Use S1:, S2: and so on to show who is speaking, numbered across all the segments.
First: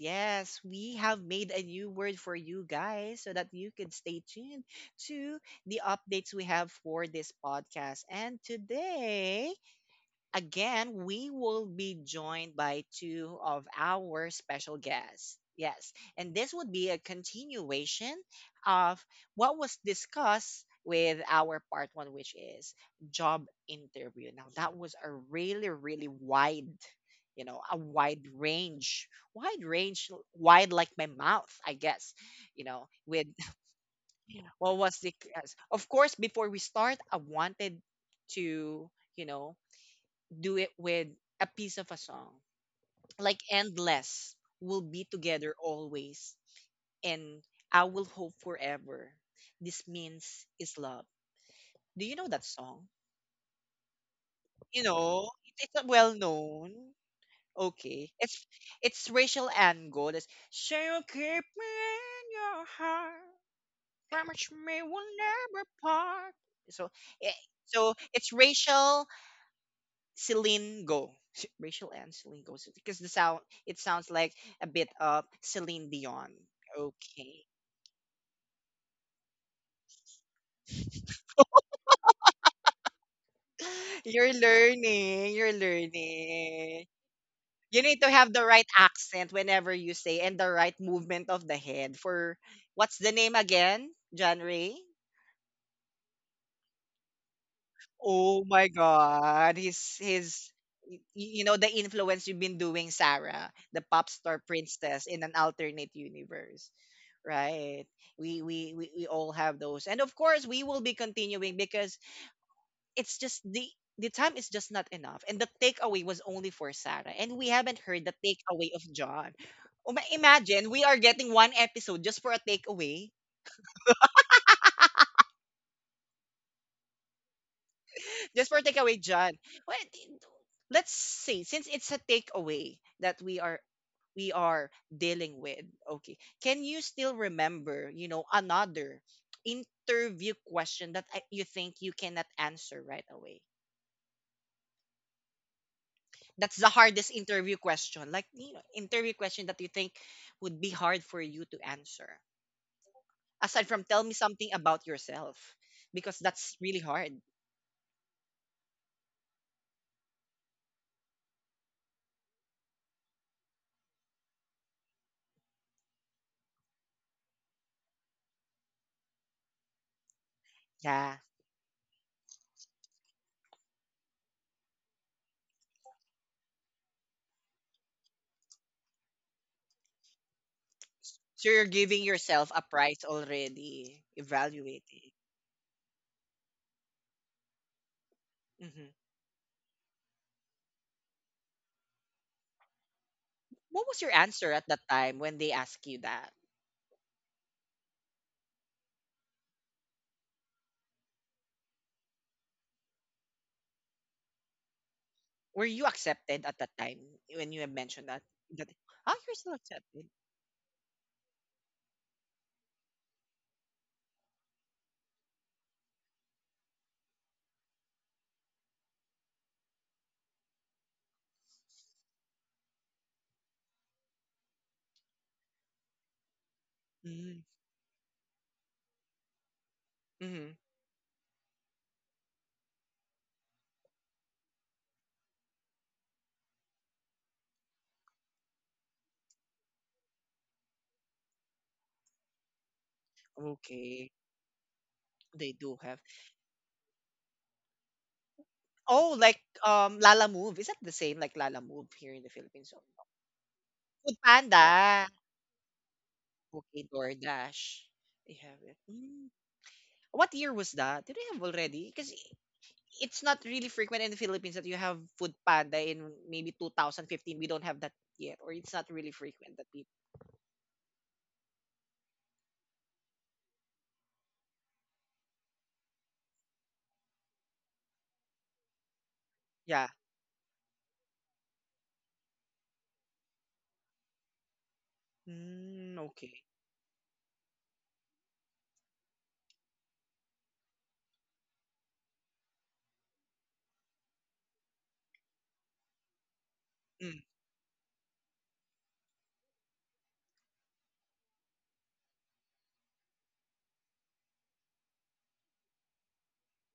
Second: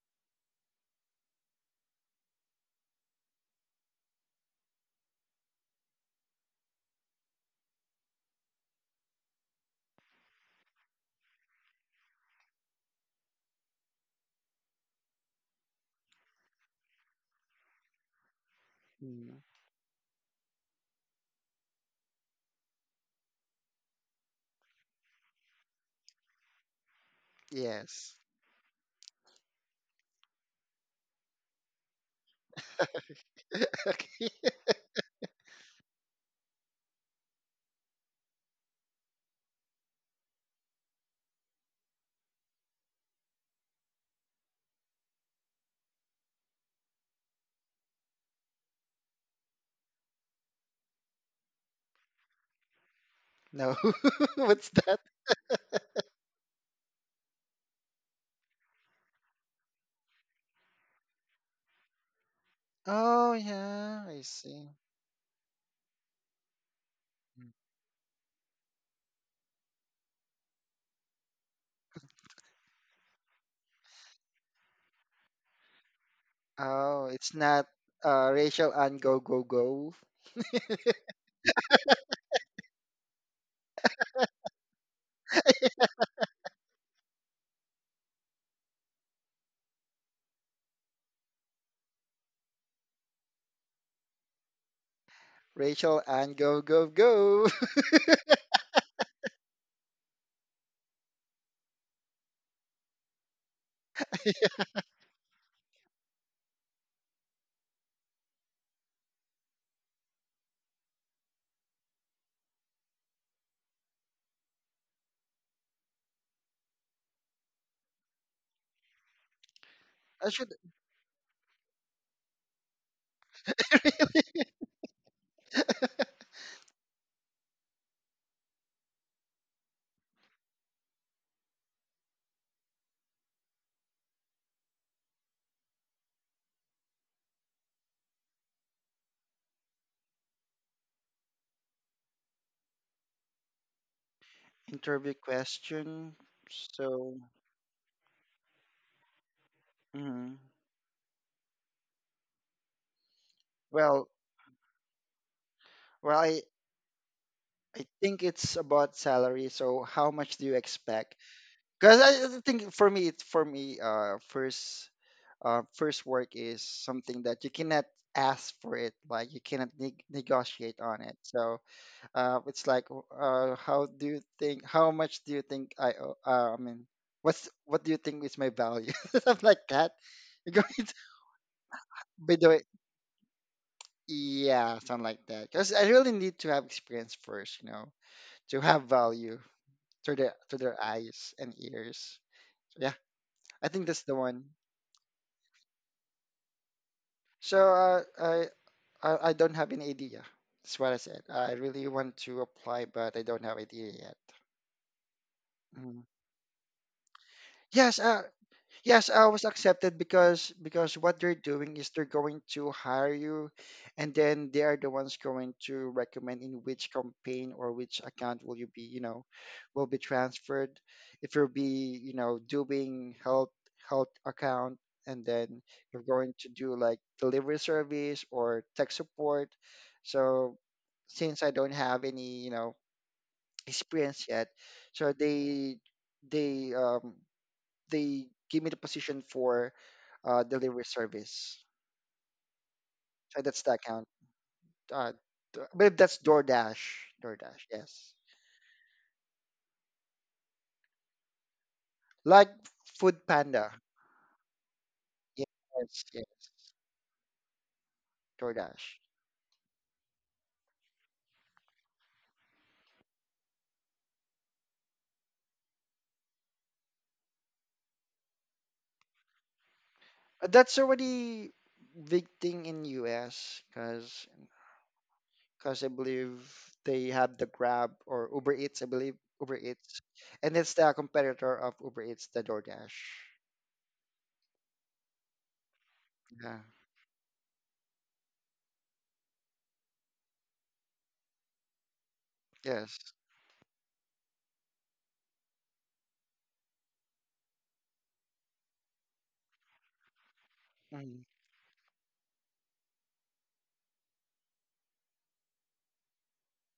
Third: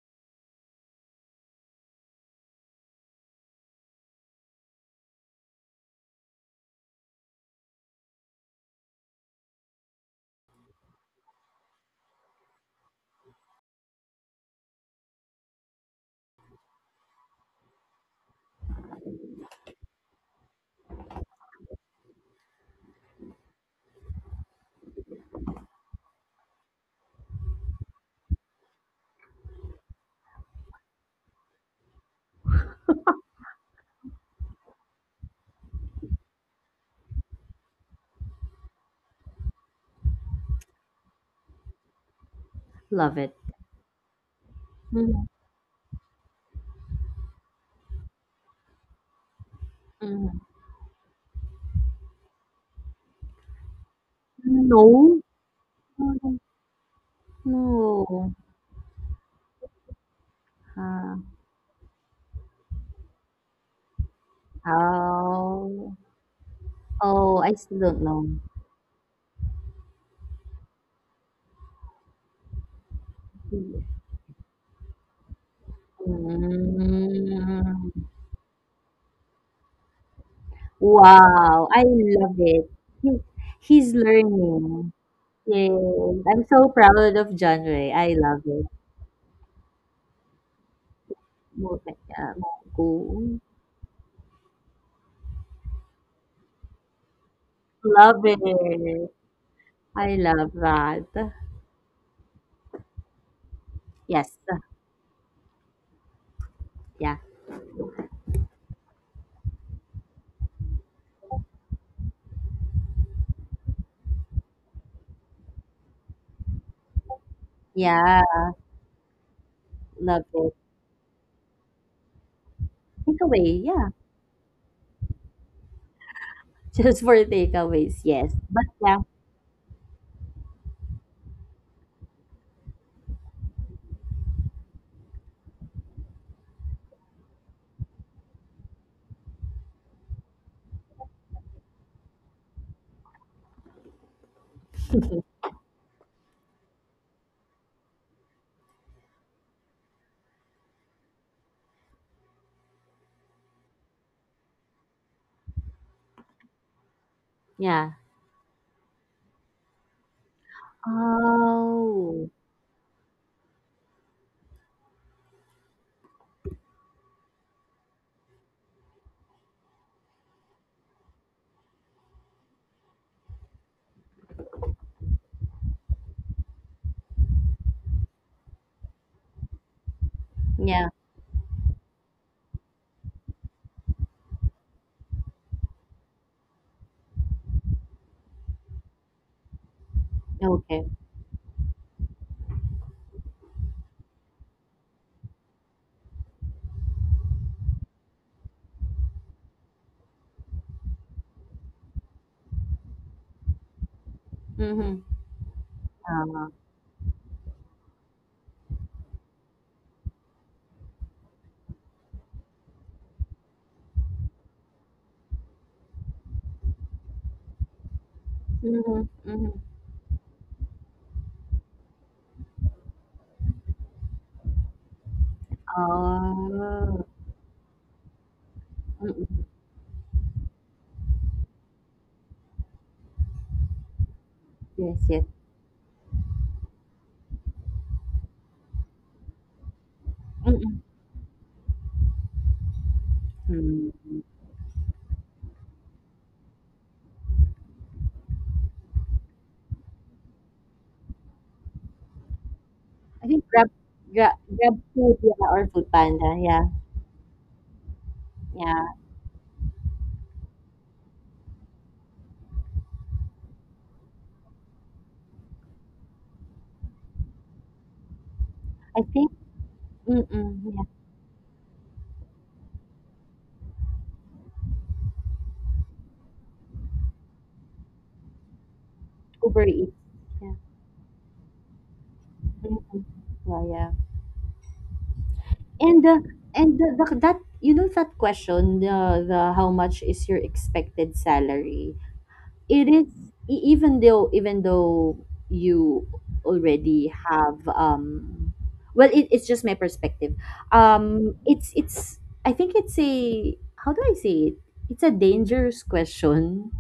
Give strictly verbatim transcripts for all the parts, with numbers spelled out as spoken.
S1: Yes, we have made a new word for you guys so that you can stay tuned to the updates we have for this podcast. And today, again, we will be joined by two of our special guests. Yes, and this would be a continuation of
S2: Mm.
S1: what was discussed with our part one, which is job interview. Now, that was a really, really wide, you know, a
S2: Yes.
S1: wide range, wide range, wide like my mouth, I guess, you know, with what was the yes. Of course, before we start, I wanted to you know do it with a piece of a song.
S3: Love it.
S1: Like, endless will be
S3: Mhm,
S1: together always and I will hope forever. This
S3: mhm.
S1: means is love. Do you know that song?
S2: No. What's
S1: You
S3: No.
S2: that?
S1: know, it- it's not well
S3: No.
S1: known. Okay.
S3: No.
S1: It's it's Rachel Ango. That's, so you
S3: Uh,
S1: keep me in your heart.
S2: Oh, yeah, I
S1: Promise
S2: see.
S1: me we'll never
S3: oh.
S1: part. So, eh,
S3: Oh,
S2: Mm.
S3: I still
S1: so
S3: don't know.
S1: it's Rachel Celine Go. Sh- Rachel and Celine Go. Because the sound, it sounds like a bit of Celine Dion.
S2: Oh, it's
S1: Okay.
S2: not
S3: Mm.
S2: uh, Rachel and Go Go Go.
S3: Wow, I love it. He, he's
S1: You're
S3: learning.
S1: learning. You're
S3: Yes. I'm so
S1: learning.
S3: proud of John
S1: You
S3: Ray.
S1: need to
S3: I
S1: have
S3: love
S1: the
S3: it.
S1: right accent whenever you say and the right movement of the
S3: Mo-
S1: head
S3: uh,
S1: for
S3: Moku.
S1: what's the name again? John Ray?
S2: Rachel and Go Go Go.
S3: Love
S1: Oh my
S3: it.
S1: god. His
S3: I
S1: his
S3: love
S1: y-
S3: that.
S1: you know the influence you've been doing, Sarah, the pop
S3: Yes.
S1: star princess in an alternate universe.
S3: Yeah.
S1: Right, we, we we we all have those, and of course we will be continuing because it's just the the time is just not enough, and the takeaway was only for Sarah and we haven't heard the
S3: Yeah.
S1: takeaway of John. Uma-
S3: Love
S2: I should
S3: it.
S1: imagine we are getting one episode just for a takeaway.
S3: Takeaway. Yeah.
S2: really
S3: Just for takeaways, yes.
S1: Just for
S3: But yeah,
S1: takeaway, John. Well, let's see. Since it's a takeaway that we are we are dealing with, okay, can you still remember, you know, another interview question that I- you think you cannot answer right away?
S2: interview question.
S1: That's the hardest
S2: So,
S1: interview question. Like, you know, interview question that you think
S2: mhm.
S1: would be hard for you to answer. Aside from tell
S2: well,
S1: me something about yourself,
S2: well,
S1: because
S2: I
S1: that's really hard.
S2: I
S3: yeah.
S2: think it's about salary. So, how much do you expect? Because
S3: Oh,
S2: I I think for me, it's for me, uh, first uh, first work is something that you cannot ask for it, like you cannot neg negotiate on it.
S1: Yeah.
S2: So uh, it's like, uh, how do you think how much do you think I owe- uh, I mean, what's what do you think is my value, stuff like that? You're going
S3: yeah.
S2: to,
S1: So you're giving
S2: by the
S1: yourself
S2: way,
S1: a price already,
S2: yeah, something
S1: evaluating.
S2: like that, because I really need to have experience first, you know to have
S1: Hmm.
S2: value, to their to their
S3: Okay.
S2: eyes and ears. So, yeah, I think
S1: What
S2: that's
S1: was your
S2: the one.
S1: answer at that time when they asked you that?
S2: So uh, I, I, I don't have any idea. That's what I said. I really want to apply, but I don't have idea yet.
S3: Mm-hmm.
S1: Were you
S2: Mhm.
S3: uh,
S1: accepted at that time when you have
S2: Yes,
S1: mentioned
S2: uh,
S1: that? That,
S2: Yes,
S1: ah,
S2: I
S1: you're
S2: was
S1: still
S2: accepted,
S1: accepted.
S2: because because what they're doing is they're going to hire you, and then they are the ones going to recommend in which campaign or which account will you be, you
S3: Mm-hmm.
S2: know,
S3: Mm-hmm.
S2: will be transferred. If you'll be, you know, doing health health account, and then you're going to do like
S3: Oh,
S1: Mm.
S2: delivery service or tech
S3: mm-mm.
S2: support. So
S1: Mm-hmm.
S2: since I don't have any, you know, experience yet,
S3: Yes,
S2: so
S3: yes.
S2: they they um they give me the position for uh,
S3: Mm-mm.
S2: delivery service. So that's the account.
S1: Okay,
S3: Hmm.
S2: Uh,
S1: they
S2: d- I
S1: do
S2: believe
S1: have.
S2: that's DoorDash. DoorDash, yes.
S1: Oh, like, um, Lala Move. Is that the same like Lala Move here in the
S2: Like
S1: Philippines? So,
S3: I
S2: Food
S3: think grab
S2: Panda.
S1: Food
S3: grab
S1: Panda.
S3: grab food, yeah, or food
S2: Yes,
S3: panda,
S2: yes.
S3: yeah.
S1: Okay, DoorDash. They have it.
S3: yeah.
S2: DoorDash.
S1: Mm. What year was that? Did they have already? Because it's not really frequent in the Philippines that you have food panda in maybe two thousand fifteen. We don't have that yet, or it's not
S3: I
S1: really
S3: think
S1: frequent that people.
S2: Uh,
S3: mm-mm,
S2: That's
S3: yeah.
S2: already big thing in U S, because because I believe they have the Grab or Uber Eats. I believe Uber
S3: Uber Eats.
S1: Yeah.
S2: Eats,
S3: Yeah.
S2: and it's the competitor of Uber Eats, the DoorDash.
S3: Mm-mm. Yeah, yeah.
S1: Mm,
S3: And the
S1: okay.
S2: Yeah.
S3: and the, the, that you know that question, the the how much is your expected salary? It
S2: Yes.
S3: is, e- even though even though you already
S1: Mm.
S3: have, um well, it, it's just my perspective.
S2: Mhm.
S3: um it's it's, I think it's a, how do I say it, it's a dangerous question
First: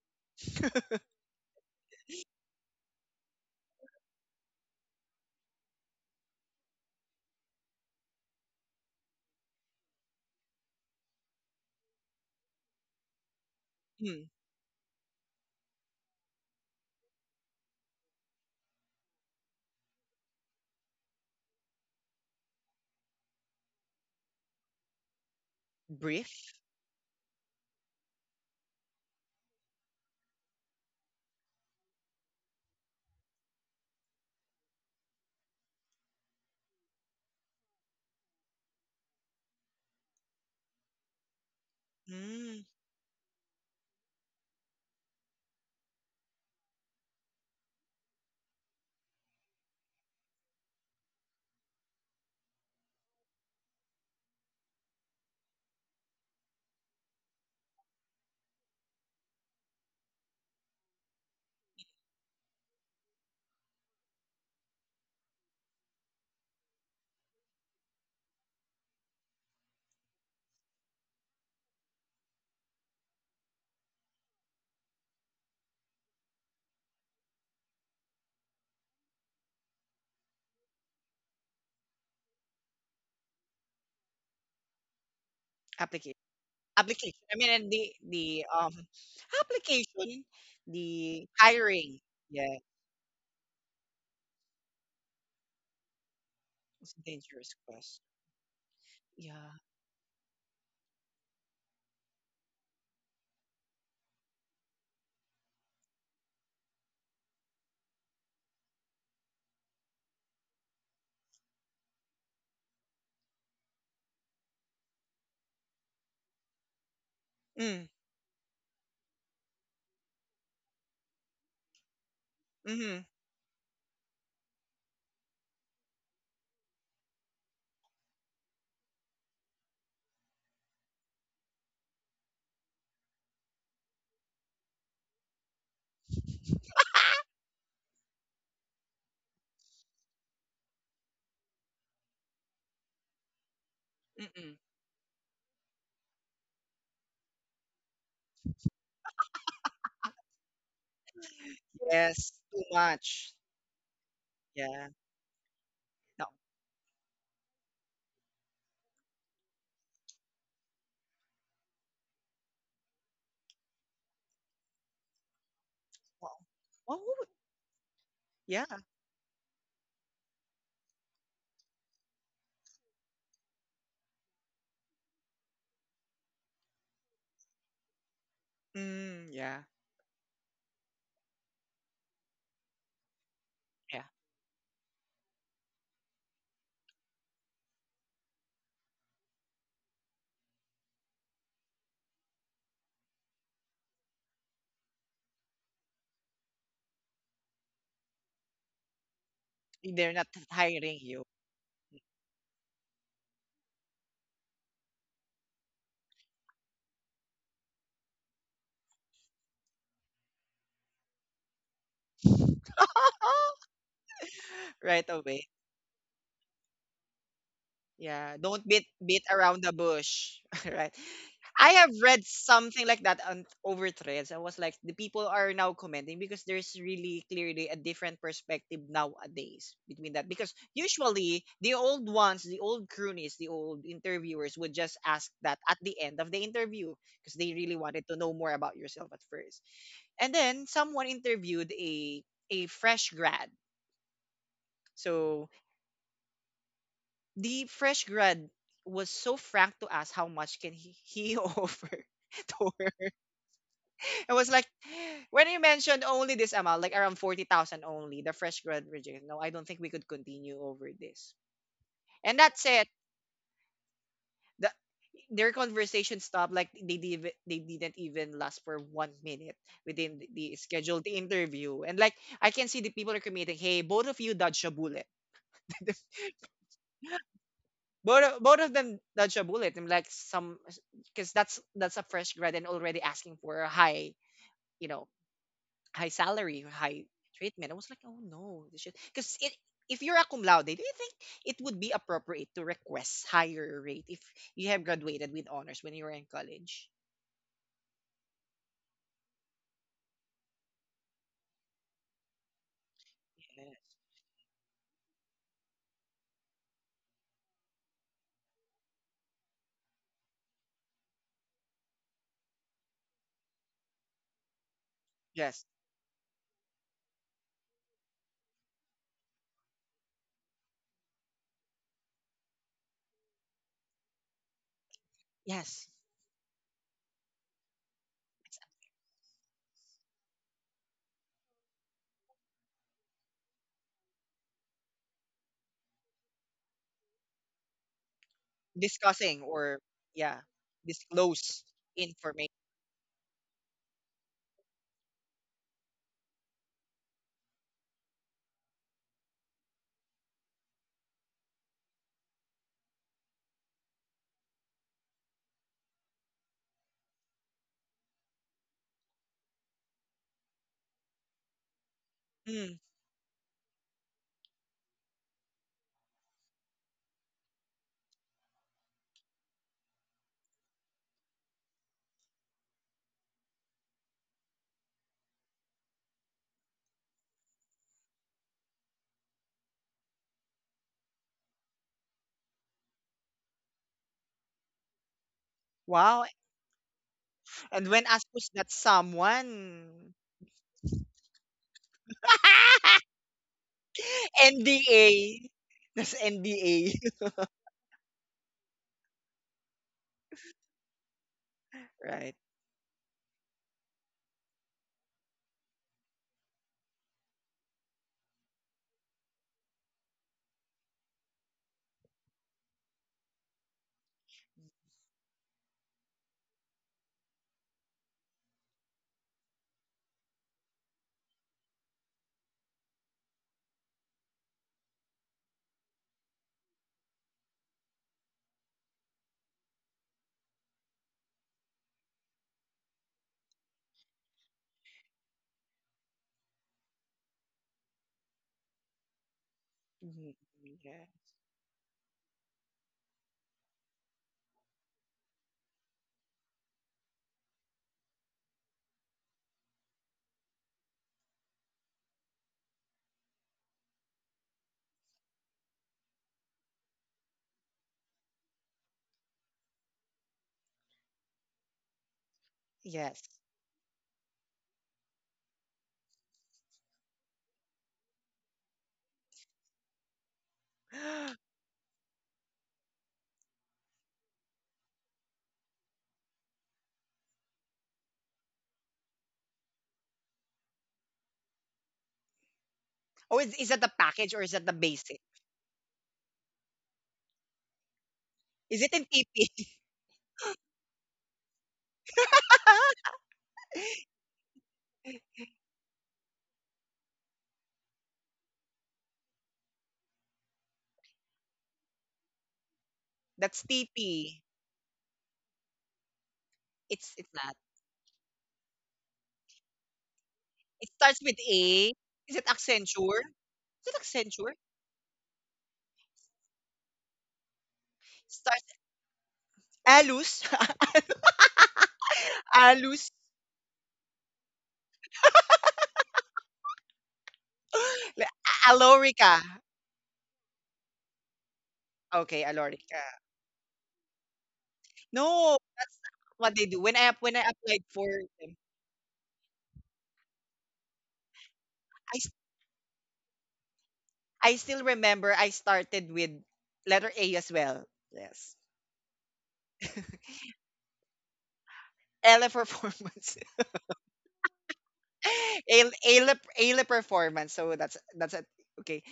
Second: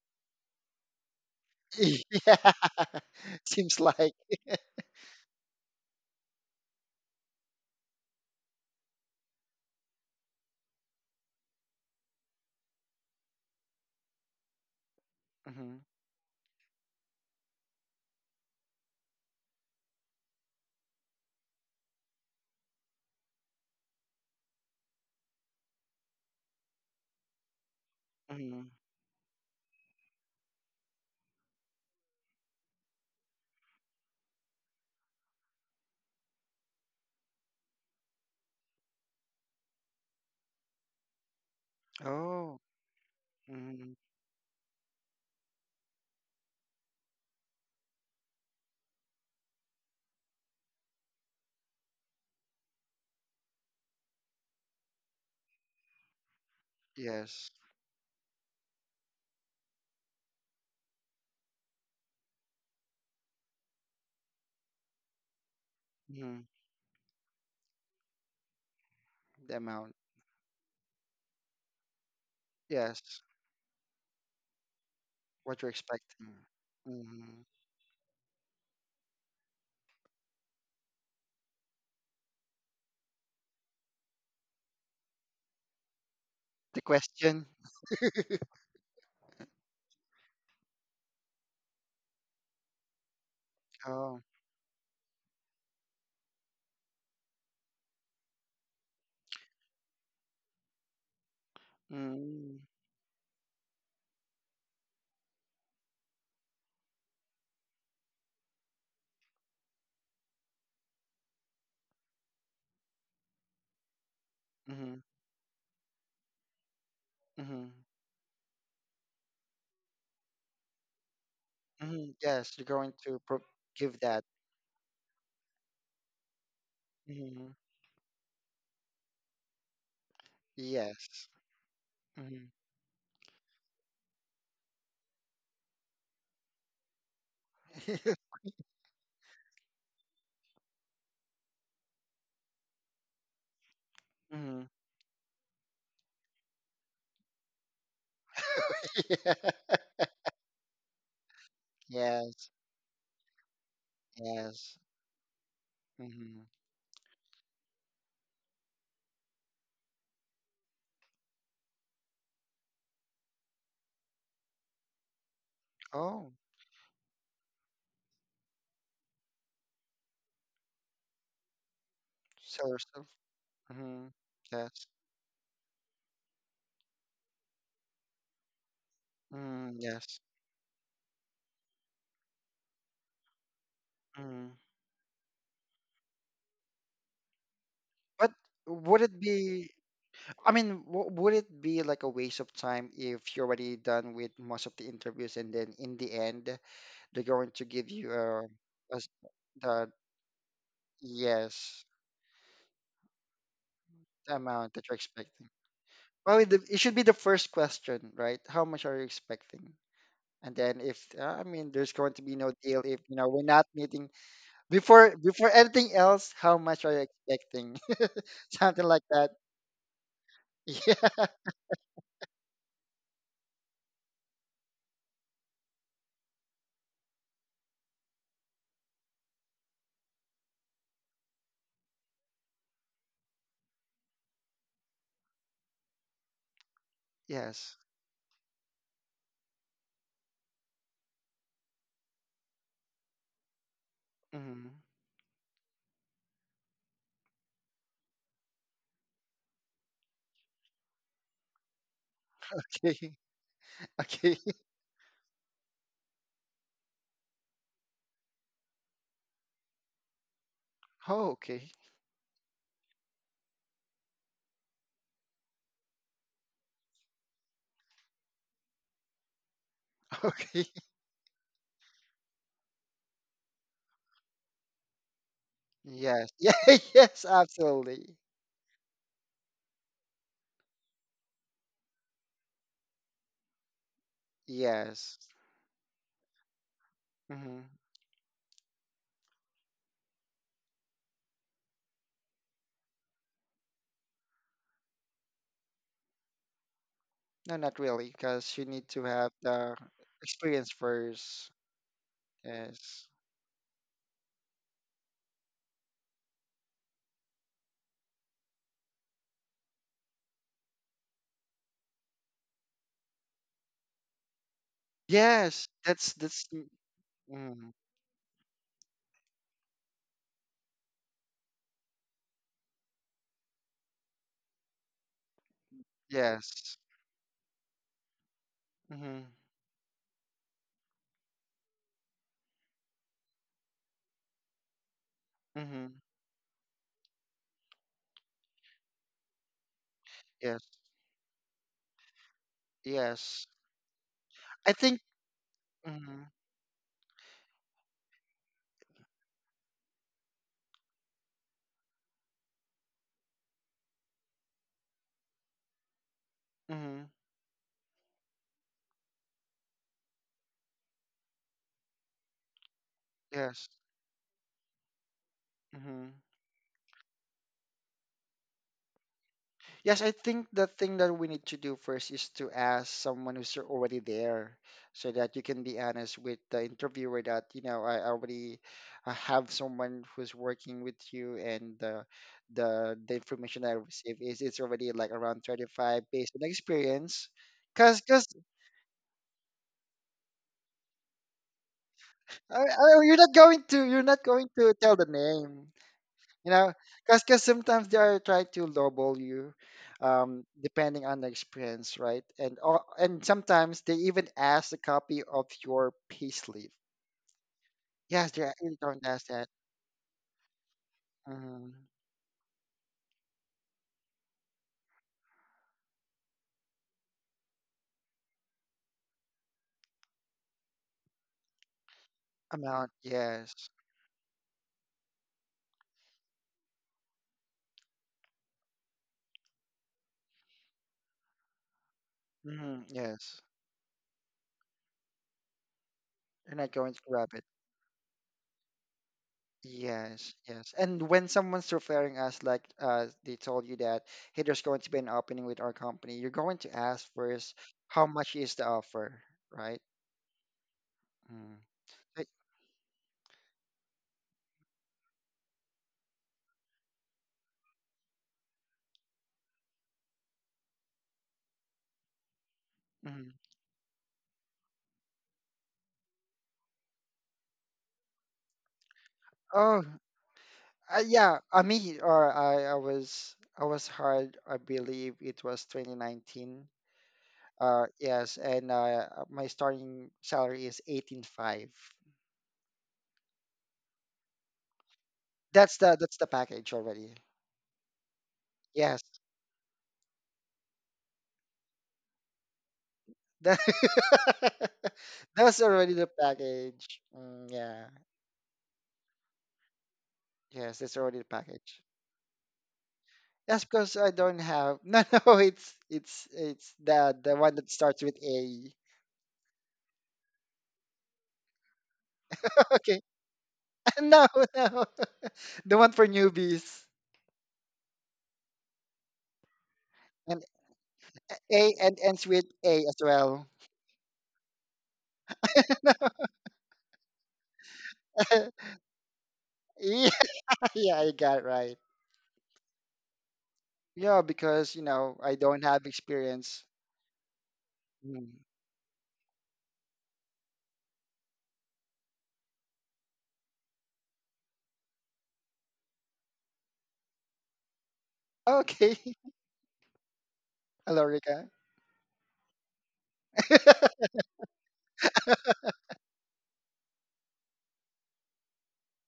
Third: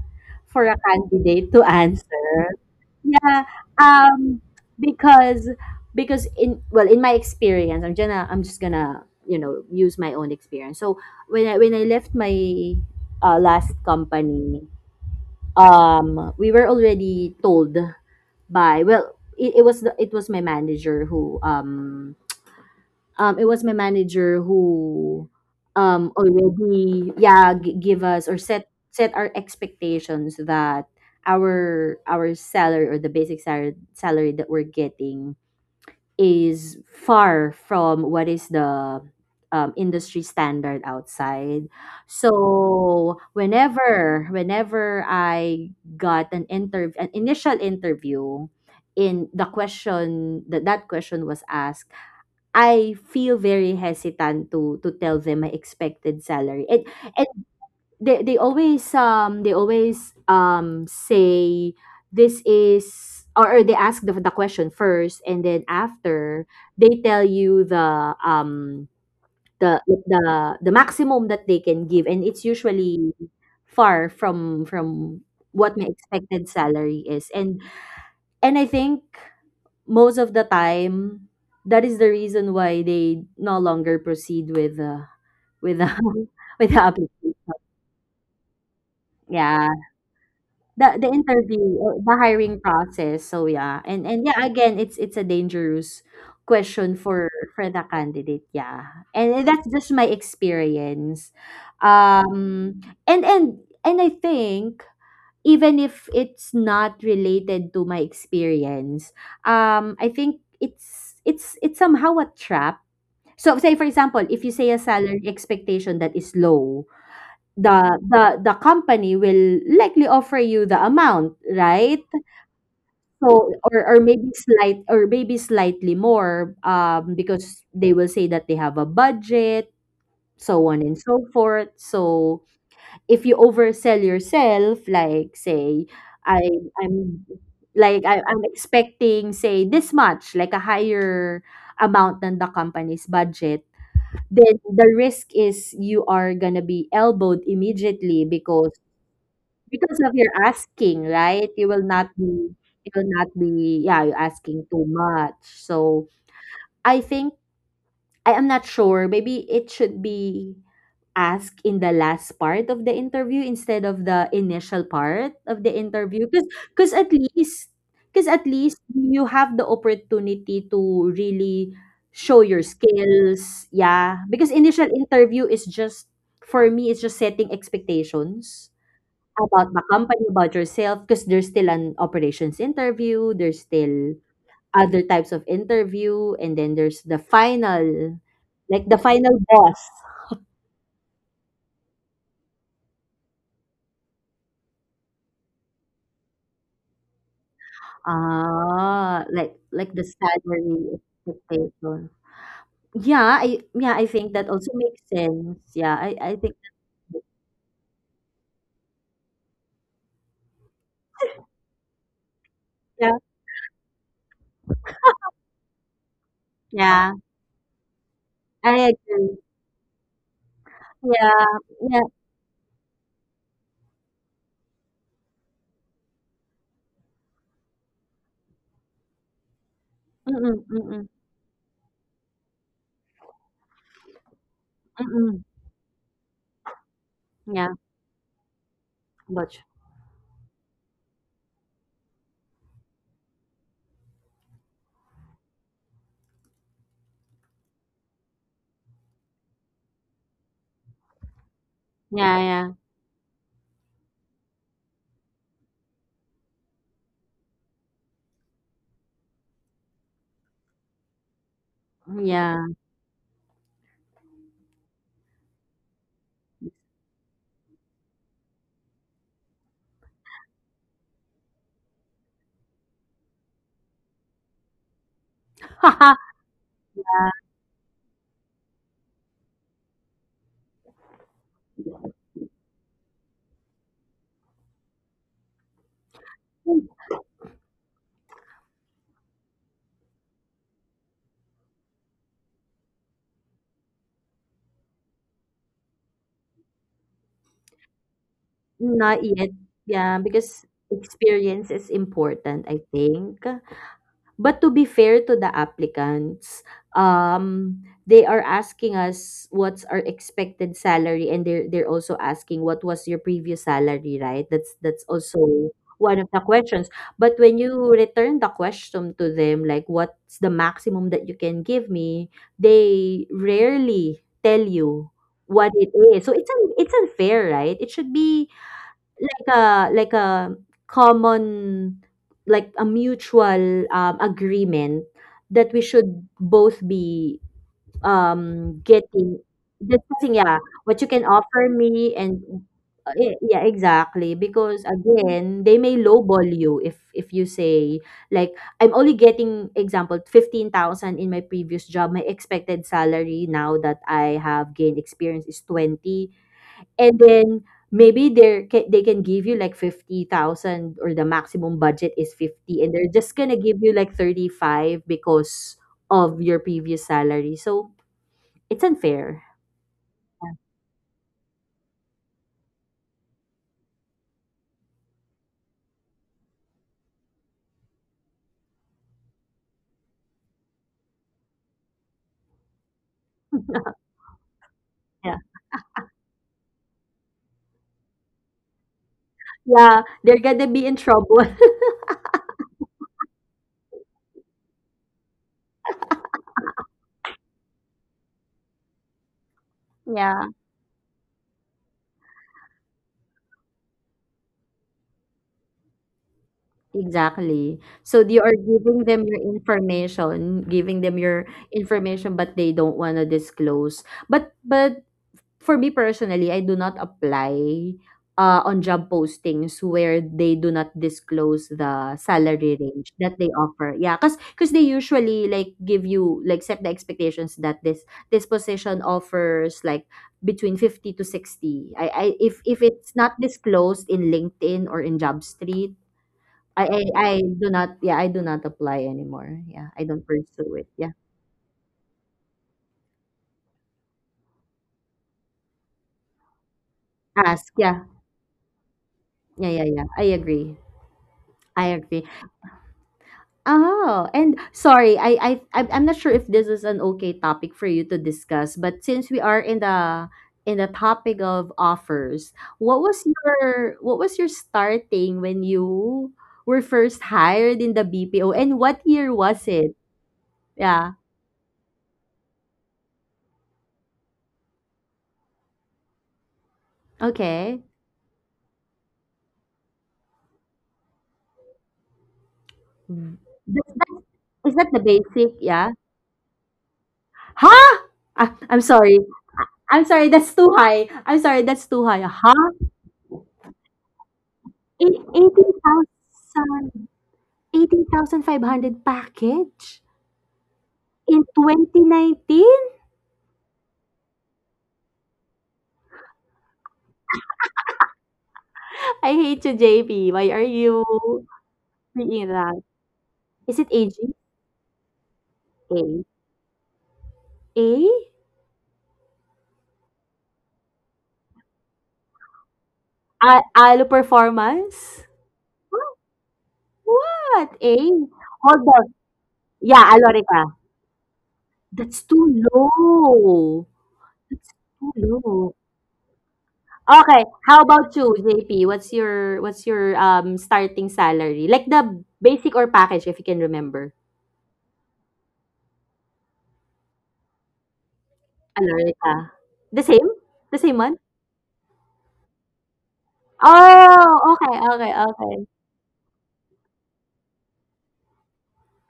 S3: for a candidate to answer.
S2: Yeah.
S3: Yeah.
S2: Seems like.
S3: um because because, in well, in my experience, i'm gonna i'm just gonna you know use my own experience. So when i when i left my uh, last
S1: Mm.
S3: company,
S2: Mm-hmm.
S3: um we were already told by well, it, it was the, it was my manager who um um it was my manager who um
S1: Brief.
S3: already, yeah, g- give us, or
S2: Mm-hmm.
S3: set set our expectations, that our our salary, or the basic salary salary that we're getting, is far from what is the um, industry standard outside.
S2: Oh.
S1: Mm.
S3: So
S2: Mm-hmm.
S3: whenever whenever I got an interview, an initial interview, in the question that that question was asked, I feel very hesitant to to tell them my expected salary. And
S2: Yes.
S3: they they always um they always um say, this is, or, or they ask the, the question first, and then
S2: Mm-hmm.
S3: after, they tell you the um
S2: The
S3: the
S2: amount.
S3: the the maximum that they can give, and it's usually
S2: Yes.
S3: far from from
S2: What you're
S3: what my
S2: expecting.
S3: expected salary is.
S2: Mm-hmm.
S3: And and I think most of the time, that is the reason why they no longer proceed with uh, with the
S1: Application.
S3: with
S2: The
S3: the
S1: Application. I
S3: application.
S2: question.
S1: mean, and the the um
S3: Yeah.
S1: application,
S3: The the
S1: the
S3: interview,
S1: hiring.
S3: uh, the
S1: Yeah,
S3: hiring process. So yeah. And
S2: Oh.
S3: and yeah, again, it's it's a dangerous
S1: it's
S3: question
S1: a
S3: for
S1: dangerous
S3: for the
S1: quest.
S3: candidate. Yeah, and
S1: Yeah.
S3: that's just my experience.
S2: Mm-hmm.
S3: Um, and and and I think, even if it's not related to my experience, um, I think it's it's it's somehow a trap. So, say for example, if you say a
S2: Mm-hmm.
S3: salary expectation that is low,
S2: Mm-hmm.
S1: Mm.
S3: the the the company will likely offer you the amount, right?
S2: Mm-hmm. Yes, you're going
S1: Mm-hmm.
S2: to pro-
S3: So, or or
S2: give that.
S3: maybe slight or maybe slightly more, um
S2: Mm-hmm.
S3: because they will say that they have a budget, so on and
S2: Yes.
S3: so forth. So if you oversell yourself, like, say i i'm like
S2: Mm-hmm.
S3: I, i'm expecting, say, this much, like a higher amount than the company's budget,
S1: Mm-mm.
S3: then
S2: Mm-hmm.
S3: the risk is you are gonna be elbowed immediately, because
S2: Yeah.
S3: because of your asking, right? You will not
S1: Yes.
S2: Yes.
S3: be,
S1: Too
S3: you will not
S1: much.
S3: be yeah, you're asking
S2: Yes.
S3: too
S1: Yeah.
S3: much. So
S1: No.
S2: Mm-hmm.
S3: I think, I am not sure, maybe it should be asked in the last part of the interview instead of the initial part of the interview.
S2: Oh.
S1: Well,
S3: Because because
S1: what
S3: at least because at
S1: yeah.
S3: least you have the opportunity to really show your
S2: Sell yourself.
S3: skills.
S2: Mm-hmm.
S3: Yeah. Because
S2: Yes.
S3: initial interview is just for me, it's just setting expectations
S1: Mm, yeah.
S3: about
S2: Mm,
S3: the
S2: yes.
S3: company, about yourself, because there's still an operations interview, there's
S1: Yeah.
S3: still
S2: Mm.
S3: other types of interview, and then there's the final,
S2: But
S3: like the
S2: would it
S3: final
S2: be?
S3: boss.
S2: I mean, w would it be like a waste of time if you're already done with most of the interviews, and then in the end they're going to give you, uh, as
S3: Ah, like
S2: the,
S3: like the
S1: They're not hiring
S3: salary
S1: you.
S2: yes,
S3: expectation. Yeah, I, yeah, I think
S2: the
S3: that also
S2: amount that you're
S3: makes
S2: expecting?
S3: sense. Yeah, I I
S2: Well, it,
S3: think,
S2: it should be the first question, right? How much are you expecting? And then if, uh, I mean, there's going to be no deal if,
S3: yeah,
S2: you know we're not meeting
S1: Right
S2: before
S1: away.
S2: before anything else. How much are you
S3: yeah,
S2: expecting?
S1: Yeah, don't
S2: Something
S1: beat
S3: I
S2: like
S1: beat
S2: that.
S3: agree.
S1: around the bush. Right.
S3: Yeah,
S1: I have
S3: yeah,
S1: read something like that on over threads. I was like, the people are now commenting because there's really clearly a different perspective nowadays between that. Because
S3: mm-mm, mm-mm,
S1: usually the old ones, the old croonies, the old interviewers would just ask
S3: mm-mm.
S1: that at the end of the interview
S2: Yeah.
S1: because they
S3: Yeah,
S2: Yes.
S1: really wanted to know more about yourself at
S3: much.
S1: first. And then someone interviewed a a fresh grad.
S2: Hmm.
S1: So the fresh grad was so frank to ask how much can he, he offer
S3: Yeah,
S1: to her.
S2: Okay. Okay.
S1: It was like, when you mentioned only this amount, like around forty thousand only, the fresh grad rejected. No, I don't think we could continue over
S2: Oh,
S1: this.
S2: okay.
S3: yeah,
S1: And
S3: yeah.
S1: that's it. The, their conversation stopped. Like they div- they didn't even last for one minute within the, the
S2: Okay.
S1: scheduled interview. And like, I can see the people are committing. Hey, both of you dodged a bullet.
S2: Yes. Yeah, yes, absolutely.
S1: Both, both of them dodge a bullet. I'm like some because that's that's a fresh grad and already asking for a high, you know,
S2: Yes.
S1: high salary, high
S2: Hmm.
S1: treatment. I was like, oh no, this shit. Because it, if you're a cum laude, do you think it would be appropriate to request higher rate if you have graduated with honors when you were in college?
S2: No, not really, because you need to
S3: Not
S2: have
S3: yet.
S2: the
S3: Yeah, because
S2: experience first.
S3: experience is important, I
S2: Yes.
S3: think.
S1: Uh,
S3: But to be fair to the applicants, um, they are asking us what's our expected salary, and they're they're also asking what was your previous salary, right? That's that's
S1: Yes,
S2: Yes,
S3: also
S2: that's
S3: one of the
S2: that's mm,
S3: questions. But when
S2: mm-hmm.
S3: you return the question to them, like, what's the maximum that you can give me, they rarely tell you what
S1: yes,
S3: it is. So it's un-
S2: Yes.
S3: it's unfair, right? It should be
S2: Mm-hmm.
S3: a, like a common, like a mutual, um, agreement that we
S2: Mm-hmm.
S3: should both be, um getting,
S1: discussing or
S3: discussing,
S1: yeah,
S3: yeah,
S2: Yes.
S3: what you can
S1: disclose
S3: offer me. And
S1: information.
S3: uh, y-
S2: Yes.
S3: yeah, exactly,
S2: I
S3: because
S2: think,
S3: again they may
S2: mm-hmm.
S3: lowball you if if you say, like, I'm only getting, example, fifteen thousand in my previous job, my expected salary now that I have gained experience is twenty.
S2: Mm-hmm.
S3: And then, maybe they're ca- they can give you like fifty thousand, or the maximum budget is
S1: Mm,
S3: fifty, and they're just going to
S2: Yes.
S3: give you like thirty-five because
S2: Mm-hmm.
S3: of your previous salary. So it's unfair.
S2: Yes, I think the thing that we need to do first is to ask someone who's already there, so that you can be honest with the interviewer that, you know, I already, uh, have someone who's working with you, and the the the information I received is it's already like
S3: Yeah.
S2: around thirty-five
S1: wow.
S2: based on experience.
S1: And
S2: Cause,
S1: when
S2: cause
S1: asked who's that
S3: Yeah,
S1: someone,
S3: they're going to be in trouble.
S2: uh, uh, you're not going to, you're not going to tell the
S1: N D A.
S2: name.
S1: That's
S2: you know because
S1: N D A.
S2: because sometimes they are trying to lowball you, um
S3: Yeah.
S2: depending on the experience, right,
S1: Right.
S2: and, or, and sometimes they even ask a copy of your payslip.
S3: Exactly. So
S2: Yes,
S3: you
S2: they're
S3: are
S2: actually going
S3: giving
S2: to
S3: them
S2: ask
S3: your
S2: that.
S3: information, giving them your
S2: Mhm.
S3: information, but they don't want to disclose. But but for me, personally, I do not apply uh, on job postings where they do not disclose the salary
S2: Amount,
S3: range that they
S2: yes.
S3: offer. Yeah, cause cause they usually, like, give you like, set the expectations that this this position offers like between fifty to sixty. I, I if if
S2: Hmm,
S3: it's not
S2: yes.
S3: disclosed in LinkedIn or in JobStreet,
S2: You're not
S3: I,
S2: going to
S3: I
S2: grab
S3: I
S2: it.
S3: do not, yeah, I do not apply anymore. Yeah, I don't
S2: Yes,
S1: Mhm.
S2: yes.
S3: pursue it.
S2: And
S1: Yeah.
S3: Yeah,
S2: when someone's referring us, like, uh they told you that, hey, there's going to be an opening with our company, you're going to ask first,
S3: ask. Yeah,
S2: how much is the offer,
S3: yeah,
S2: right?
S3: yeah, yeah. I agree.
S2: Mm.
S3: I agree.
S2: Like,
S3: Oh, and sorry, I I I'm I'm not sure if this is an okay topic for you to discuss, but since we are in the, in the topic of offers, what
S1: Yes.
S3: was
S2: mhm.
S3: your, what was your starting when you were first hired in the B P O, and what year was
S2: Oh,
S3: it?
S2: Uh,
S3: Yeah.
S2: yeah, I mean, or I, I was, I was hard. I believe it was twenty nineteen.
S3: Okay.
S2: Uh, yes, and uh, my starting salary is eighteen point five.
S3: Mm.
S1: Oh, is, is
S3: Th-
S1: that the
S3: Is
S1: package or is that
S3: that,
S1: the
S3: is that the
S1: basic?
S3: basic?
S2: That's
S3: Yeah.
S2: the that's the package already.
S3: Huh? Ah, I'm
S1: Is it in
S2: Yes,
S3: sorry.
S1: T P?
S3: I'm sorry. That's too high. I'm sorry. That's too high. Huh?
S2: that
S3: Eighteen
S2: that's already the package.
S3: thousand.
S2: Mm, yeah,
S3: eighteen thousand five hundred pesos package
S2: yes, that's already the
S3: in
S2: package.
S3: twenty nineteen?
S1: That's
S2: That's because I
S1: T P.
S2: don't have. No, no, it's it's it's
S1: It's
S2: the
S1: it's
S2: the
S1: not.
S2: one that starts with A.
S3: I hate you, J P. Why are
S1: It starts with
S3: you
S1: A. Is it
S3: being that?
S2: Okay,
S1: Accenture?
S3: Is it
S1: Is it
S3: A
S2: no,
S3: G
S1: Accenture?
S2: no, the
S3: A
S2: one
S3: A
S2: for newbies.
S3: A A?
S1: Starts Alus.
S2: A, and ends with A as
S1: Alus.
S2: well.
S3: Alo Performance? Wha- What? A?
S1: Like, A-
S3: Hold on.
S1: Alorica.
S3: Yeah,
S2: Yeah,
S3: Alorica.
S2: yeah, I got it right.
S3: That's
S1: Okay,
S3: too
S1: Alorica.
S3: low.
S2: Yeah,
S3: That's
S2: because, you
S3: too
S2: know I
S1: No,
S2: don't
S3: low.
S2: have
S1: that's not what they
S2: experience.
S1: do. When I ap- when I
S3: Okay, how
S1: applied for
S3: about you,
S2: Mm.
S1: them,
S3: J P? What's your what's your um starting salary? Like
S1: I
S3: the basic, or package, if you can remember.
S1: I still remember I started with letter A as well. Yes.
S2: Okay,
S3: Alorica. The same? The same
S2: hello,
S3: one?
S2: Rika.
S1: Ale performance.
S3: Oh, okay, okay, okay.
S1: Ale, Ale, Ale performance. So that's that's a, okay.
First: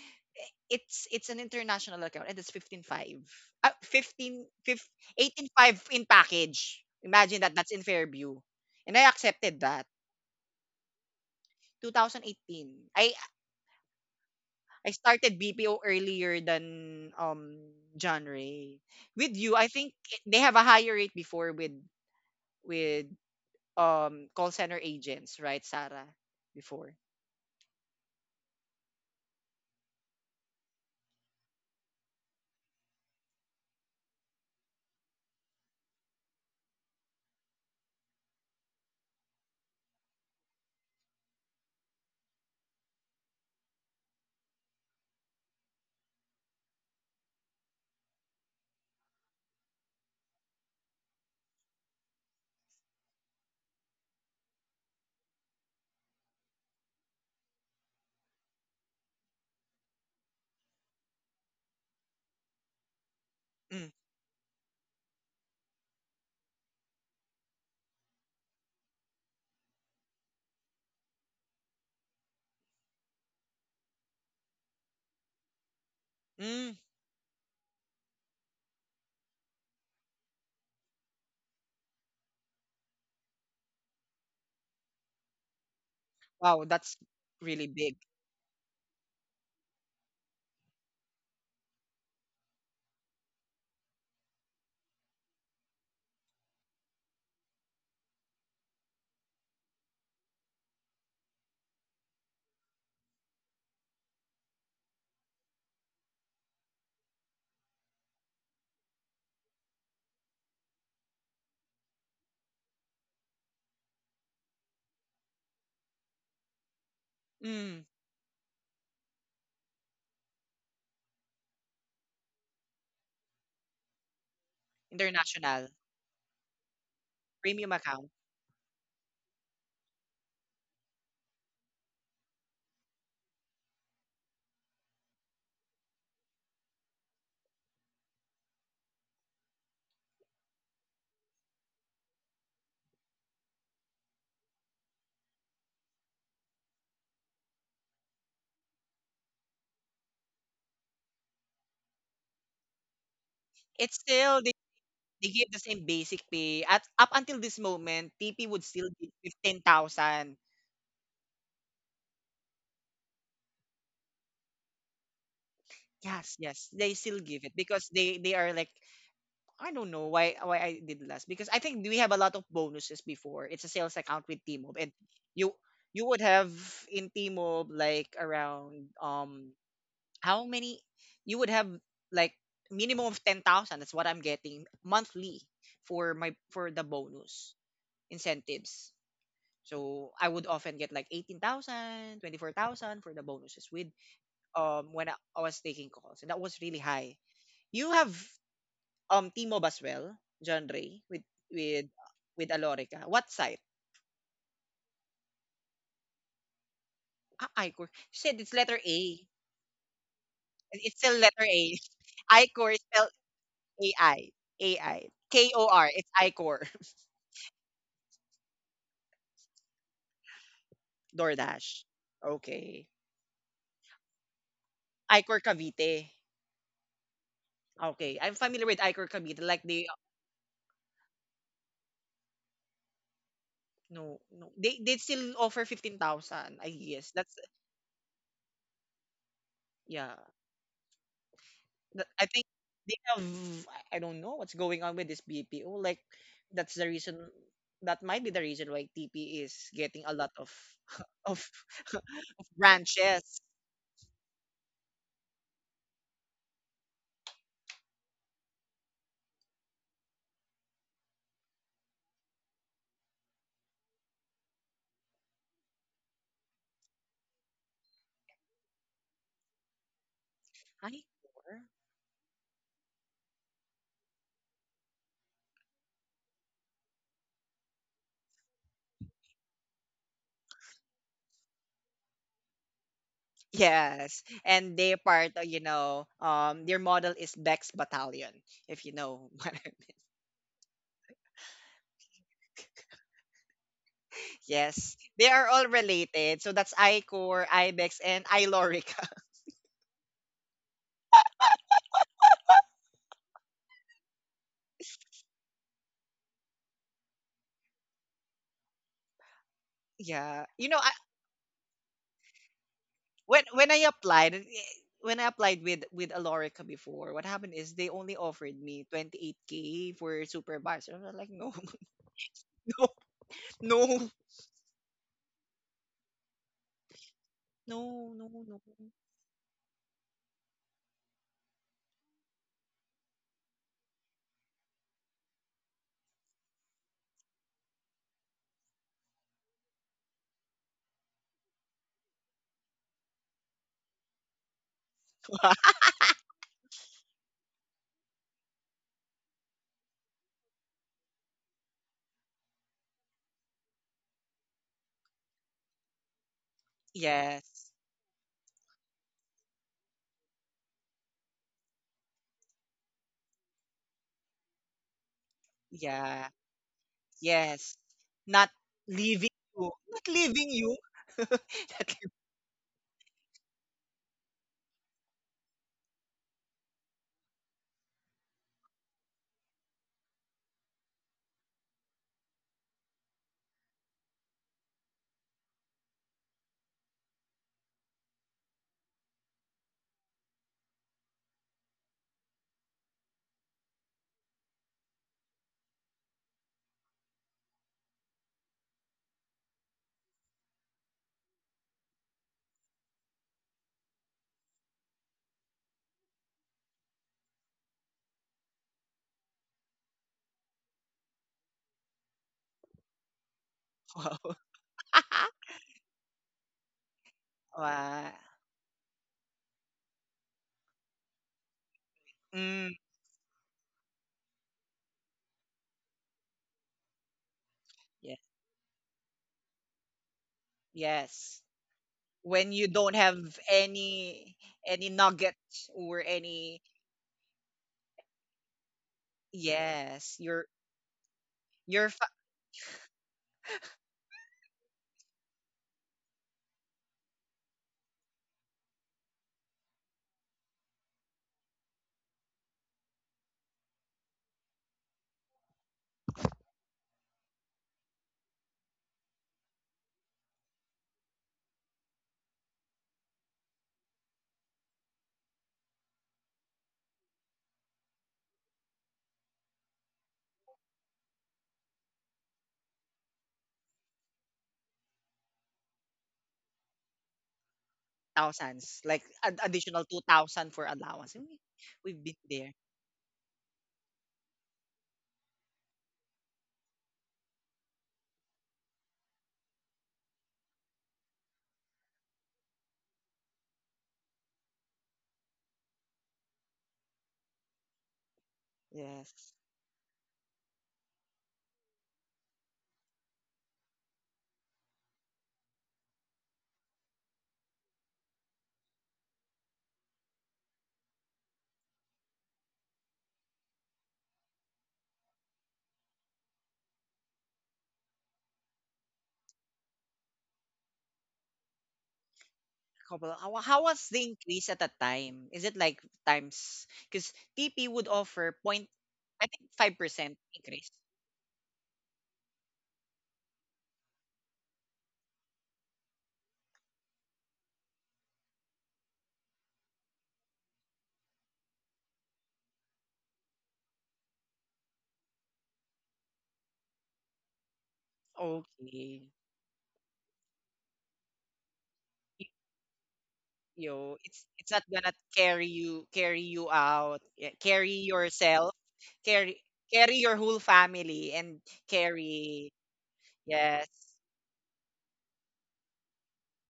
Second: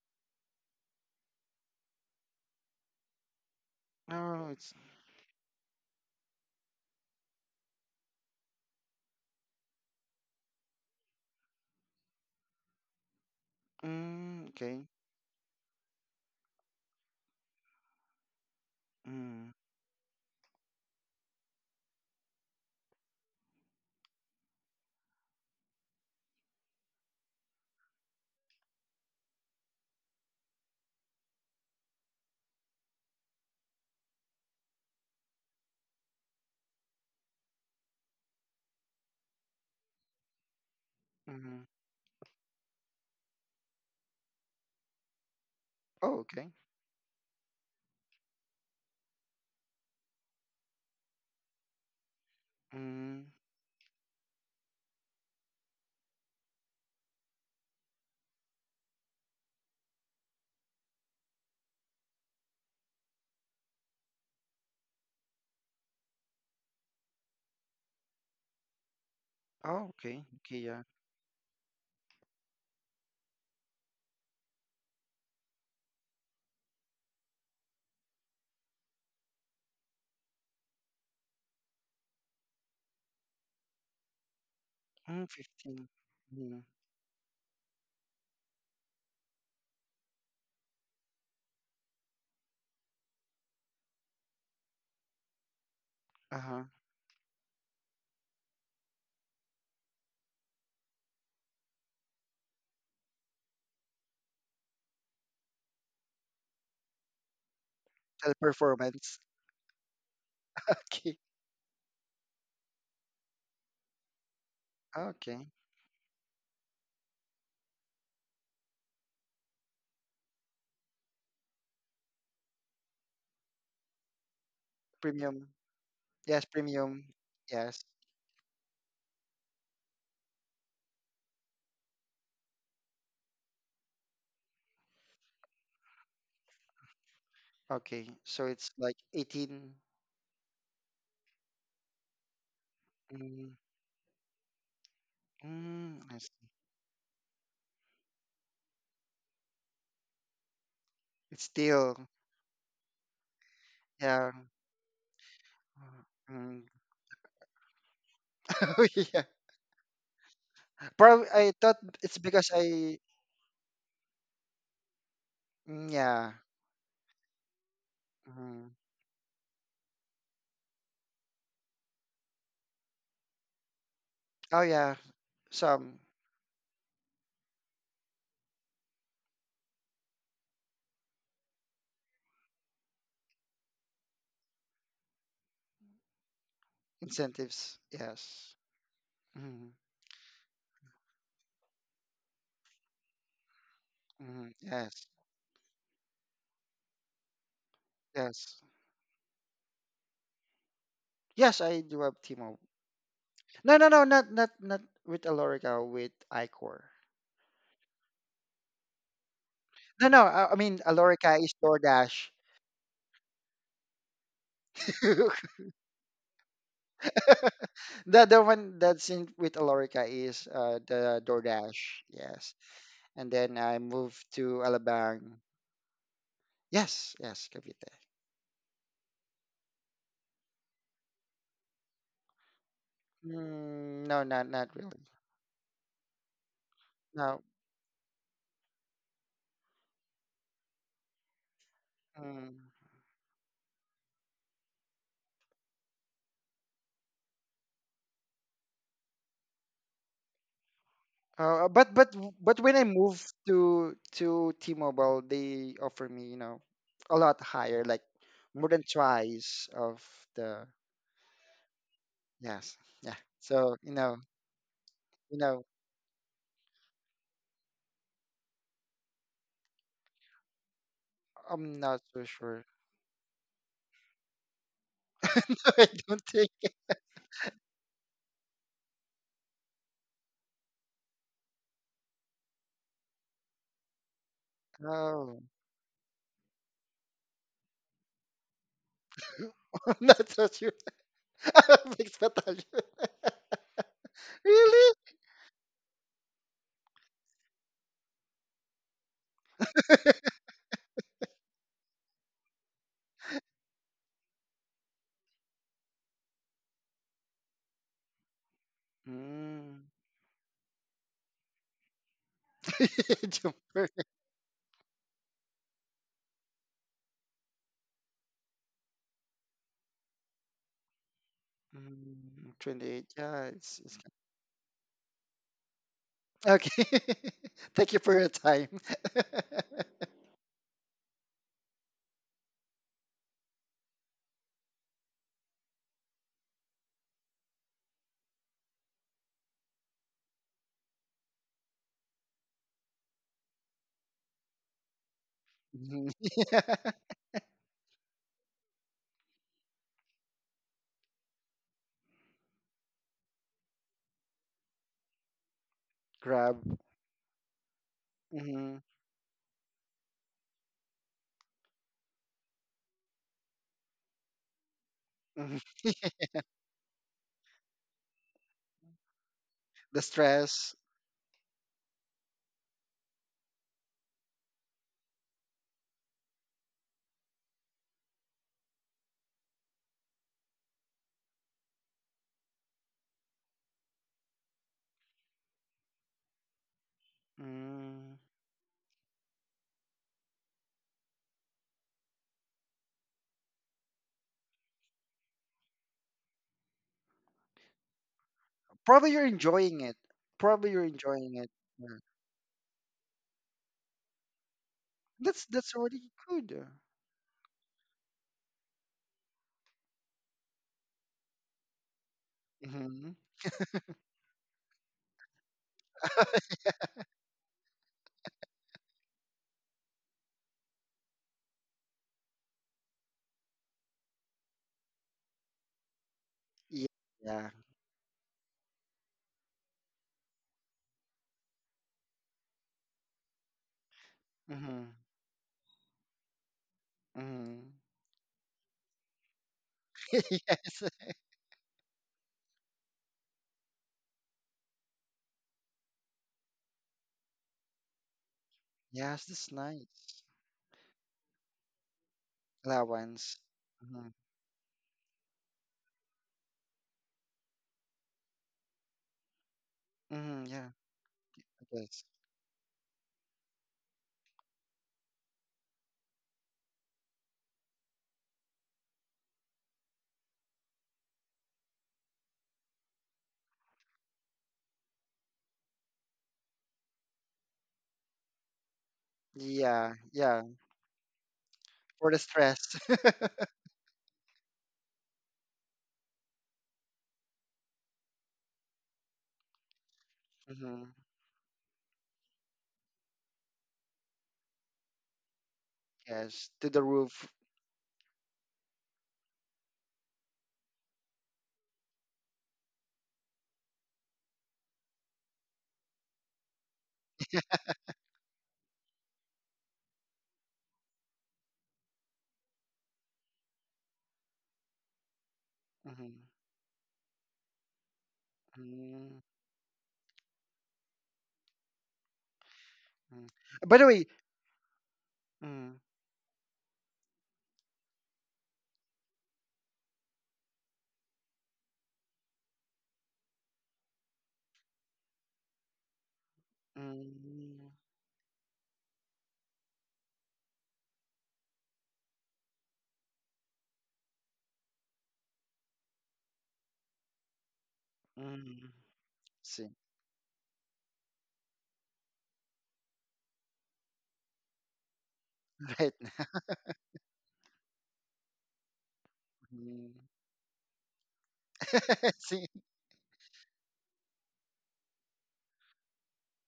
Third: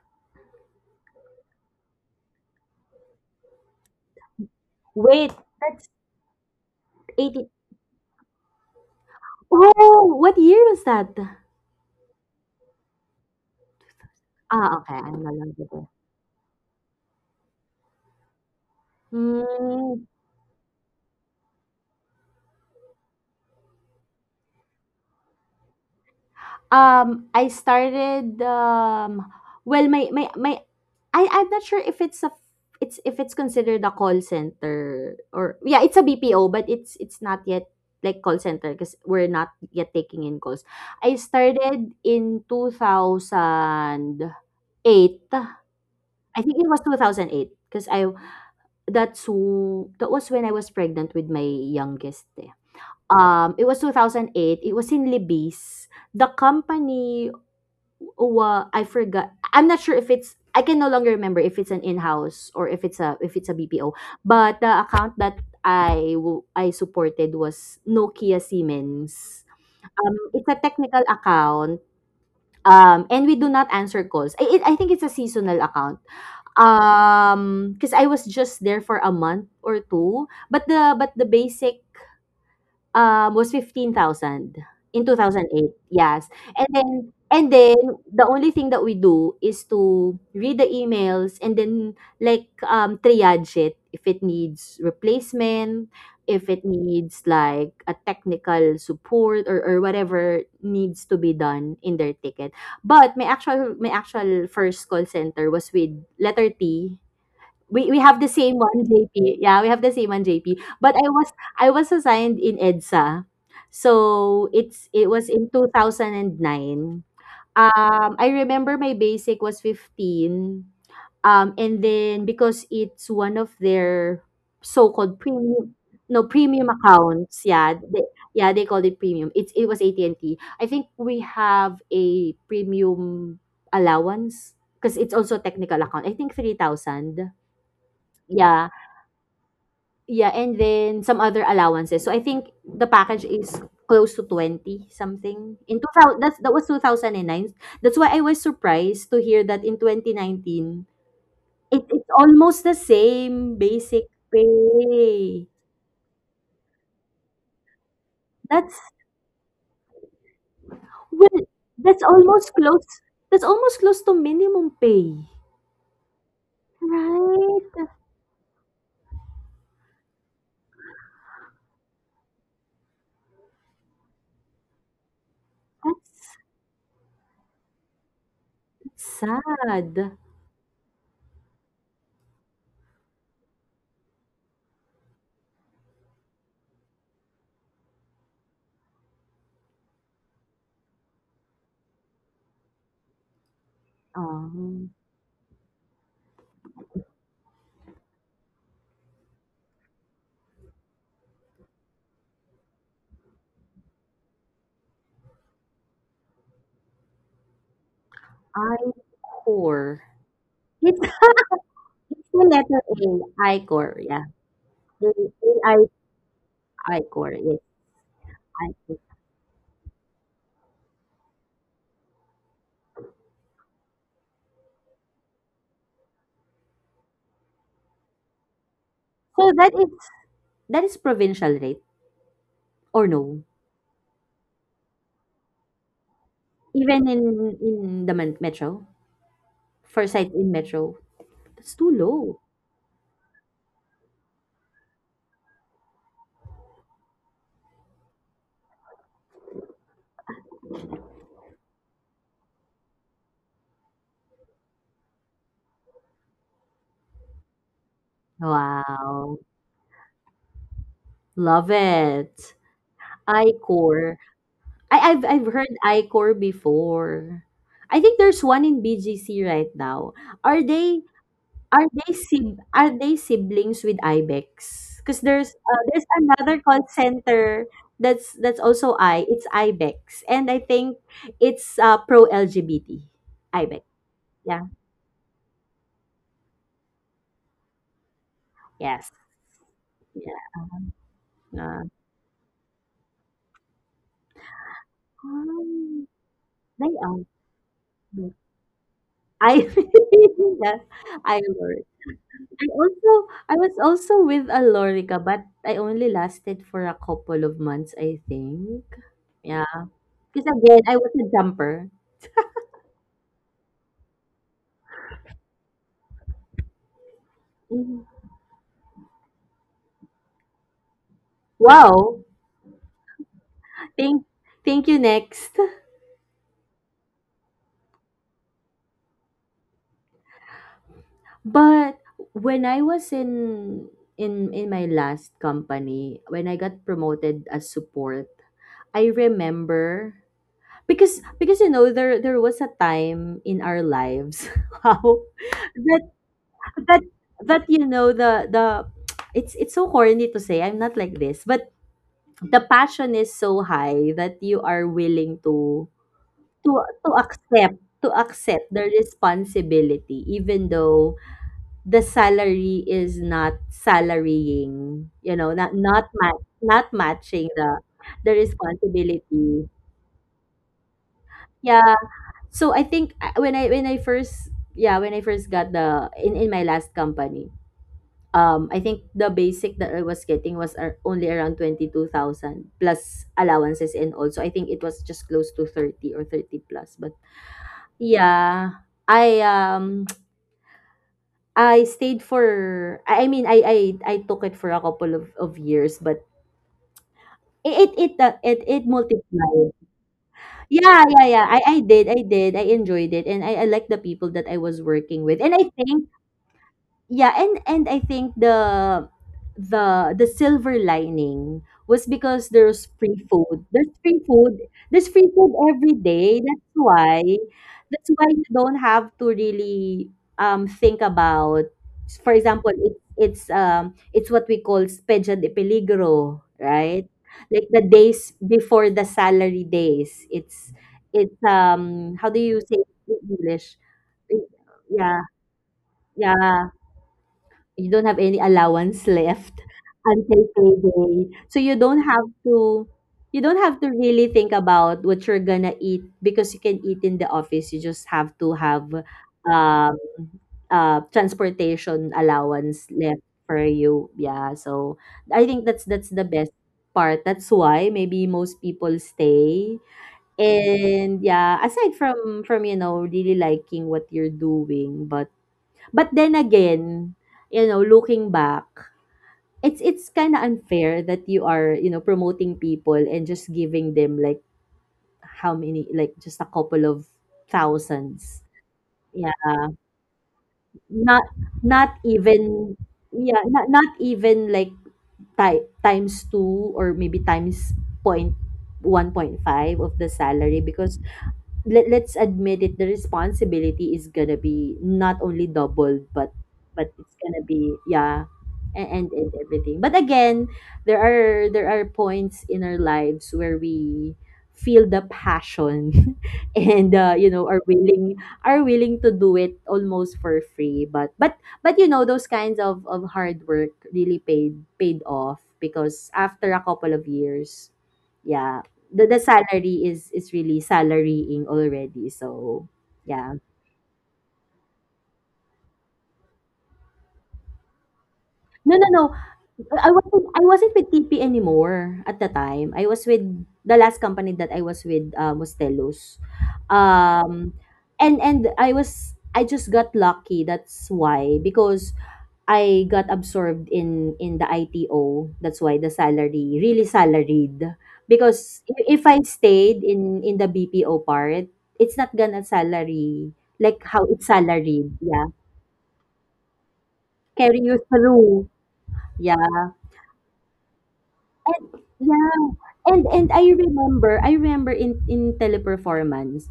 S1: It's it's an international account and it's fifteen point five. Uh, 15,
S2: Oh, it's
S1: 15
S3: Wait,
S1: eighteen point five
S3: that's
S1: in package. Imagine
S3: eighty.
S1: that that's in Fairview. And I accepted that.
S3: Oh, what year was that?
S1: twenty eighteen. I
S2: mm,
S3: Ah,
S2: okay.
S1: I
S3: okay, I'm no
S1: started
S3: longer
S1: B P O
S3: there.
S1: earlier than um John Ray. With
S2: Mm,
S1: you, I think
S3: Mm,
S1: they have a higher rate before with with um call center agents, right, Sarah? Before.
S3: um, I started, um well, my my my I I'm not sure if it's a it's if it's considered a call center, or, yeah, it's a B P O, but it's it's not yet like call center because we're not yet taking in calls. I
S2: mm.
S3: started in two thousand eight.
S2: Oh,
S3: I
S2: okay.
S3: think it was two thousand eight, because I That's w that was when I was pregnant with my youngest, eh.
S2: Mm.
S3: Um, it was two thousand eight. It was in Libis. The company wa I forgot. I'm not sure if it's I can no longer remember if it's an in-house, or if it's a if it's a B P O.
S1: Mm.
S3: But the account that I w I supported was Nokia Siemens.
S2: Oh,
S3: Um,
S2: okay.
S3: it's a
S2: Okay, yeah.
S3: technical account, um, and we do not answer calls. I, it, I think it's a seasonal account,
S1: Mm.
S3: Um, because I was just there for a month or two. But the, but the basic, Um, was fifteen thousand in two
S2: Mm,
S3: thousand eight
S2: fifteen.
S3: yes.
S2: Mm.
S1: Wow,
S3: And
S1: that's
S3: then, and
S1: really
S3: then
S1: big.
S3: the only thing that we do is to read the emails, and then, like, um, triage it if it needs replacement, if it
S2: Uh-huh.
S3: needs, like, a technical support, or or whatever needs to be done in their ticket. But my actual, my actual first call center was with letter T. We we have the same one,
S2: Teleperformance.
S3: J P. Yeah, we have the same one, J P. But I
S2: Okay.
S3: was I was assigned in EDSA. So it's it was
S2: Okay.
S3: in two thousand nine.
S1: Mm.
S3: Um I remember my basic was fifteen. Um and then, because it's one of their so-called
S2: Premium.
S1: International
S3: premium, no,
S2: Yes,
S3: premium
S2: premium.
S3: accounts.
S1: premium
S3: Yeah,
S2: Yes.
S3: they,
S1: account.
S3: yeah, they called it premium. It's it was at and T. I think we have a premium allowance because it's also a technical account. I think three thousand.
S2: Okay. So
S3: Yeah,
S2: it's like eighteen.
S3: yeah, and then some other allowances. So I think the package
S2: Mm.
S3: is close to twenty something. In
S2: Mm.
S3: two thousand,
S2: I
S3: that's, that
S2: see.
S3: was twenty oh nine. That's why I was surprised to hear that in twenty nineteen,
S2: It's
S3: it,
S2: still
S3: it's almost the same
S1: It's
S3: basic
S2: Yeah.
S1: still they, they
S3: pay.
S1: give the same basic pay.
S2: Mm.
S1: At up until this moment, T P would
S3: That's,
S1: still give
S2: Yeah.
S1: fifteen thousand.
S2: Probably
S3: well,
S2: I thought
S3: that's
S2: it's
S3: almost
S2: because
S3: close.
S2: I,
S3: That's almost close to minimum pay.
S2: mm,
S1: Yes,
S2: yeah.
S1: yes, they still give it
S3: Right?
S1: because they they are like
S2: Mm.
S1: I don't know why why I did less because I think we have a lot of bonuses before. It's a sales account with
S2: Oh
S1: Tmall, and
S2: yeah.
S1: you
S2: Some
S1: you would
S3: That's
S1: have in Tmall like around, um,
S3: sad.
S1: how many you would have like minimum of ten thousand. That's what I'm getting monthly for my for the bonus
S2: incentives. Yes.
S1: incentives.
S2: Mm.
S1: So I would often get like eighteen thousand, twenty four thousand for the bonuses with,
S2: Mm.
S3: Um,
S1: um,
S2: Yes.
S1: when I, I was taking calls, and that was really high. You have,
S2: Yes.
S1: um, T-Mob as well, John Ray, with
S2: Yes, I
S1: with
S2: do have
S1: with
S2: Timo.
S1: Alorica. What site?
S2: No, no, no, not, not not with Alorica, with iCore.
S1: Ah, iCore. You said it's
S3: I
S1: letter A.
S3: core.
S2: No, no, I, I mean
S1: And it's
S3: It's,
S1: still
S2: Alorica
S1: letter
S2: is
S1: A.
S3: it's
S2: DoorDash.
S3: the
S1: iCore is
S3: letter
S1: spelled
S3: A, I core.
S1: A I. A I.
S3: The
S1: K O R. It's iCore.
S3: A I core, yes,
S2: The the one
S3: iCore.
S2: that's in with Alorica is, uh the DoorDash.
S1: DoorDash.
S2: Yes.
S1: Okay.
S2: And then I moved to Alabang.
S1: Icor Cavite.
S2: Yes, yes, Cavite.
S1: Okay, I'm familiar with Icor Cavite.
S3: So
S1: Like
S3: that
S1: they,
S3: is,
S1: uh,
S3: that is provincial rate, or no?
S1: no,
S2: Mm, no, not
S1: no,
S2: not
S1: they they
S2: really.
S1: still offer fifteen thousand. I
S3: Even
S1: guess that's
S2: No.
S3: in in the men- metro, for
S1: yeah.
S3: site in metro, that's too
S1: That- I
S3: low.
S1: think
S2: Mm.
S1: they have, I I don't know what's going on with this B P O. Like that's the reason, that might be the reason why T P is getting a lot of of
S2: Uh, but but but when I moved
S1: branches.
S2: to to T-Mobile, they offer me, you know, a lot higher, like more than
S3: Wow,
S2: twice of the,
S3: love it.
S2: yes, yeah.
S3: I
S2: So, you
S3: core.
S2: know,
S3: I I've
S2: you
S3: I've
S2: know,
S3: heard I core before. I think there's one in B G C right now. Are
S1: Hi.
S3: they,
S2: I'm
S3: Are
S2: not
S3: they
S2: so
S3: sib
S2: sure.
S3: are they siblings with IBEX? Because there's uh,
S2: I
S3: there's
S2: don't think.
S3: another call center that's that's also I. It's IBEX, and I think it's uh, pro L G B T. IBEX.
S1: Yes,
S3: Yeah.
S1: and they part, uh,
S2: Oh,
S1: you know, um, their model is Bex Battalion, if you
S3: Yes.
S1: know.
S2: I'm not so
S3: Yeah.
S2: sure. I
S3: Uh,
S2: have expectation. Really?
S1: Yes, they are all
S3: um,
S1: related. So that's
S3: they are.
S1: iCore, iBex, and iLorica.
S3: I yeah, I Lorica. I also I was also with a Lorica, but I only lasted for a couple of months, I think. Yeah,
S2: Mm.
S3: because
S1: Yeah, you know,
S3: again,
S1: I,
S3: I was a jumper.
S1: when when I
S2: Jumper.
S1: applied, eh, when I applied with with Alorica before, what happened is they
S3: Mhm.
S1: only offered me twenty-eight k for supervisor. I was like, no,
S3: Wow.
S2: Mm, twenty-eight. Yeah, it's it's
S1: no,
S3: Thank thank you next.
S2: Okay. Thank you
S1: no,
S2: for
S1: no,
S2: your
S1: no, no.
S2: time.
S3: But when I was in in in my last company, when I got promoted as support, I remember, because because you know, there there was a time in our lives how, that
S2: Mhm. Yeah.
S3: that that you know, the the it's it's so corny to say I'm not like this, but the passion is so high that you are willing to
S2: Grab.
S3: to to
S1: Yes,
S3: accept to accept
S2: Hmm.
S3: the responsibility, even though the salary is not salarying, you know,
S2: Hmm.
S3: not not
S1: yeah,
S3: ma- not matching
S1: yes.
S3: the the
S1: Not leaving
S3: responsibility.
S1: you,
S2: The
S1: not leaving
S2: stress.
S1: you. Not
S3: Yeah.
S1: leaving,
S3: So I think I- when I when I first yeah, when I first got the in in my last company. um I think the basic that I was getting was ar- only around twenty-two thousand, plus allowances, and also I think it was just close to thirty or thirty plus. But
S2: Mm.
S3: yeah, I um I stayed for, I I mean, I I I took it for a couple of of years, but it it it, uh, it it
S2: Probably you're
S3: multiplied.
S2: enjoying it. Probably you're
S3: Yeah, yeah,
S2: enjoying
S3: yeah.
S2: it.
S3: I I
S2: Yeah.
S3: did, I did. I enjoyed it, and I I liked the people that I was working with,
S2: That's
S3: and I
S2: that's already
S3: think,
S2: good.
S3: yeah, and and i think the the the silver lining was because there's
S2: Hmm.
S3: free food, there's free
S1: wow.
S3: food, there's free food every day. that's why that's
S1: Wow.
S3: why you don't have to really um think about, for example,
S1: Mm,
S3: it, it's um it's what we call spedja de peligro,
S2: Yeah.
S3: right?
S2: Yeah.
S3: Like, the
S1: yes,
S3: days before the salary days, it's it's
S1: yes.
S3: um how do
S1: When
S3: you
S1: you
S3: say it
S1: don't
S3: in
S1: have
S3: English?
S1: any
S3: It-
S1: any
S2: Hmm.
S3: yeah,
S1: nuggets or any,
S3: yeah,
S2: Hmm.
S3: you don't have any allowance left
S1: yes,
S3: until
S1: your
S2: Yes.
S3: payday. So you
S1: your
S3: don't
S1: fa-
S3: have to you don't have to really think about what you're gonna eat, because you can eat in the office. You just have to have
S2: Yes, that's
S3: um
S2: nice.
S3: uh transportation allowance left
S2: Allowance.
S3: for you.
S2: Hmm.
S3: Yeah. So I think that's that's the best part. That's why maybe most people stay.
S2: Hmm. Yeah,
S3: And yeah,
S2: I
S3: aside
S2: guess.
S3: from from you know really liking what you're doing, but but then again, you know, looking back, it's it's kind of unfair that you are, you know, promoting people and just giving them like how many, like, just a couple of thousands.
S1: thousands, like
S3: Yeah.
S1: an additional
S2: Yeah, yeah.
S1: two thousand for allowance.
S3: Not
S1: And
S3: not
S1: we- we've
S2: For the
S1: been there,
S3: even
S2: stress.
S3: yeah, not not even like, ti- times two, or maybe times point one point five of the salary,
S2: Hmm.
S3: because, let, let's admit it, the responsibility is gonna be not only doubled, but
S2: Yes, to the
S3: but it's
S2: roof.
S3: gonna be, yeah, and, and and
S1: yes.
S3: everything. But again, there are there are points in our lives where we feel the passion and, uh, you know are willing are willing to do it almost for free, but but but you know those kinds of of hard work really paid paid off, because
S2: Hmm.
S3: after a couple of years, yeah, the the
S2: Mm,
S3: salary is is really salarying already. So
S1: Couple,
S2: mm.
S1: how,
S3: yeah.
S1: how
S2: By the
S1: was the
S2: way,
S1: increase at that time? Is it like
S2: mm,
S1: times because tp would offer point,
S3: No, no, no.
S1: I think
S3: I
S1: five percent
S3: wasn't I
S1: increase,
S3: wasn't with T P anymore at the time. I was with the last company that I was with, uh, was Um
S2: mm,
S3: and and I was I just got lucky. That's why, because I got absorbed in in the I T O. That's why the salary really salaried, because,
S2: mm,
S3: i-
S1: okay?
S3: if I
S2: sing
S3: stayed in in the B P O part, it's not gonna salary like
S1: You
S3: how it's
S1: it's it's not gonna
S3: salaried. Yeah,
S1: carry you,
S2: right
S1: carry
S2: now.
S1: you out, yeah,
S3: carry
S1: carry
S3: you through.
S1: yourself, carry,
S3: Yeah,
S2: Mm.
S1: carry your whole family and
S3: and yeah,
S2: Sing.
S1: carry,
S3: and and I
S1: yes.
S3: remember I remember in in Teleperformance.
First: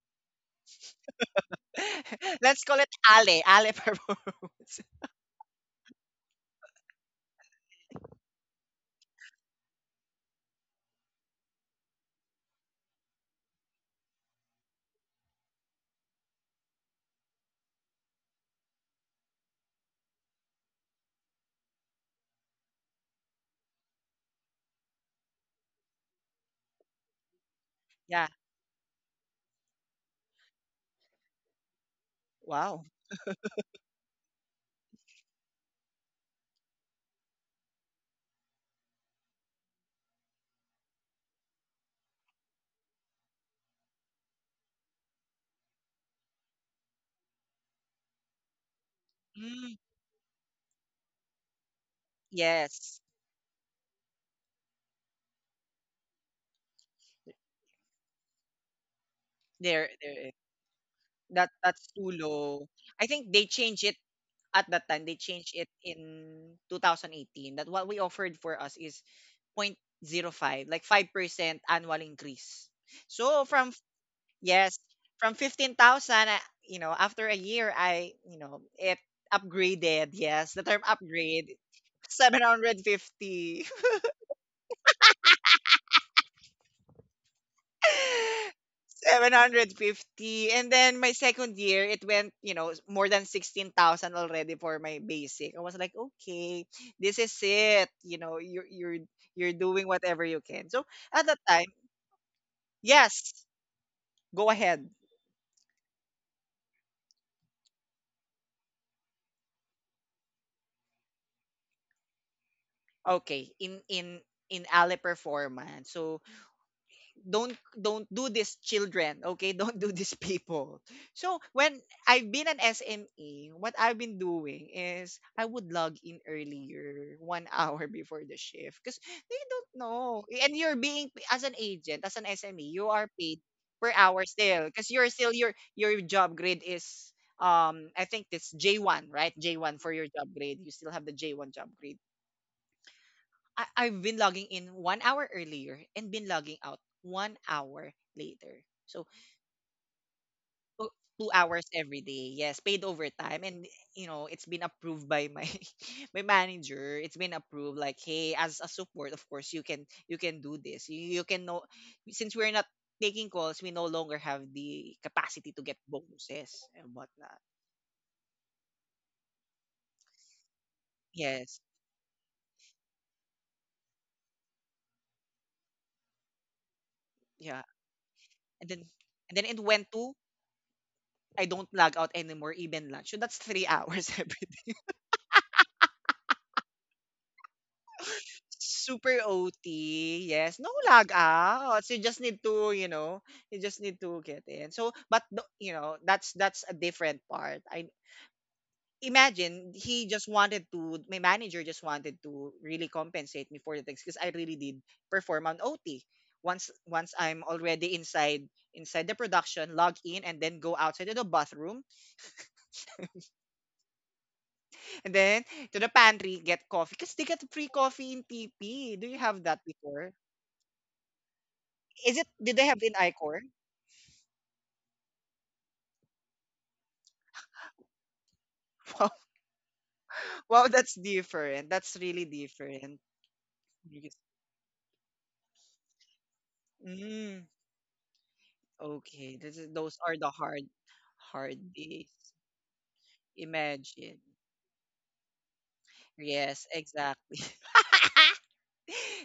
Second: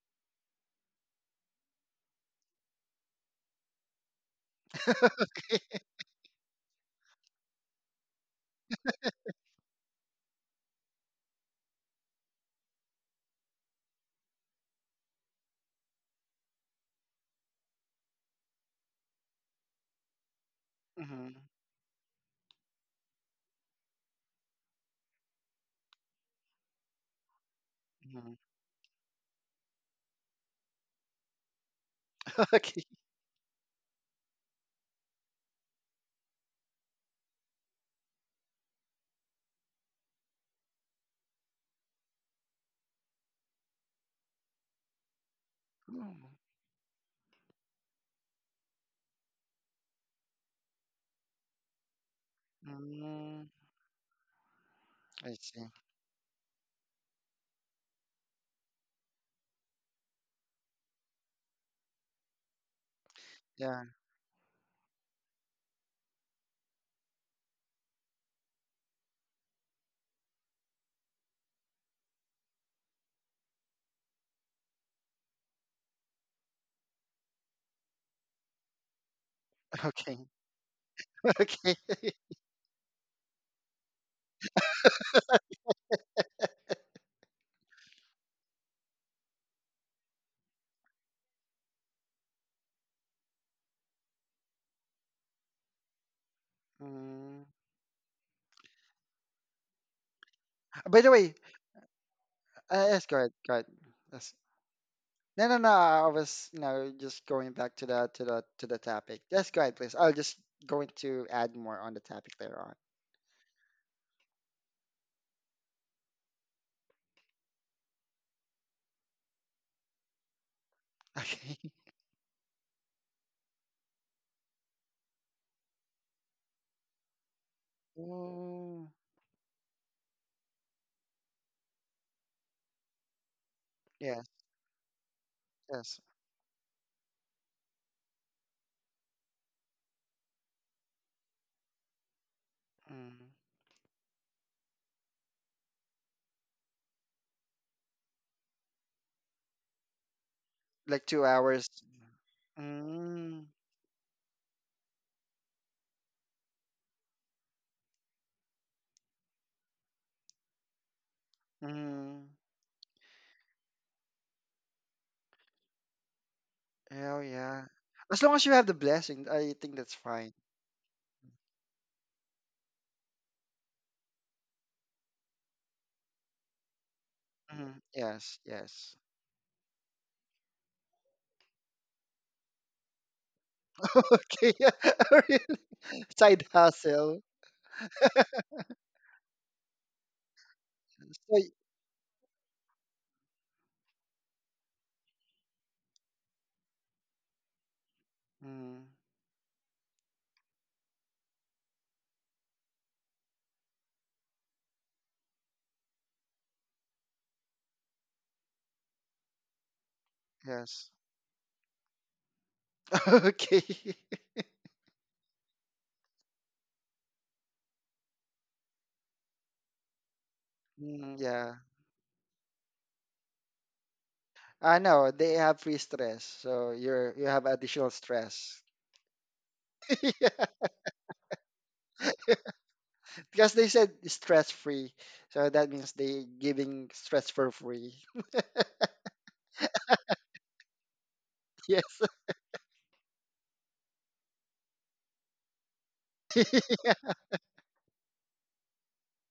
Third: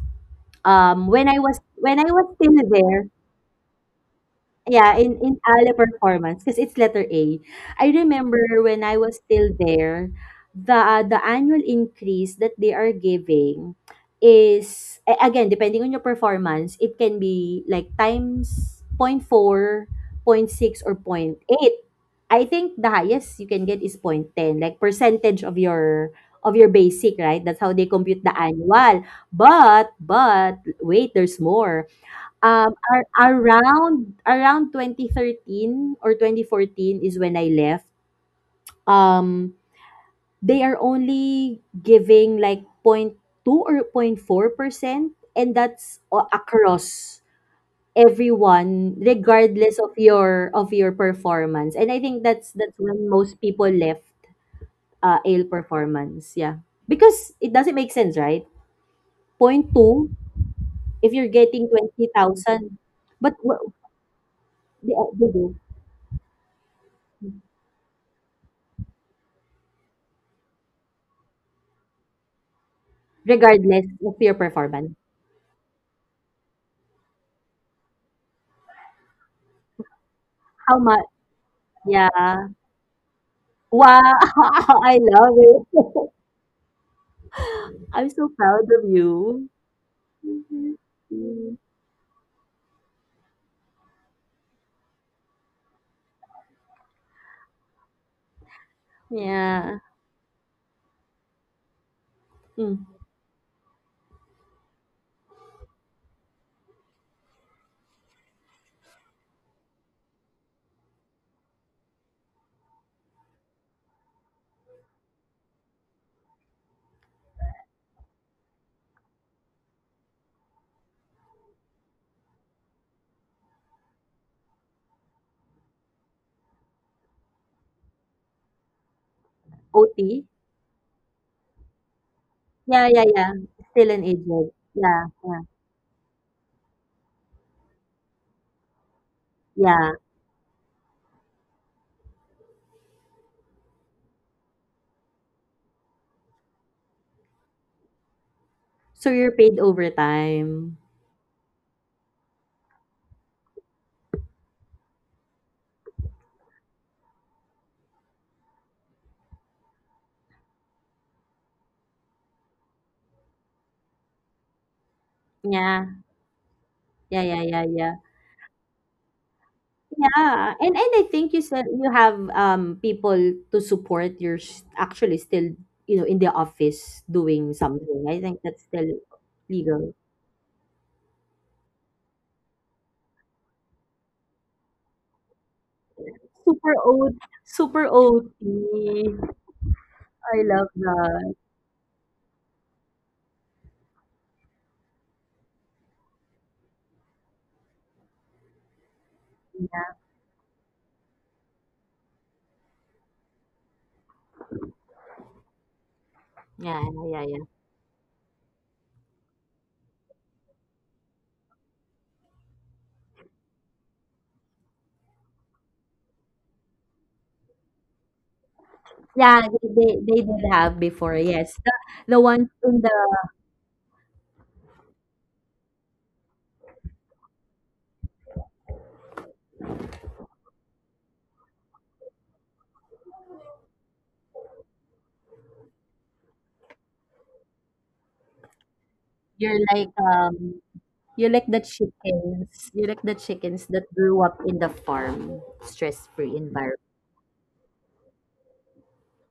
S3: Um, when I was when I was still
S1: Let's call it
S3: there.
S1: ale ale purpose.
S3: Yeah, in in ALE performance, 'cause it's letter A. I remember when I was still there, the uh, the annual increase that they are giving is, a- again, depending on your performance, it can be like times point four point six, or
S2: Mm,
S3: point eight. I think the highest you can get is point ten, like, percentage of your of your basic, right? That's how they compute
S1: Yeah.
S2: mm.
S3: the annual. But but wait, there's more. Um,
S2: Okay.
S1: Wow.
S3: ar around around twenty thirteen or twenty fourteen is when I left. Um, they are only giving like point two or point four percent, and that's
S2: Mm,
S3: a- across everyone, regardless
S1: Mm,
S3: of your of your performance. And I think that's that's
S1: yes.
S3: when most
S2: mm,
S3: people left, uh,
S2: I
S3: Ale
S2: see.
S3: performance. Yeah, because it doesn't make sense, right? Point
S1: there
S3: two.
S1: there
S3: If you're
S1: That
S3: getting
S1: that's too low.
S3: twenty thousand,
S1: I
S3: but,
S1: think they
S3: wha-
S2: Yeah.
S1: changed it at
S3: they,
S1: that time. They
S3: they do,
S1: changed it in twenty eighteen. That what we offered for us is zero point zero 0.05, like five percent annual increase. So from,
S3: regardless of your
S1: yes,
S3: performance.
S1: from fifteen thousand, I- you know, after a year I, you know, it upgraded.
S2: Okay.
S1: Yes, the
S3: How
S1: term
S3: much?
S1: upgrade
S2: Okay.
S3: Yeah.
S1: seven hundred fifty.
S3: Wow! I love it. I'm so proud of
S1: Seven
S3: you.
S1: hundred fifty,
S3: Mhm.
S1: and then my second year it went you know more than sixteen thousand already for my basic. I was like, okay, this is
S2: Mm.
S1: it, you know, you're you're you're
S3: Yeah.
S1: doing whatever you can so
S2: By the
S1: at
S2: way,
S1: that time,
S3: Mm.
S2: uh, yes, go ahead.
S1: yes,
S2: Go ahead. Yes.
S1: go ahead.
S2: No, no, no. I was, you know, just going back to the, to the to the topic. Yes, go ahead, please. I'll just going to add more on the topic later on.
S1: Okay, in in in Ale performance, so don't don't do this children, okay? Don't do this people. So
S2: Okay.
S1: when I've been an S M E, what I've been doing is I would log in earlier one hour before the shift
S2: Mm,
S1: because they don't
S3: O T?
S1: know, and you're being as an agent, as an S M E,
S3: Yeah,
S1: you
S3: yeah,
S1: are
S3: yeah.
S1: paid
S3: Still
S1: per
S3: an
S2: yes.
S1: hour
S3: agent.
S1: still because
S3: Yeah,
S1: you're still
S3: yeah,
S1: your
S2: Yes.
S1: your job grade is, um, I think it's J one, right? J one
S3: yeah.
S1: for your job grade, you still have the J one job grade.
S2: Mm.
S1: I, I've been logging in one hour earlier and been logging out one hour later.
S3: So
S1: So
S3: you're paid overtime.
S1: two,
S2: Like two
S1: two
S2: hours.
S1: hours every day. Yes, paid
S2: Mm,
S1: overtime, and you know it's been approved by my my manager. It's been approved. Like, hey, as a support, of course you can you can do this. You, you can know
S2: mm,
S1: since we're not taking calls, we no longer have the capacity to get
S3: Yeah,
S1: bonuses and
S2: oh
S3: yeah, yeah,
S1: whatnot.
S3: yeah,
S2: yeah.
S3: yeah.
S2: As long as you have the blessing, I think that's fine.
S3: Yeah, and and I think you said
S1: Yes,
S3: you have um people to support. You're s- actually still, you know in the office doing
S1: yeah,
S2: Hmm.
S3: something. I think
S2: Yes,
S3: that's
S1: and then
S3: still
S2: yes.
S1: and then it went
S3: legal.
S1: to I don't log out anymore even lunch. So that's three hours every
S2: Okay, yeah. Really. Side
S3: Super oat,
S2: hustle.
S3: super O T.
S1: Super O T,
S3: I
S1: yes.
S3: love
S1: No lag
S3: that.
S2: So, y-
S1: outs. You just need to, you know, you just need to get in. So, but th- you know, that's that's a different part. I
S2: mm,
S1: imagine
S3: Yeah,
S1: he just wanted to. My manager just wanted to really compensate me for the things because I really did perform on O T. Once
S3: yeah,
S1: once
S3: yeah, yeah.
S1: I'm already inside inside the production, log in and then go
S2: yes.
S1: outside to the bathroom
S2: Okay.
S1: and then to the pantry get coffee because they get free coffee in T P. Do you
S3: Yeah,
S1: have
S3: they,
S1: that
S3: they, they
S1: before?
S3: did have before,
S2: Mm,
S3: yes.
S2: yeah.
S3: The, the
S1: Is it?
S3: ones
S1: Did they
S3: in
S1: have
S3: the,
S1: in Icor?
S2: I know they have free stress, so you're you have additional stress.
S1: Wow,
S2: Yeah.
S1: wow, that's different. That's really different.
S2: Because they said
S1: Because-
S2: stress free, so that means they giving stress for
S1: Mm,
S2: free.
S1: okay,
S3: you're
S1: this is,
S3: like,
S1: those are the
S3: um
S1: hard,
S3: you like the
S1: hard
S2: Yes.
S1: days.
S3: chickens. You like the chickens that grew
S1: Imagine.
S3: up in the farm, stress free
S1: Yes,
S3: environment.
S1: exactly.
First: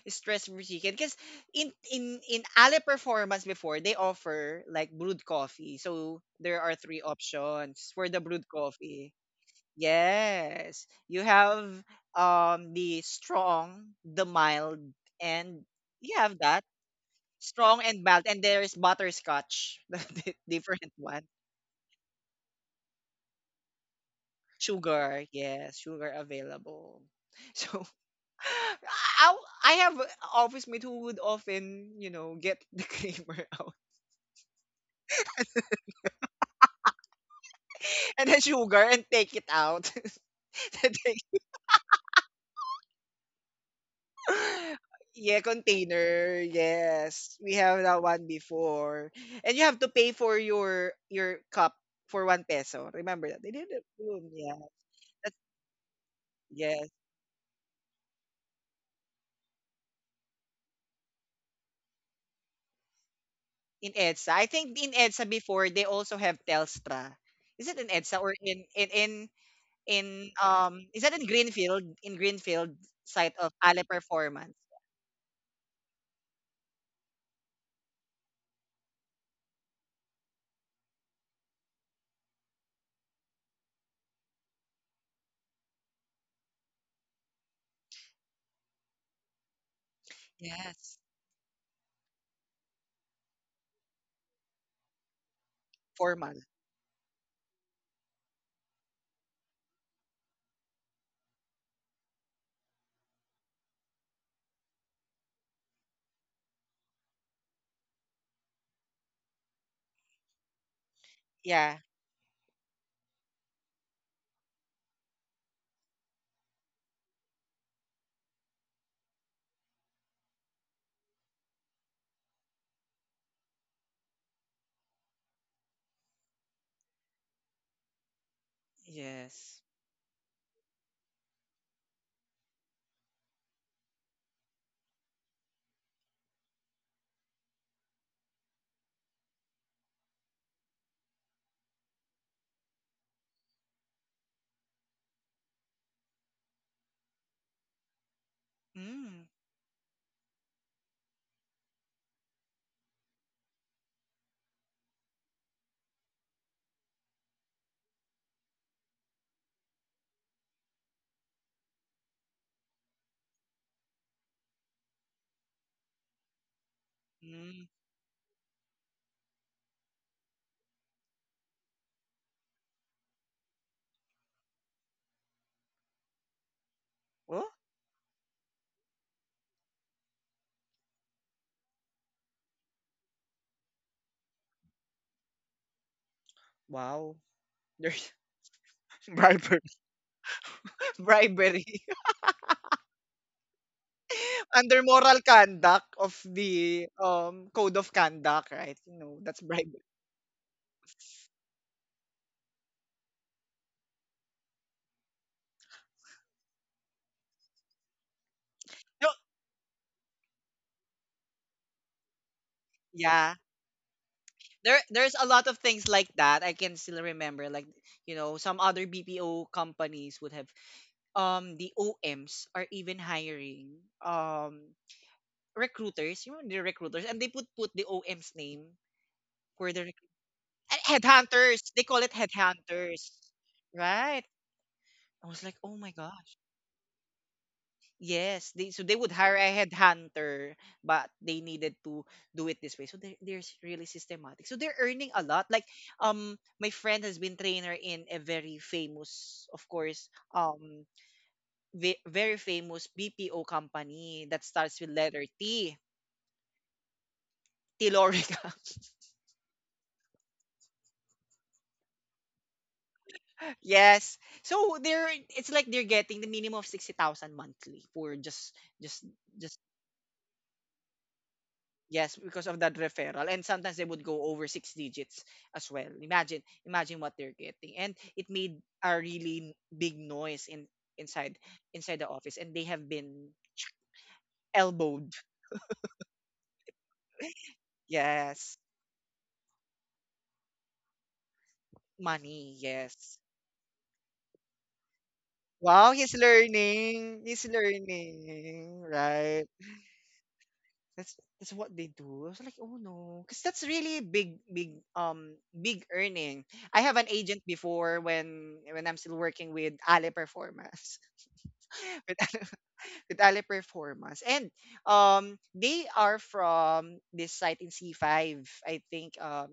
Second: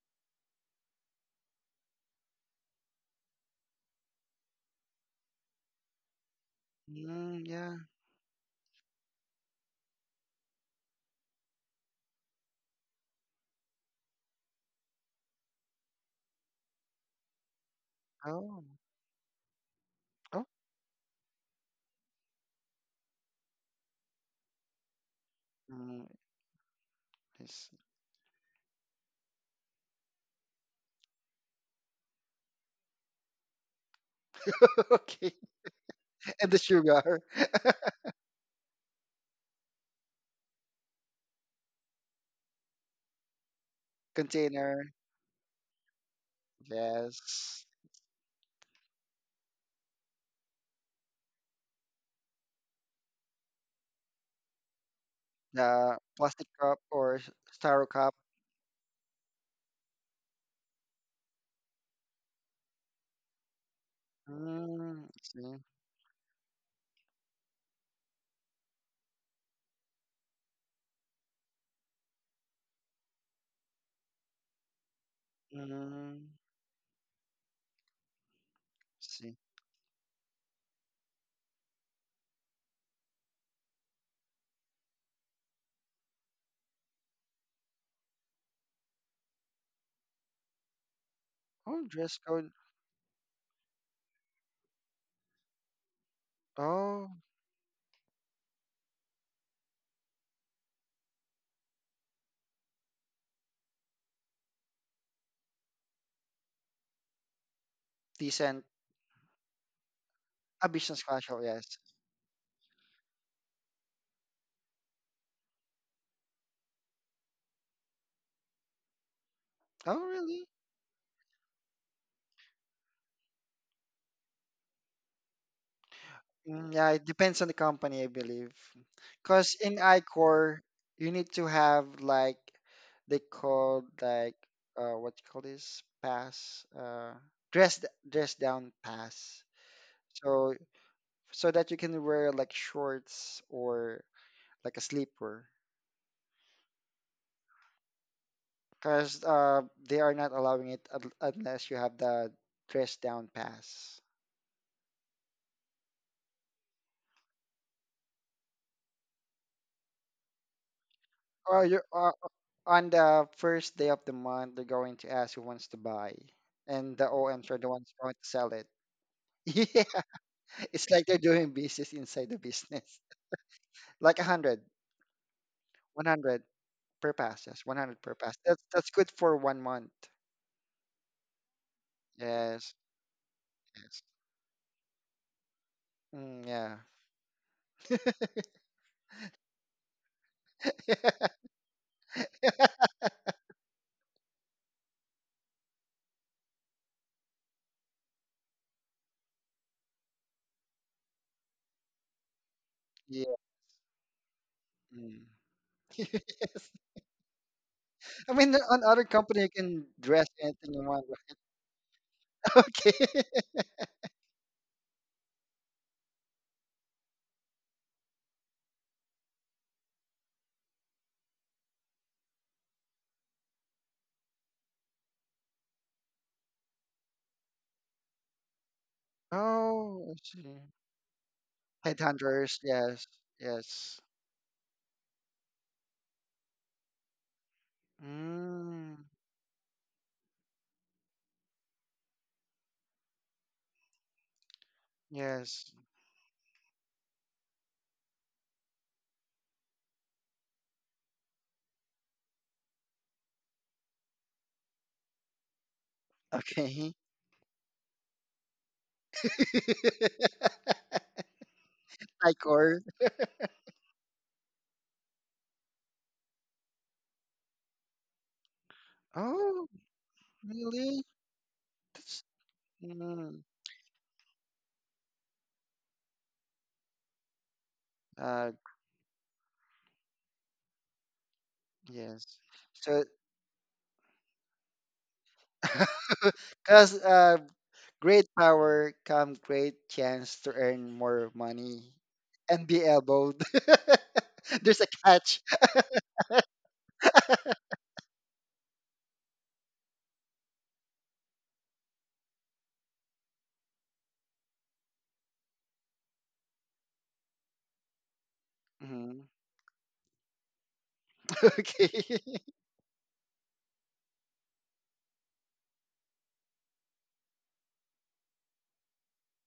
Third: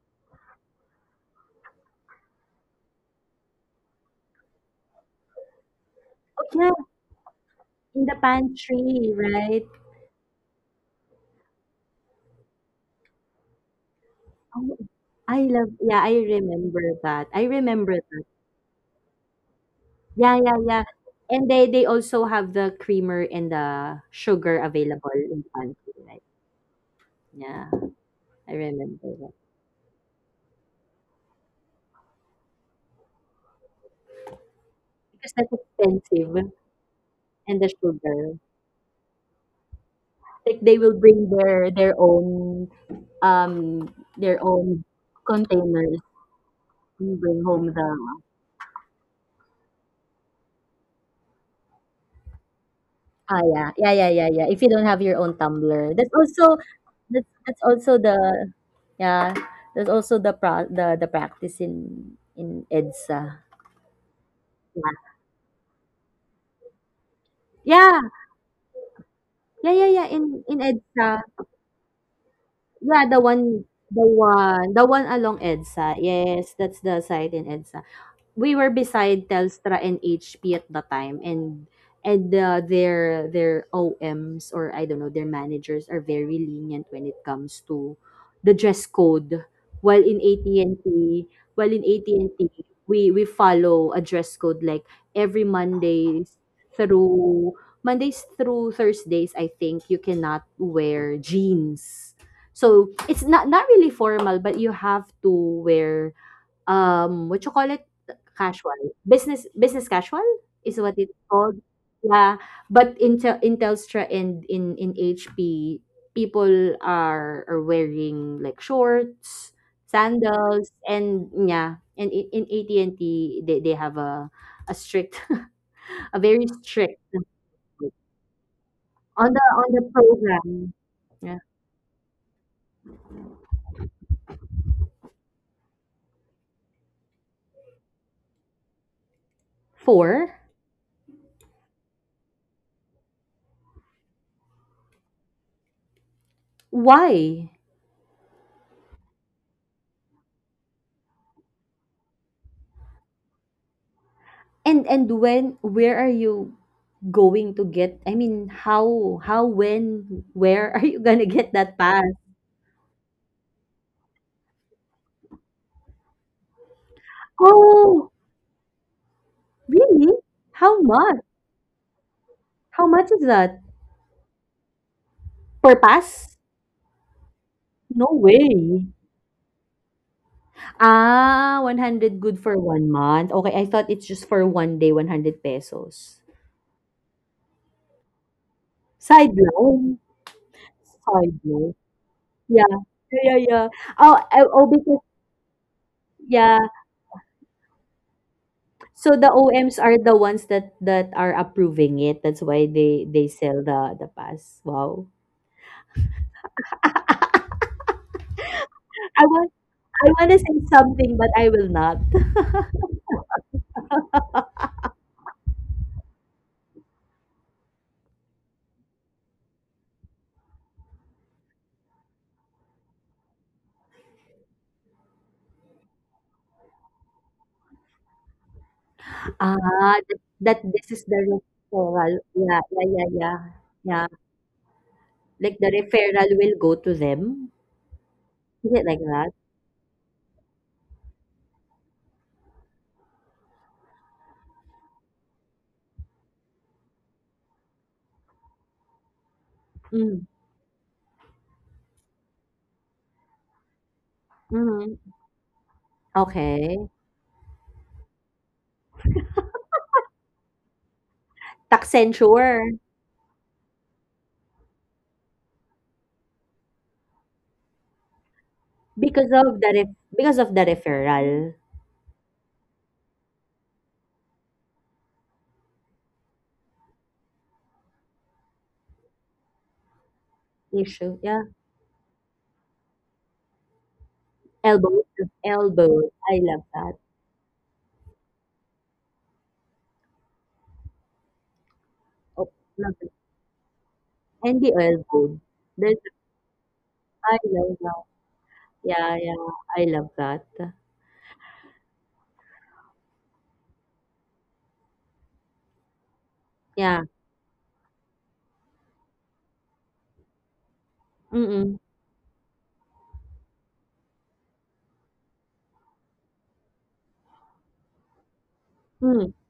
S1: Stress free chicken. Because in in in Ale Performance before they offer like brewed coffee. So
S3: Oh
S1: there
S3: yeah,
S1: are three
S2: Mm, yeah.
S1: options
S3: in
S1: for
S3: the
S1: the brewed
S3: pantry,
S1: coffee.
S3: right?
S1: Yes, you have um the strong, the
S3: Oh,
S1: mild,
S3: I
S1: and
S3: love yeah, I
S1: you have that
S3: remember that. I
S1: strong
S3: remember
S1: and mild.
S3: that.
S1: And there is butterscotch, the di-
S3: Yeah,
S2: Oh.
S3: yeah, yeah.
S1: different one.
S3: And they they also have the creamer and the sugar available
S1: Sugar,
S3: in the
S1: yes,
S3: pantry,
S2: Uh,
S1: sugar
S3: right?
S1: available.
S2: yes.
S3: Yeah,
S1: So
S3: I remember that.
S1: I, I have a office mate who would often, you know, get the creamer out
S2: Okay.
S3: Because that's expensive,
S2: And the sugar.
S3: and the
S1: and
S3: sugar.
S1: the sugar and take it out.
S3: Like, they
S1: To
S3: will
S1: take-
S3: bring their their own, um their own
S2: Container.
S1: yeah,
S3: containers,
S1: container.
S3: and
S1: Yes,
S3: bring
S1: we
S3: home
S2: Yes.
S1: have that
S3: the,
S1: one before. And you have to pay for your your cup for one peso. Remember that
S3: ah,
S1: they did
S3: yeah,
S1: it.
S3: yeah, yeah,
S1: Boom,
S3: yeah, yeah.
S1: yeah,
S3: If you don't have your
S1: that's
S3: own tumbler,
S2: The
S3: that's
S2: plastic
S3: also,
S2: cup
S1: yes.
S2: or
S3: that's,
S2: s-
S3: that's
S2: styro
S3: also
S2: cup.
S3: the, yeah, that's also the pro the the practice in in EDSA.
S1: In EDSA. I think in
S2: Mm,
S3: Yeah,
S1: EDSA
S2: see.
S1: before they also have Telstra. Is it in
S3: yeah,
S1: EDSA or in in in,
S3: yeah, yeah, yeah, in
S1: in
S3: in
S1: um is
S3: EDSA,
S1: that in Greenfield? In Greenfield
S3: yeah. the
S1: site of
S3: one
S1: Ale
S3: the
S1: Performance.
S3: one the one along EDSA,
S2: Mm,
S3: yes, that's the site in EDSA. We were beside
S2: see.
S3: Telstra and H P at the time, and and uh, their their O Ms, or I don't know, their managers are very lenient when it comes to the dress code, while in
S1: Yes.
S3: A T and T, while in
S2: Oh, dress code.
S3: A T and T we we follow a dress code like every
S1: Formal.
S3: Mondays
S2: Oh,
S3: through, Mondays through Thursdays I think you cannot wear jeans, so it's not not really formal, but you have to wear, um, what you call it?
S2: decent.
S3: Casual. Business business casual
S2: A
S3: is what
S2: business
S3: it's
S2: casual.
S3: called.
S1: Yeah.
S2: Yes.
S3: Yeah, but in Tel- in Telstra, and in in H P, people are are wearing like shorts,
S2: Oh, really?
S3: sandals, and yeah, and in, in A T and T, they, they have a a strict a very
S2: Mm, yeah,
S3: strict,
S2: it depends on the company, I believe.
S3: on the,
S1: Yes.
S2: Because
S3: on
S2: in
S3: the
S2: iCore,
S3: program.
S2: you need
S3: Yeah.
S2: to have like, they called like, uh what you call this pass, uh dress d- dress down pass.
S3: Four.
S2: So, so that you can wear like shorts or like a sleeper.
S3: Why?
S1: Mm.
S2: Because uh they are not allowing it un- unless you have the dress down pass.
S3: And and when, where are you going to get, I mean, how how, when, where are you gonna get
S2: Or
S3: that
S2: you,
S3: pass?
S2: on the first day of the month, they're going to ask who wants to buy, and the O Ms are
S1: Mm.
S2: the ones
S3: Oh,
S2: going to sell it. Yeah,
S3: really? How
S2: it's like
S3: much?
S2: they're doing business inside the
S3: How
S2: business.
S3: much is that?
S2: Like a hundred,
S3: Per
S2: one
S3: pass?
S2: hundred per pass.
S1: Oh,
S2: Yes, one hundred
S3: No
S2: per pass. That's
S3: way.
S2: that's good for one month.
S3: Ah, one hundred good for
S2: Yes,
S3: one month. Okay, I thought
S2: yes.
S3: it's just for one day, one hundred pesos.
S2: Mm, yeah.
S1: wow. There's
S3: Side
S1: bribery.
S3: loan. Side
S1: bribery.
S3: loan. Yeah. Yeah, yeah, yeah. Oh, I- oh,
S1: Under
S3: because,
S1: moral conduct of
S3: yeah.
S1: the um code of conduct, right? You
S3: So
S1: know,
S3: the
S1: that's bribery.
S3: O Ms are the ones that that are approving it. That's why they they
S2: Yeah.
S3: sell the the pass. Wow.
S2: Mm. Yes. I mean, on
S1: No,
S2: other
S3: I
S2: company,
S3: was
S2: you can
S3: I
S2: dress
S3: wanna say
S2: anything you want.
S3: something, but I will not.
S2: Okay.
S1: yeah. there there's a lot of things like that I can still remember, like, you know, some other B P O companies would have, um the O Ms are even hiring um recruiters, you know, the recruiters, and they put put the O M's name for the
S3: Ah,
S1: recru-
S2: Oh, I
S3: that
S2: see.
S3: that
S1: and
S3: this is the
S1: headhunters, they call it
S3: referral.
S2: Headhunters.
S3: Yeah, yeah, yeah,
S2: Yes,
S1: headhunters,
S3: yeah.
S2: yes.
S3: Yeah,
S1: right? I was
S3: like
S1: like,
S3: the
S1: oh my
S3: referral
S1: gosh.
S3: will go to them?
S1: Yes,
S3: Is
S1: they so
S3: it
S2: Mm.
S1: they
S3: like
S1: would
S3: that?
S1: hire a headhunter, but they needed to do it this way. So they're, they're s- really systematic. So they're earning a lot. Like,
S2: Yes.
S1: um, my friend has been trainer in a very famous, of course,
S3: Mm,
S1: um, ve- very famous B P O company that starts with
S3: mhm.
S1: letter T.
S3: Okay.
S2: Okay.
S1: Tilorica.
S3: Tax
S2: High
S3: censure,
S2: court.
S1: yes. So they're, it's like they're getting the minimum of sixty thousand monthly for just just
S3: because of
S1: just
S2: Oh,
S3: the ref because of the
S2: really?
S3: referral
S1: yes,
S2: That's,
S1: because of that referral.
S2: mm,
S1: And sometimes they would go over six digits as well. Imagine, imagine what they're getting. And it
S2: uh,
S1: made a really big noise in
S3: issue.
S1: inside
S3: Yeah.
S1: inside the office.
S2: yes.
S1: And they have
S2: So,
S1: been
S3: Elbow,
S1: elbowed.
S3: elbow. I love that.
S2: because, uh, great
S1: Yes.
S2: power come great chance to earn more money
S3: Oh,
S1: Money,
S2: and be
S3: love it.
S1: yes.
S2: elbowed.
S3: And the
S2: There's a
S3: elbow.
S2: catch.
S1: Wow,
S3: There's
S1: he's learning.
S3: I
S1: He's
S3: love that.
S1: learning.
S3: Yeah,
S1: Right.
S3: yeah. I love that.
S1: That's that's what they do. I was like, oh no. Because that's really big, big, um, big earning. I have an
S3: Yeah.
S1: agent before when when I'm still
S2: Hmm.
S1: working with Ale Performance.
S3: Mm-mm.
S1: With
S2: Okay.
S1: Ale, with Ale Performance. And um, they are from this site in C five. I think
S3: Mm.
S1: um,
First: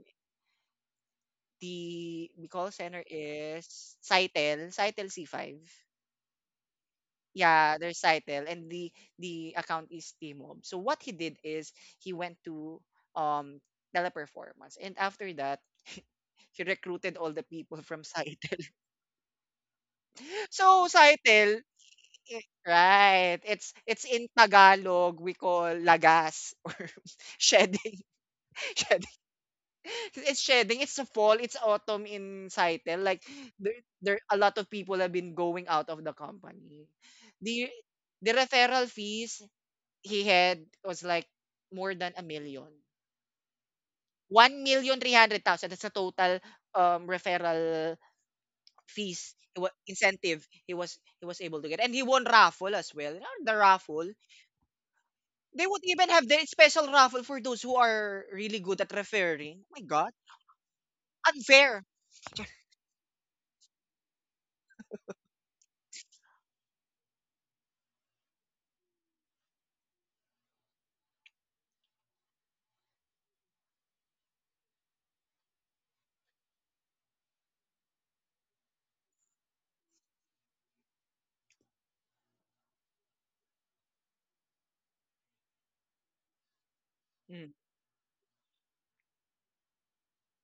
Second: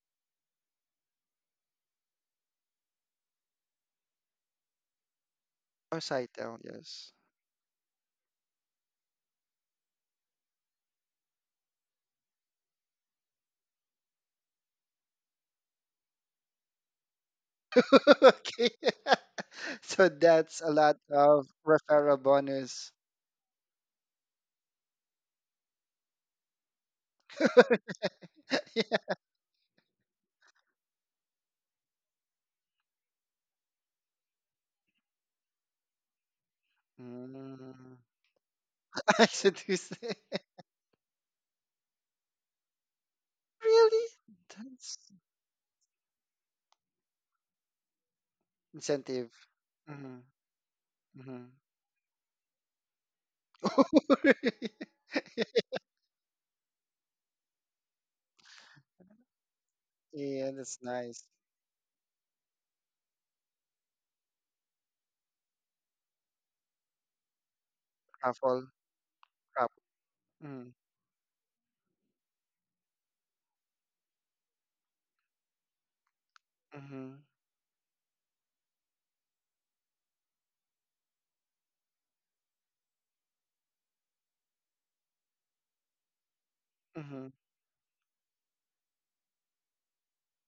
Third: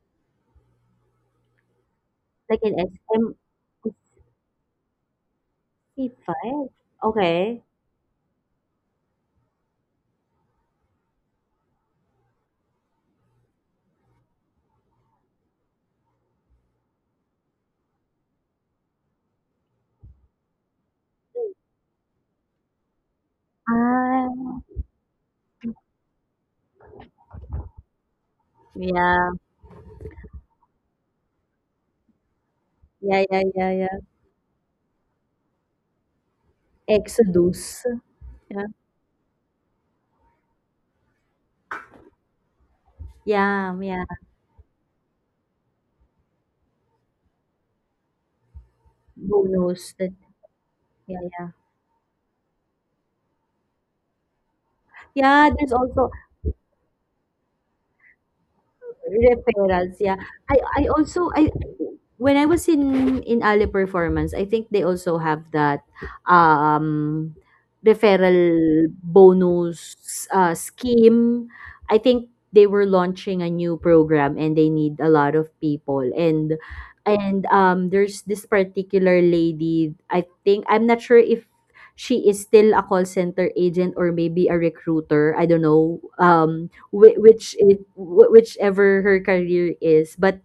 S1: the we
S3: Like
S1: call
S3: an
S1: center
S3: S M.
S1: is Sitel, Sitel C five.
S2: Oh, Saitel,
S3: P five?
S2: yes.
S3: Okay.
S1: Yeah, there's Sitel, and the the account is Tmob. So what he did is he went to um teleperformance, and after that, he recruited all the people from Sitel.
S2: Okay. So that's a
S1: So
S2: lot of
S1: Sitel,
S2: referral
S1: eh,
S2: bonus.
S1: right. It's it's in
S3: Ah,
S1: Tagalog we call lagas or shedding. Shedding.
S3: yeah.
S1: It's shedding. It's a fall. It's autumn in Saitel. Like,
S3: Yeah, yeah, yeah,
S1: there,
S3: yeah.
S1: there a lot of people have been going out of the company. The
S3: Exodus.
S2: Mm.
S1: the
S3: Yeah,
S1: referral
S2: I
S1: fees
S2: seduce
S1: he had was like more than a million.
S3: yeah, yeah.
S2: Really?
S1: One
S2: That's
S1: million three hundred thousand. That's the total um referral
S2: incentive.
S1: fees he wa-
S3: Bonus. that-
S2: Mm-hmm.
S1: incentive he was
S3: Yeah,
S1: he was
S3: yeah.
S1: able to get, and he won raffle as well. You know, the raffle,
S2: Mm-hmm.
S3: Yeah,
S1: they
S3: there's
S1: would
S3: also
S1: even have their special raffle for those who are really good at referring. Oh my
S3: referrals,
S1: God.
S3: yeah.
S2: Yeah,
S3: I
S2: that's
S3: I
S2: nice.
S3: also I
S1: Unfair.
S3: When I was in in Ali performance, I think they also have that um
S2: Raffle.
S3: referral
S2: Raffle.
S3: bonus, uh,
S2: Mm-hmm.
S3: scheme. I think they were launching a new program and they need a lot of people. and
S2: Mm-hmm.
S3: and um there's this particular lady, I think, I'm not sure if she is still a call center agent or maybe a recruiter, I don't know. Um whi-
S2: Mm-hmm.
S1: Mm,
S3: which it wh- whichever her career is, but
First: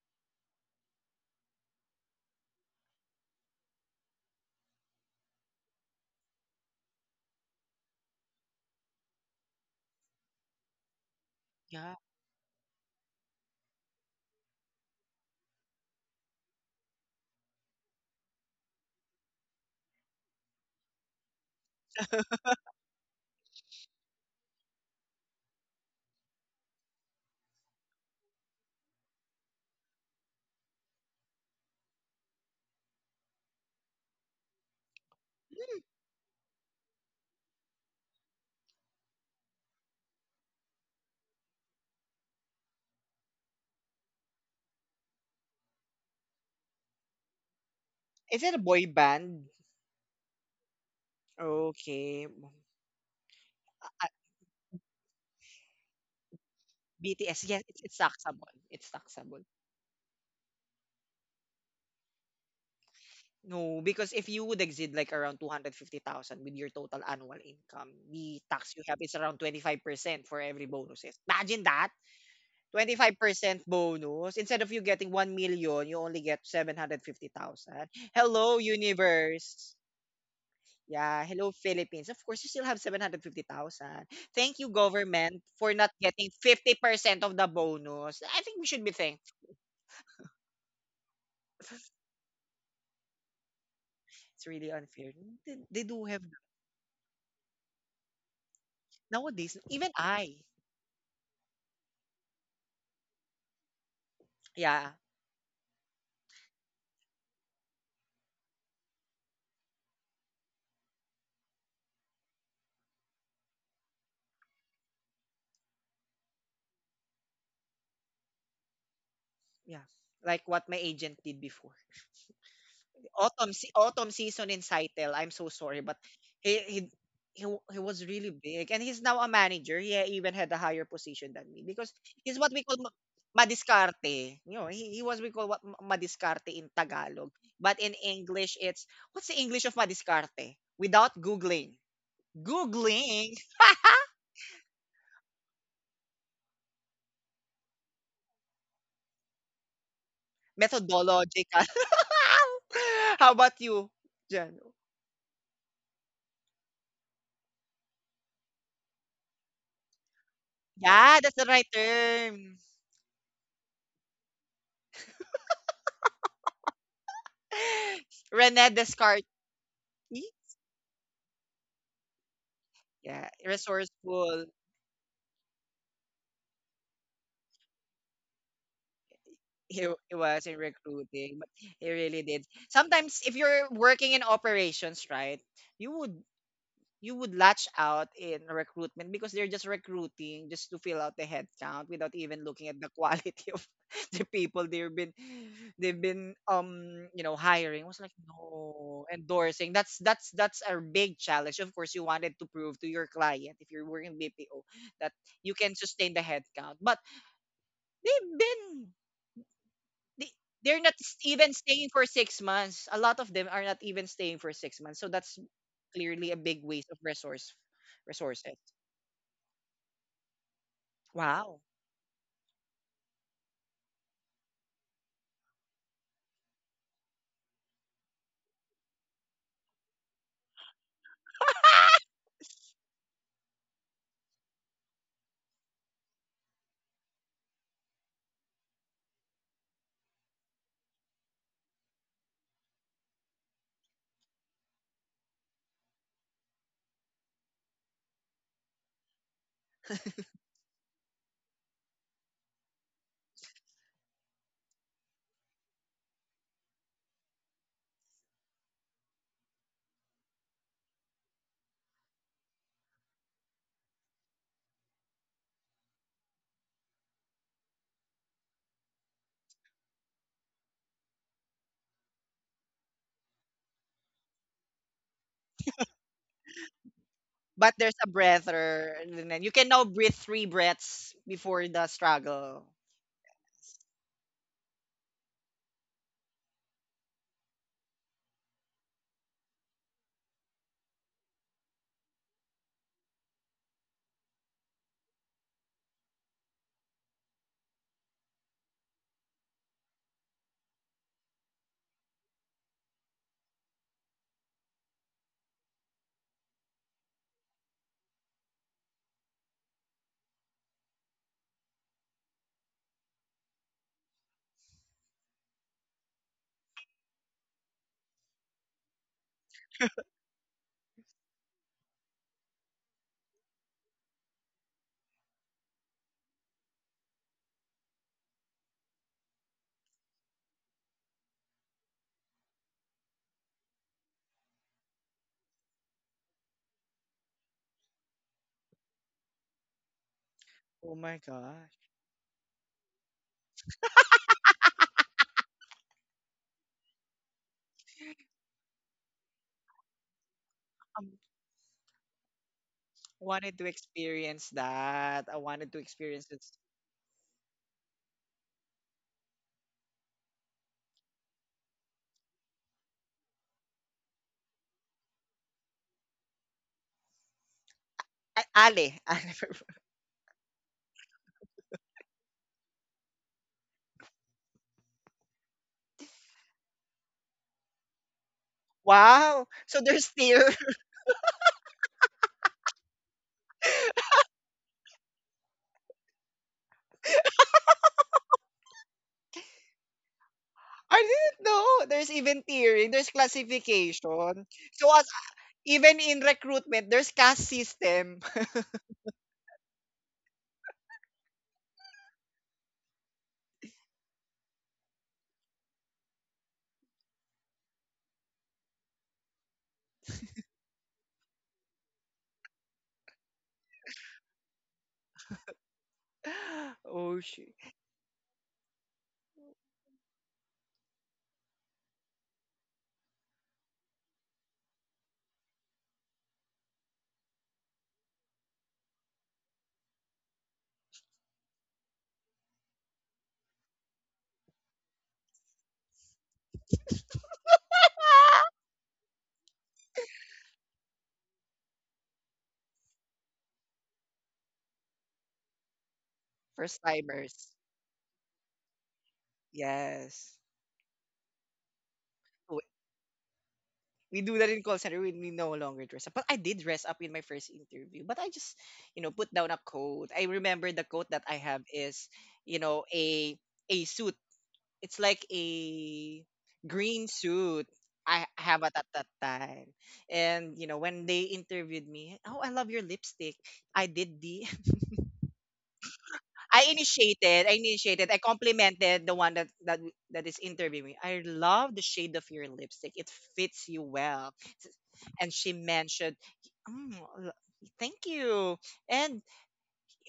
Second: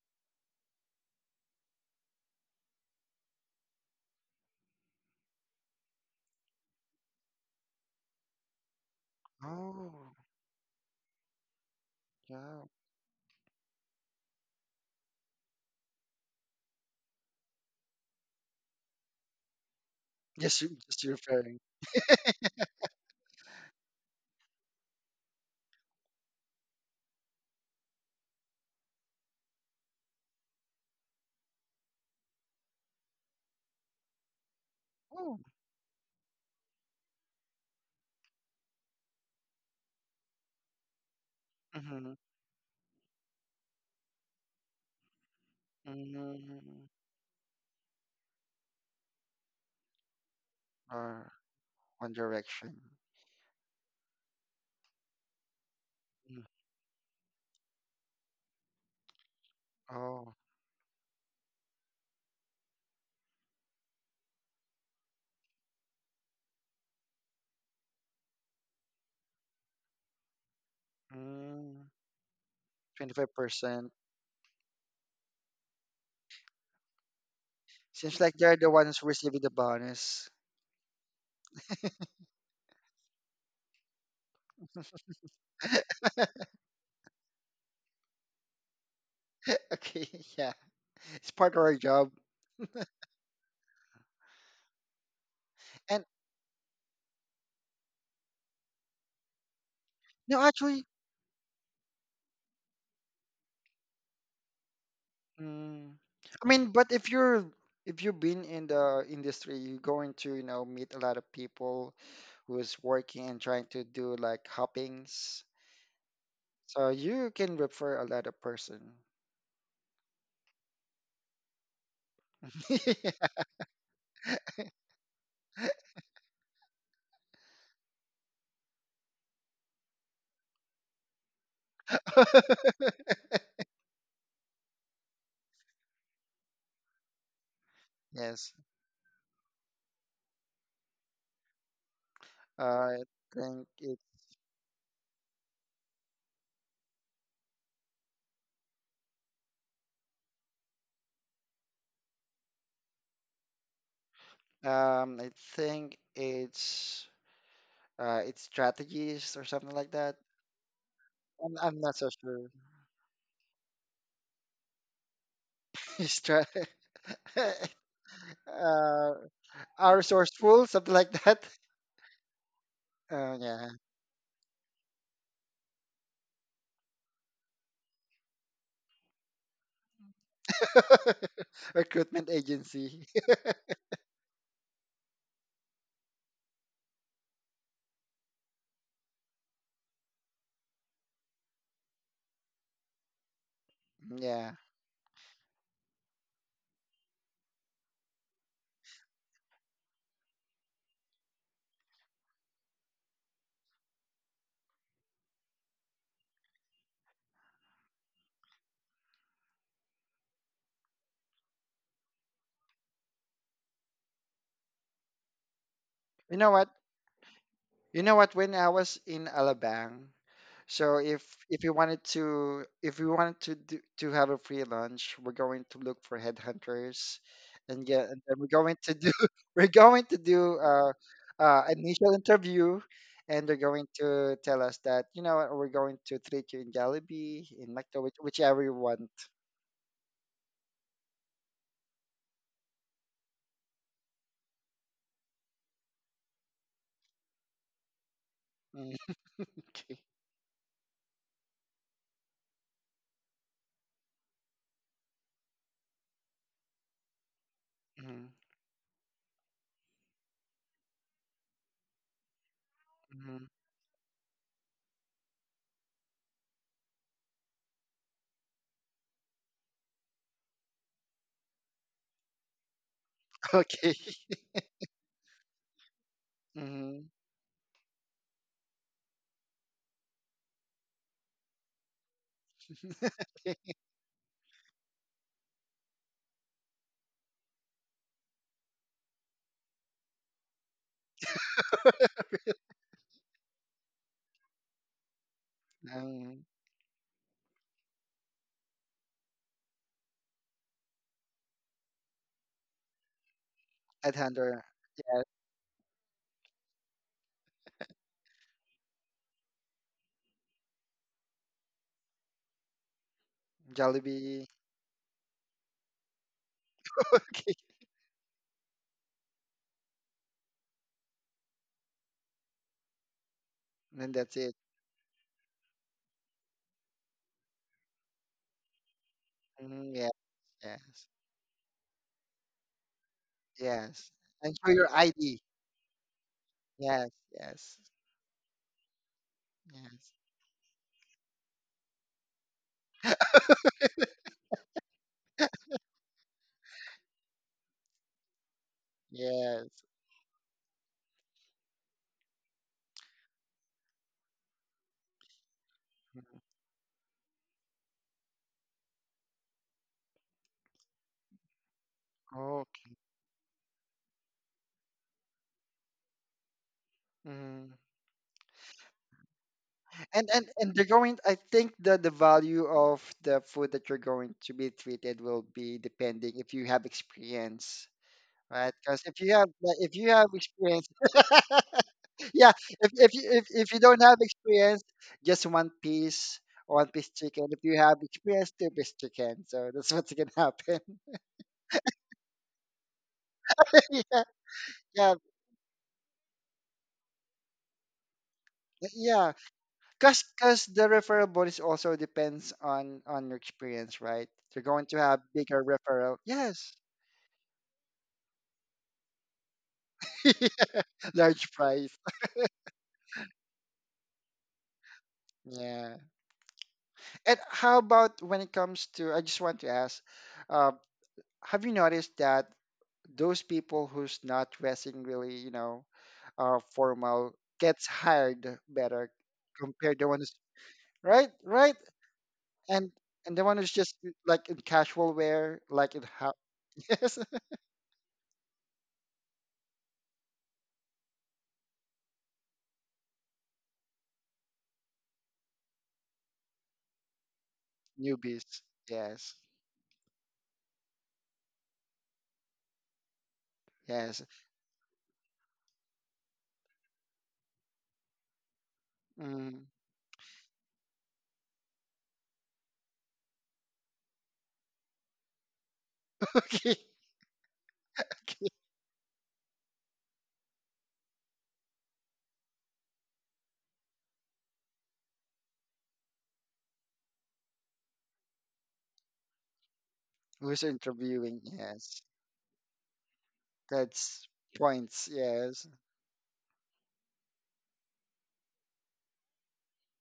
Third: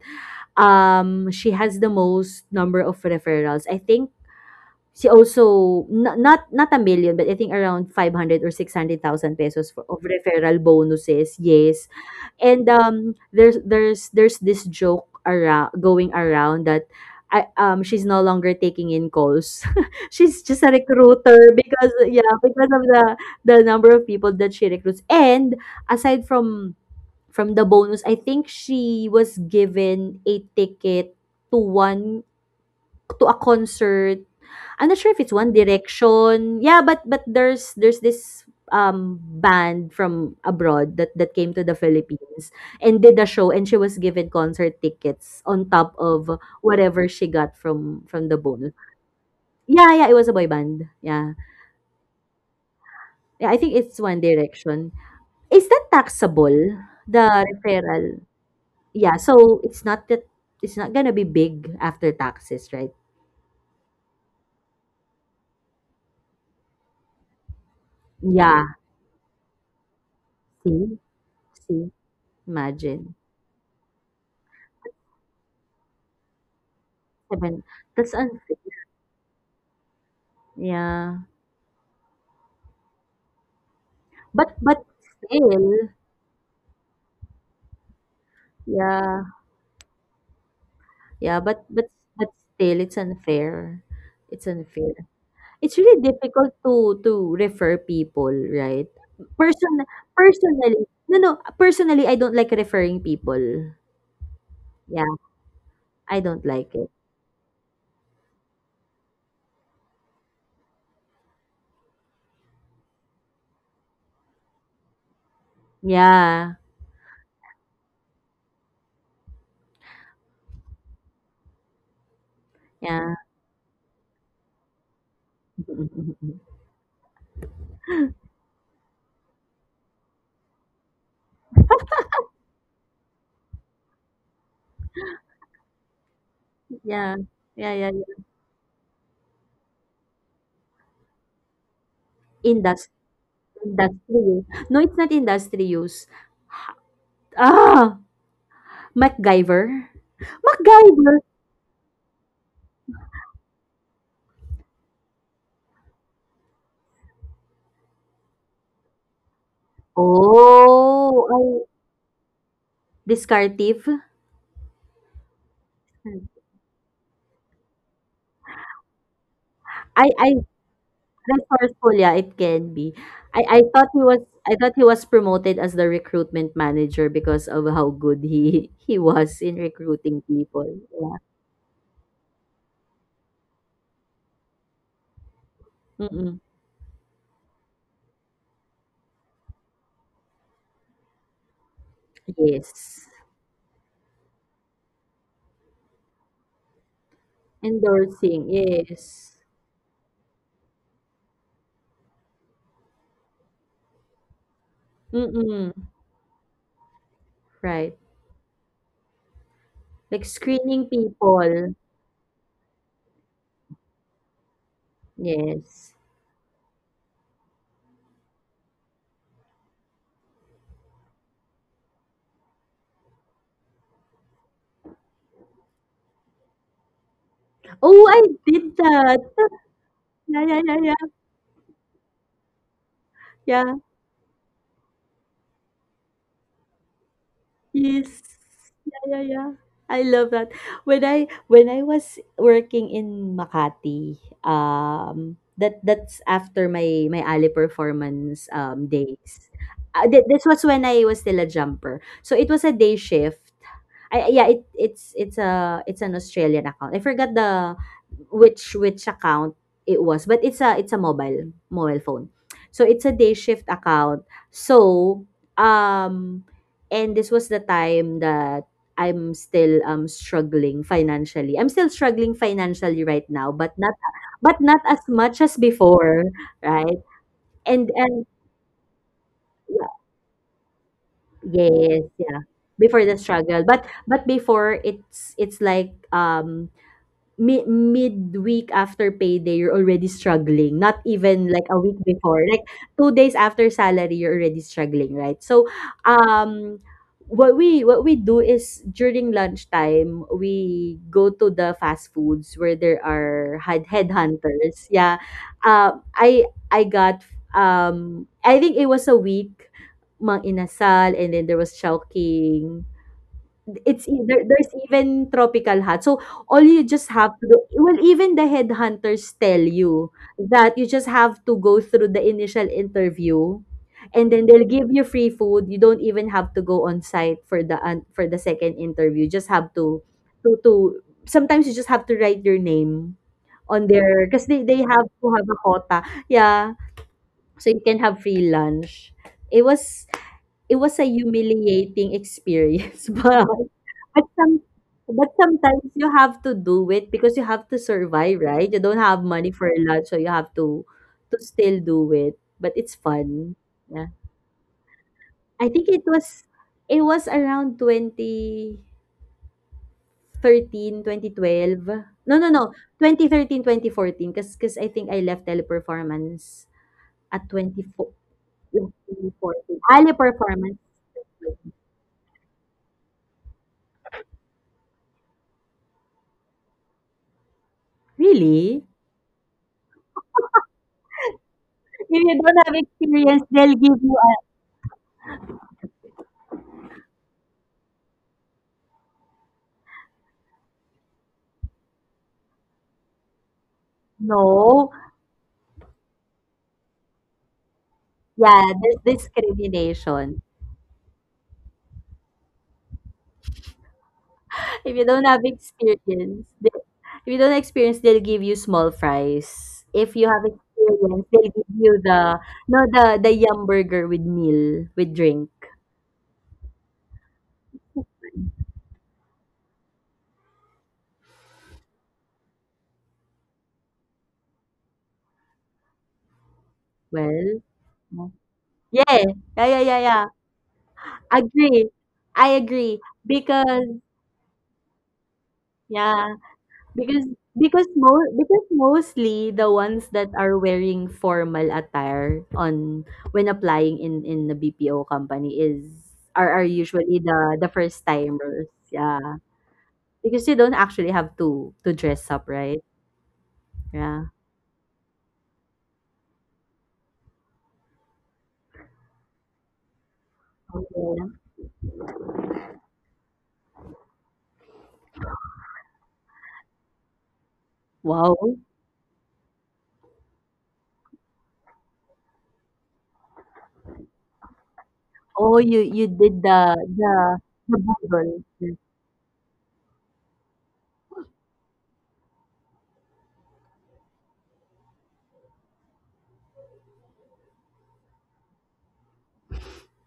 S3: um she has the most number of referrals. I think she also, not not not a million, but I think around five hundred or six hundred thousand pesos, for, of
S2: Oh,
S3: referral bonuses, yes.
S1: yeah.
S2: yeah.
S3: And um there's there's there's this joke around going around that, I, um she's no longer taking in calls she's
S2: Just,
S3: just a
S2: you- just you're
S3: recruiter,
S2: referring.
S3: because, yeah, because of the the number of people that she recruits, and aside from from the bonus, I think she was given a ticket, to one to a concert. I'm not sure if it's
S2: Oh.
S3: One Direction. Yeah, but but there's there's this um band from abroad that that came to the
S2: Mm-hmm.
S3: Philippines and did a show, and she was given concert tickets on top of
S2: Mm-hmm.
S3: whatever she got from from the
S1: Is it a
S3: bonus.
S1: boy band?
S3: Yeah, yeah, it was a boy band.
S2: Or
S3: Yeah.
S2: One
S1: Okay.
S2: Direction.
S3: Yeah, I think it's
S1: Uh,
S3: One Direction. Is that
S2: Mm.
S3: taxable?
S1: B T S,
S3: The
S1: yes, it's, it's
S3: referral.
S1: taxable. It's
S3: Yeah,
S1: taxable.
S3: so it's not that,
S2: Oh.
S3: it's not gonna be big after taxes, right?
S1: No, because if you would exceed like around two hundred fifty thousand with your total annual income, the
S3: Yeah.
S1: tax you have is around twenty-five percent for every
S3: See?
S1: bonuses. Imagine that.
S2: Mm.
S3: See? Imagine.
S1: twenty-five percent
S2: twenty-five percent.
S1: bonus. Instead of you getting one million, you only get
S3: Seven.
S1: seven hundred fifty thousand.
S3: That's
S2: Seems like
S1: Hello,
S3: unfair.
S2: they're the ones receiving the
S1: universe.
S2: bonus.
S3: Yeah.
S1: Yeah, hello Philippines. Of course, you still have seven hundred fifty thousand. Thank
S3: But
S1: you
S3: but
S1: government for
S3: still,
S1: not getting fifty percent of the bonus. I think we should be
S3: yeah.
S1: thankful.
S2: Okay, yeah. It's
S3: Yeah,
S2: part of
S3: but
S2: our
S3: but
S2: job.
S3: but still it's unfair.
S1: It's
S3: It's
S1: really
S3: unfair.
S1: unfair. They,
S3: It's
S1: they
S3: really
S1: do
S2: And
S1: have
S3: difficult to to refer people, right?
S1: nowadays,
S3: Person
S1: even I.
S2: no,
S3: personally,
S2: actually,
S3: no, no, personally I don't like referring people.
S1: Yeah,
S3: Yeah,
S2: mm.
S3: I don't
S2: I mean,
S3: like it.
S2: but if you're, if you've been in the industry, you're going to, you know, meet a lot of people who's working and trying to do like hoppings.
S3: Yeah.
S2: So you can refer a lot of person.
S1: yeah. Like what my agent did before.
S3: Yeah.
S1: Autumn se- autumn season in Saitel. I'm so sorry, but he he he, w- he was really big, and he's now a manager. He even had a higher position than me because he's what we call ma- madiscarte. You know, he, he was we call what ma- madiscarte in
S3: Yeah.
S1: Tagalog,
S3: Yeah,
S1: but
S3: yeah,
S1: in
S3: yeah.
S2: Yes.
S1: English, it's what's the English of madiscarte? Without googling,
S2: Uh,
S3: Indus
S2: I
S1: googling
S2: think it
S3: industry use. No, it's not industry use. Ah! MacGyver? MacGyver!
S1: methodological. How about you, Jan?
S2: um I think it's uh it's strategies or something like that.
S1: Yeah,
S3: Oh!
S1: that's the
S3: Ay,
S2: I'm
S1: right
S2: I'm not so sure.
S1: term.
S3: discursive?
S2: Stra-
S1: Rene
S2: uh
S1: Descartes.
S2: are
S3: I, I,
S2: resourceful, something like that.
S3: resourceful, yeah, it can be.
S1: Yeah,
S2: Uh,
S3: I, I
S2: yeah.
S3: thought he was,
S1: resourceful.
S3: I thought he was promoted as the recruitment manager because of how good he, he was in
S1: He, he
S3: recruiting
S1: was in
S3: people. Yeah.
S1: recruiting, but he really
S2: Recruitment
S1: did.
S2: agency.
S1: Sometimes if you're working in operations, right, you would
S3: Mm-mm.
S1: you would latch out in recruitment because they're just recruiting just to fill out the headcount without even looking at the
S3: Yes.
S1: quality of the
S2: Yeah.
S1: people they've been they've been um you know hiring. I was like
S3: Endorsing,
S1: no
S3: yes.
S1: endorsing. That's that's that's a big challenge. Of course, you wanted to prove to your client if you're working B P O that you
S3: Mm-mm.
S1: can sustain the headcount, but
S3: Right.
S1: they've been
S3: Like
S1: they, they're
S3: screening
S1: not s- even
S3: people.
S1: staying for six months. A lot of them are not even staying for six months. So that's
S3: Yes.
S1: clearly a
S2: You know
S1: big
S2: what?
S1: waste of resource
S2: You know what?
S1: resources.
S2: When I was in Alabang, so if
S1: Wow.
S2: if you wanted to if we wanted to do, to have a free lunch, we're going to look for headhunters, and
S3: Oh,
S2: get
S3: I
S2: and then we're
S3: did
S2: going to do
S3: that.
S2: we're going to
S3: Yeah, yeah,
S2: do
S3: yeah, yeah,
S2: uh, uh initial interview, and they're
S3: yeah.
S2: going to tell us that you know what, we're going to treat you in Jollibee, in McDo, which,
S3: Yes.
S2: whichever you
S3: Yeah,
S2: want.
S3: yeah, yeah. I love that. When I when I was working in Makati, um, that that's after my my Ali performance um
S2: Mm.
S3: days.
S2: Okay.
S3: Uh, thi this was when I was still a jumper. So it was a day shift. I Yeah, it it's it's a it's an Australian account. I forgot the
S2: Mhm,
S3: which which account it was, but it's a it's a mobile mobile phone. So it's a day
S2: mhm.
S3: shift account. So um and this was the time that I'm still um struggling financially. I'm still struggling financially right now, but not
S2: Okay.
S3: but not as much as before, right?
S2: Mhm.
S1: But
S3: And
S1: there's a
S3: and
S1: breather, and then you can
S3: yeah,
S1: now breathe three breaths before the
S3: yes, yeah.
S1: struggle.
S3: Before the struggle, but but before it's it's like um mi midweek after payday, you're already struggling, not even like a week before. Like two days after salary, you're already struggling, right? So,
S2: um,
S3: um, what we what we do is during lunchtime, we go to the fast foods where there are head
S2: Ed Hunter,
S3: headhunters. Yeah.
S2: yeah.
S3: Uh, I I got, um I think it was a week, Mang Inasal, and then there was Chowking. It's e- there
S2: Jollibee.
S3: there's even tropical hats. So, all you just have to
S2: Okay,
S3: do well, even the headhunters tell you that you just have to go through the initial interview,
S2: and then
S3: and
S2: that's
S3: then
S2: it.
S3: they'll give you free food. You don't even have to go on-site for the an for the second interview. You just have
S2: Mm,
S3: to
S2: yes,
S3: to to
S2: yes,
S3: sometimes you just have to write your name on
S2: yes.
S3: their because
S2: And
S3: they
S2: show
S3: they
S2: your
S3: have to
S2: I D.
S3: have a quota. Yeah.
S2: Yes,
S3: So,
S2: yes,
S3: you can have free lunch. It was
S2: yes,
S3: It was
S1: Oh
S3: a
S1: my gosh.
S3: humiliating experience, but but some but sometimes you have to do it because you have to survive, right? You don't have money
S2: yes.
S3: for lunch, so you have to
S1: I
S3: to still do it. But it's fun.
S1: wanted to
S3: Yeah.
S1: experience that. I
S3: I
S1: wanted to
S3: think it
S1: experience
S2: Mhm.
S3: was
S1: this.
S3: it was around twenty thirteen, twenty twelve. No, no, no.
S2: Okay.
S3: Twenty thirteen, because because cause 'cause I think I left teleperformance at
S2: Mhm.
S3: twenty four,
S1: A-
S3: twenty
S1: Ale.
S3: fourteen.
S1: Ale.
S3: twenty fourteen. Ali
S2: And and and
S3: performance.
S2: they're going. I think that the value of the food that you're going to be treated will be depending if you have experience, right?
S3: Really?
S2: Because if you
S1: Wow.
S2: have like,
S1: So
S2: if you
S1: there's
S2: have
S1: tier.
S2: experience,
S3: If you
S2: yeah,
S3: don't have
S2: if if you
S3: experience,
S2: if,
S3: they'll
S2: if you
S3: give
S2: don't
S3: you
S2: have
S3: a,
S2: experience, just one piece, one piece chicken. If you have experience, two piece chicken. So that's what's gonna happen.
S1: I didn't know. There's even tiering. There's classification.
S2: yeah,
S3: no.
S1: So a
S2: yeah,
S1: even in recruitment, there's caste system.
S3: Yeah, there's
S2: yeah. Cause
S3: discrimination.
S2: cause the referral bonus also depends on on your experience, right? You're going
S3: If
S2: to
S3: you
S2: have
S3: don't have
S2: bigger referral.
S3: experience, they
S2: Yes,
S3: if you don't experience, they'll give you small fries. If you have experience,
S2: large
S3: they'll give you
S2: price.
S3: the, no, the the yum burger with meal with drink.
S2: Yeah.
S1: Oh
S2: And
S1: shit.
S2: how about when it comes to? I just want to ask, uh, have you noticed that those people who's not dressing really, you know, uh, formal
S3: Well,
S2: gets
S3: no.
S2: hired
S3: Yeah,
S2: better
S3: yeah, yeah, yeah,
S2: compared to one
S3: yeah.
S2: who's right, right,
S3: Agree, I
S2: and
S3: agree
S2: and the one who's
S3: because
S2: just like in casual wear, like in
S3: yeah.
S2: how. Yes,
S3: Because because more because mostly the ones that are wearing formal attire on when applying in in the B P O company is are are
S1: First
S3: usually
S1: timers.
S3: the the first
S2: newbies,
S3: timers.
S2: yes,
S3: Yeah.
S1: Yes.
S3: Because you don't actually have to to dress up,
S1: Oh,
S3: right?
S1: we
S2: yes,
S3: Yeah.
S1: do that in call center. We, we no longer dress up. But I did dress up in my first interview. But I just, you know, put down a
S2: mm.
S1: coat. I remember the coat that
S3: Okay.
S1: I have is, you know, a a suit. It's like a green suit. I
S3: Wow.
S1: have it at that time. And, you know, when they interviewed me, oh, I love your lipstick. I did the
S3: Oh, you you did the
S1: I
S3: the
S1: initiated. I
S3: the
S1: initiated. I
S3: Google.
S1: complimented the one that that that is
S2: Who's
S1: interviewing me. I
S2: interviewing,
S1: love the
S2: yes,
S1: shade of your lipstick. It fits you well.
S2: that's points,
S1: And she
S2: yes,
S1: mentioned, "Mm, l- "Thank you." And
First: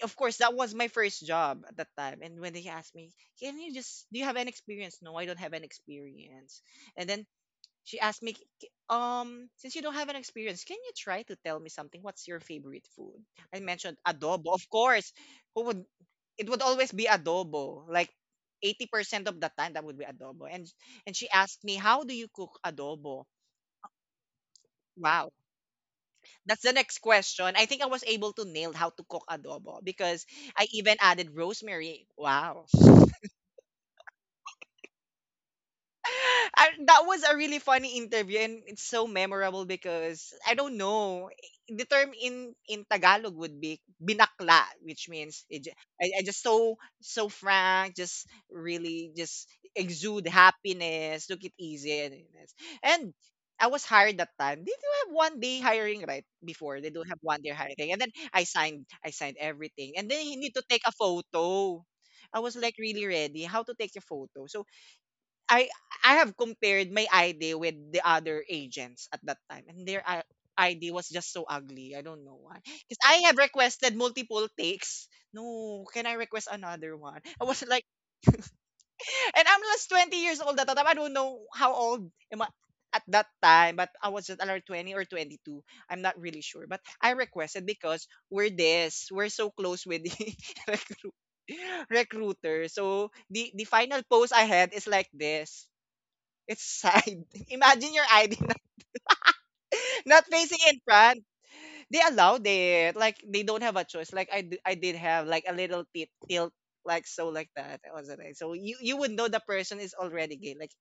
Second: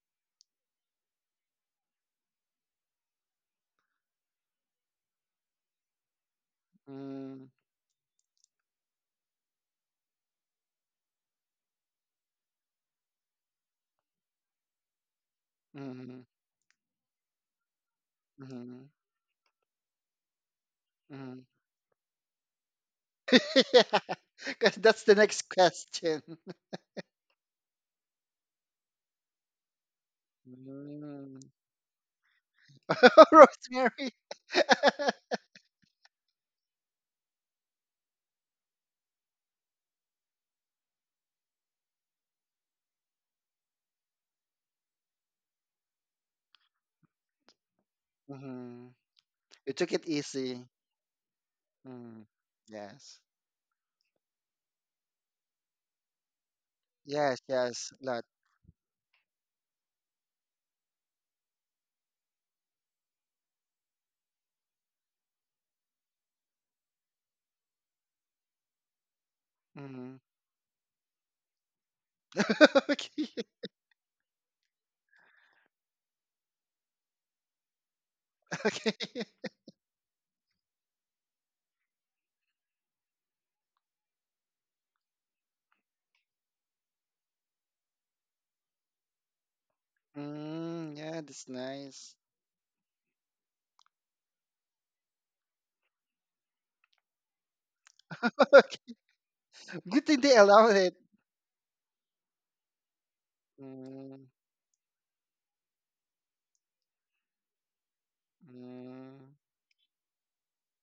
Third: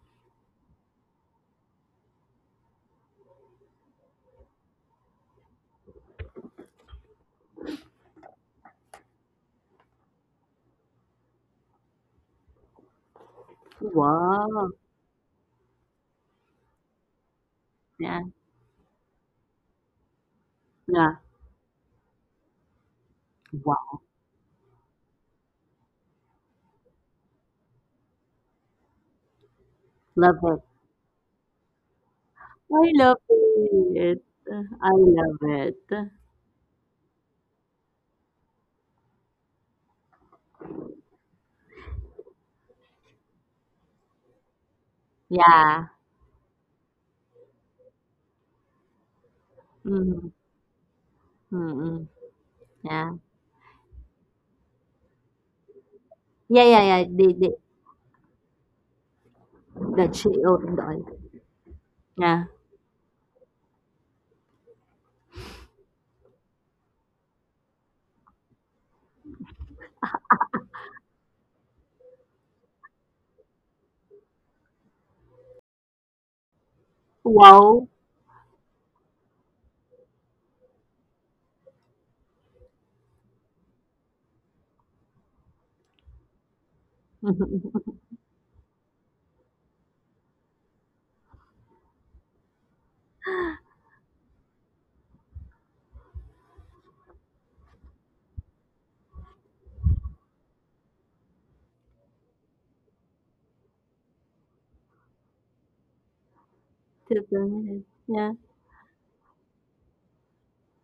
S1: of course, that was my first job at that time. And when they asked me, "Can you just do you have an experience?" No, I don't have an experience. And then
S2: mm,
S1: she asked me, "K- um, since you don't have an experience, can you try to tell me something? What's your favorite food? I mentioned adobo. Of
S3: Wow.
S1: course, who would?
S2: mm,
S1: It would always be adobo. Like
S3: Yeah.
S2: mm,
S1: eighty percent of the time, that would be adobo. And
S3: Yeah.
S1: and she
S2: mm.
S1: asked me, how do you cook adobo?
S2: Yeah.
S3: Wow.
S2: Because that's the
S1: Wow,
S2: next question.
S1: that's the next question. I think I was able to nail how to cook adobo because
S3: Love it.
S1: I even
S2: Mm.
S1: added rosemary. Wow.
S3: I love
S2: Rosemary.
S3: it. I love it.
S1: And that was a really funny interview, and it's so memorable because I don't know the term in in Tagalog would be binakla, which means it, ju-
S3: Yeah.
S1: I, I just so so frank, just
S2: Mhm.
S1: really just
S2: You took it
S1: exude
S3: Mhm.
S2: easy.
S1: happiness, took it easy,
S3: Mm,
S2: Mm.
S1: and and
S2: Yes.
S3: yeah.
S1: I was hired that time. They do have one day hiring, right?
S3: Yeah,
S1: Before
S3: yeah,
S1: they do
S3: yeah.
S1: have
S3: They,
S2: Yes,
S1: one
S3: they,
S1: day
S2: yes,
S1: hiring, and then
S2: lot.
S1: I signed I signed everything, and
S3: that
S1: then
S3: she
S1: you need to
S3: owned
S1: take a
S3: all.
S1: photo. I
S3: Yeah.
S1: was like really ready how to take a photo. So I I have compared my I D with the other agents at that time, and their
S2: Mm.
S1: uh, I- ID was just so ugly. I don't know why. Because
S2: Okay.
S1: I have requested multiple takes. No, can I request another one? I was
S3: Wow.
S1: like,
S2: Okay.
S1: and I'm just twenty years old at that time. I don't know how old am I at that time, but I was just around twenty or twenty-two. I'm not really sure. But I requested because we're this, we're so close with the
S2: Mm,
S1: recruit
S2: yeah, that's nice.
S1: recruiter. So the the final post I had is like this. It's side. Imagine your I D not,
S2: Good thing
S1: not
S2: they
S1: facing
S2: allowed
S1: in
S2: it.
S1: front. They allowed it. Like they don't have a choice.
S2: Mm,
S1: Like I, d- I did have like a little tilt, tilt like
S3: Tip
S1: so
S3: their
S1: like
S3: head.
S1: that. That was it.
S3: Yeah.
S1: So you you would
S2: mm,
S1: know the person is already gay. Like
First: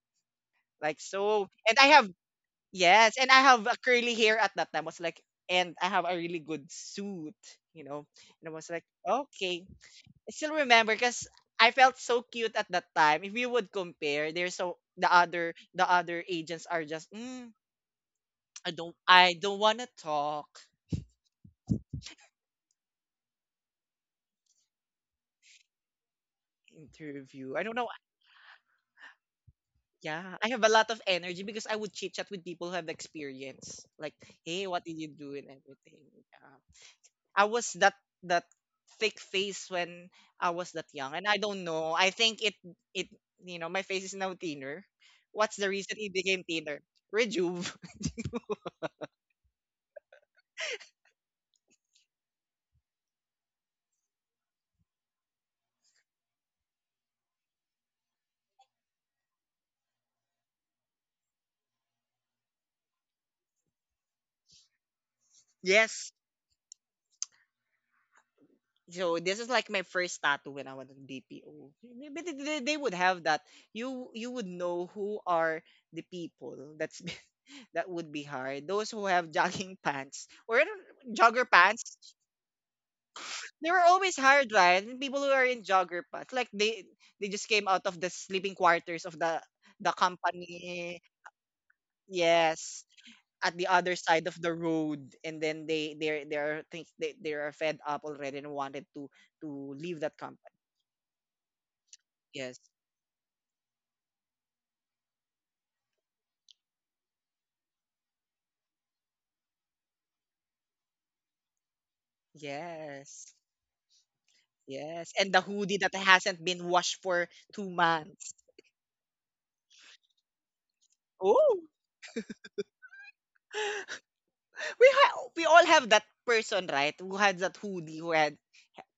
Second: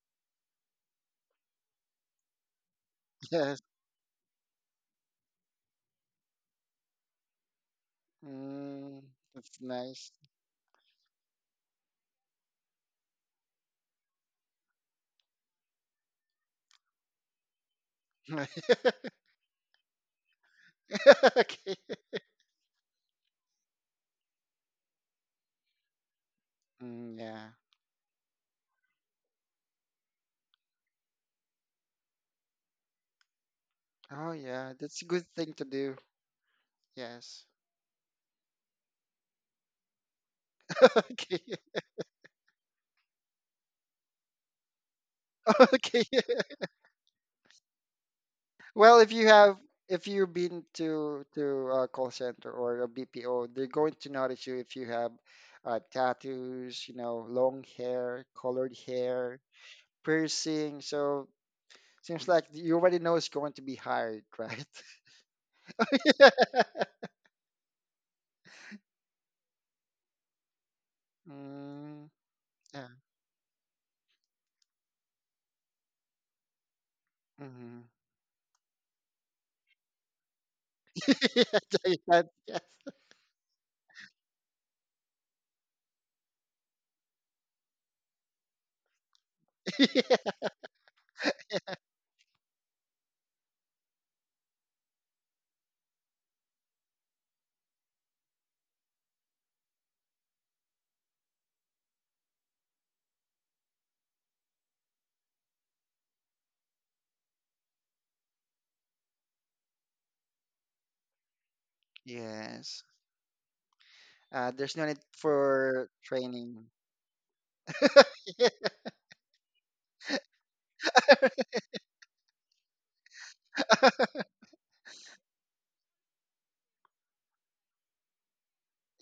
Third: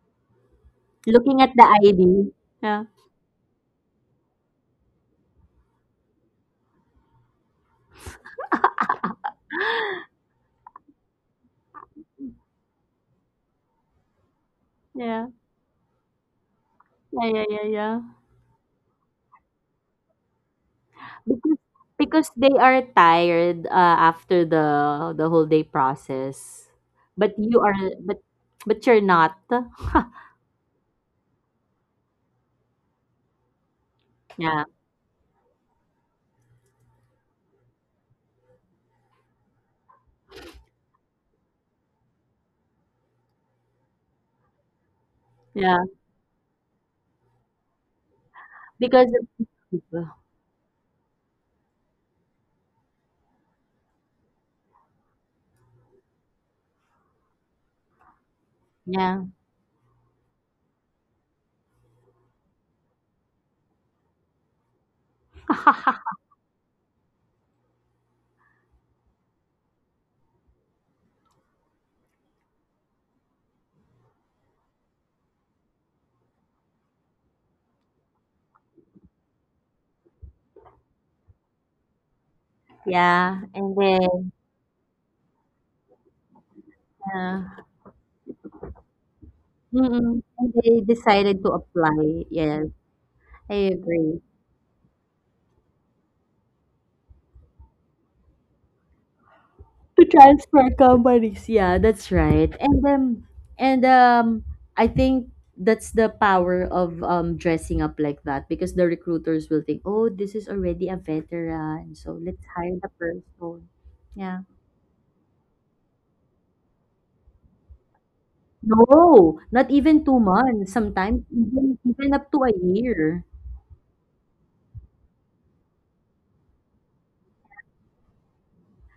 S1: like
S3: Looking
S1: so.
S3: at the
S1: And I have
S3: I D. Yeah.
S1: Yes, and I
S2: yes.
S1: have a curly hair at that time. I was like, and I have a really good suit. You know, and I was like,
S2: Mm, that's
S1: okay.
S2: nice.
S1: I still remember because I felt so cute at that time. If you would compare, there's so the
S3: Yeah.
S1: other the other agents are just
S3: Yeah, yeah,
S1: mm,
S3: yeah, yeah.
S1: I don't I don't wanna talk,
S3: Because
S2: Okay.
S3: because they are tired uh, after the the whole day process.
S2: Mm,
S3: But
S2: yeah.
S1: interview. I
S3: you
S1: don't
S3: are,
S1: know.
S3: but but you're not.
S1: Yeah. I have a lot of energy because I would chit chat with people who have experience. Like,
S2: Oh,
S1: hey,
S3: Yeah.
S2: yeah.
S1: what did
S2: That's a
S1: you
S2: good
S1: do and
S2: thing to do.
S1: everything. Yeah.
S2: Yes.
S1: I was that that thick face when I was that young. And I
S2: Okay.
S1: don't know. I think it it you know, my face is now thinner. What's the
S3: Yeah.
S1: reason
S2: Okay.
S1: it became thinner? Rejuve.
S2: Well,
S3: Because
S2: if you have if you have been to to a call center or a B P O, they're going to notice you if you have uh, tattoos, you know, long hair, colored
S3: yeah.
S2: hair, piercing. So seems like you already know it's going to be hired, right?
S1: yes. So this is like my first tattoo when I was in B P O.
S2: Mm,
S1: Maybe they, they they
S2: yeah.
S1: would have that. You you would know who are the people that's
S2: Hmm.
S1: that would be hired. Those who have jogging pants or I don't- jogger pants.
S3: Yeah.
S1: They
S3: And
S1: were always
S3: then
S1: hired, right? And people who are in jogger pants, like they they
S3: uh,
S1: just came out of the sleeping quarters of the the
S3: mm-mm. And they
S1: company.
S3: decided to apply. Yes.
S1: Yes,
S3: I
S1: at the other
S3: agree.
S1: side of the road, and then they they they are think they they are fed up already and wanted to to leave
S3: To
S1: that company.
S3: transfer companies. Yeah, that's right.
S1: Yes.
S3: And um and um I think that's the power of um dressing up like that because the recruiters will think, "Oh, this is already a veteran, so let's hire
S2: Yes.
S3: the
S1: Yes.
S3: person." Yeah.
S2: Uh, there's no need
S1: Yes. And the hoodie
S2: for
S1: that hasn't been
S2: training.
S1: washed for two months.
S3: No, not even two months. Sometimes
S1: Oh,
S3: even even up to a year.
S1: we ha- we all have that person, right? Who had that hoodie, who had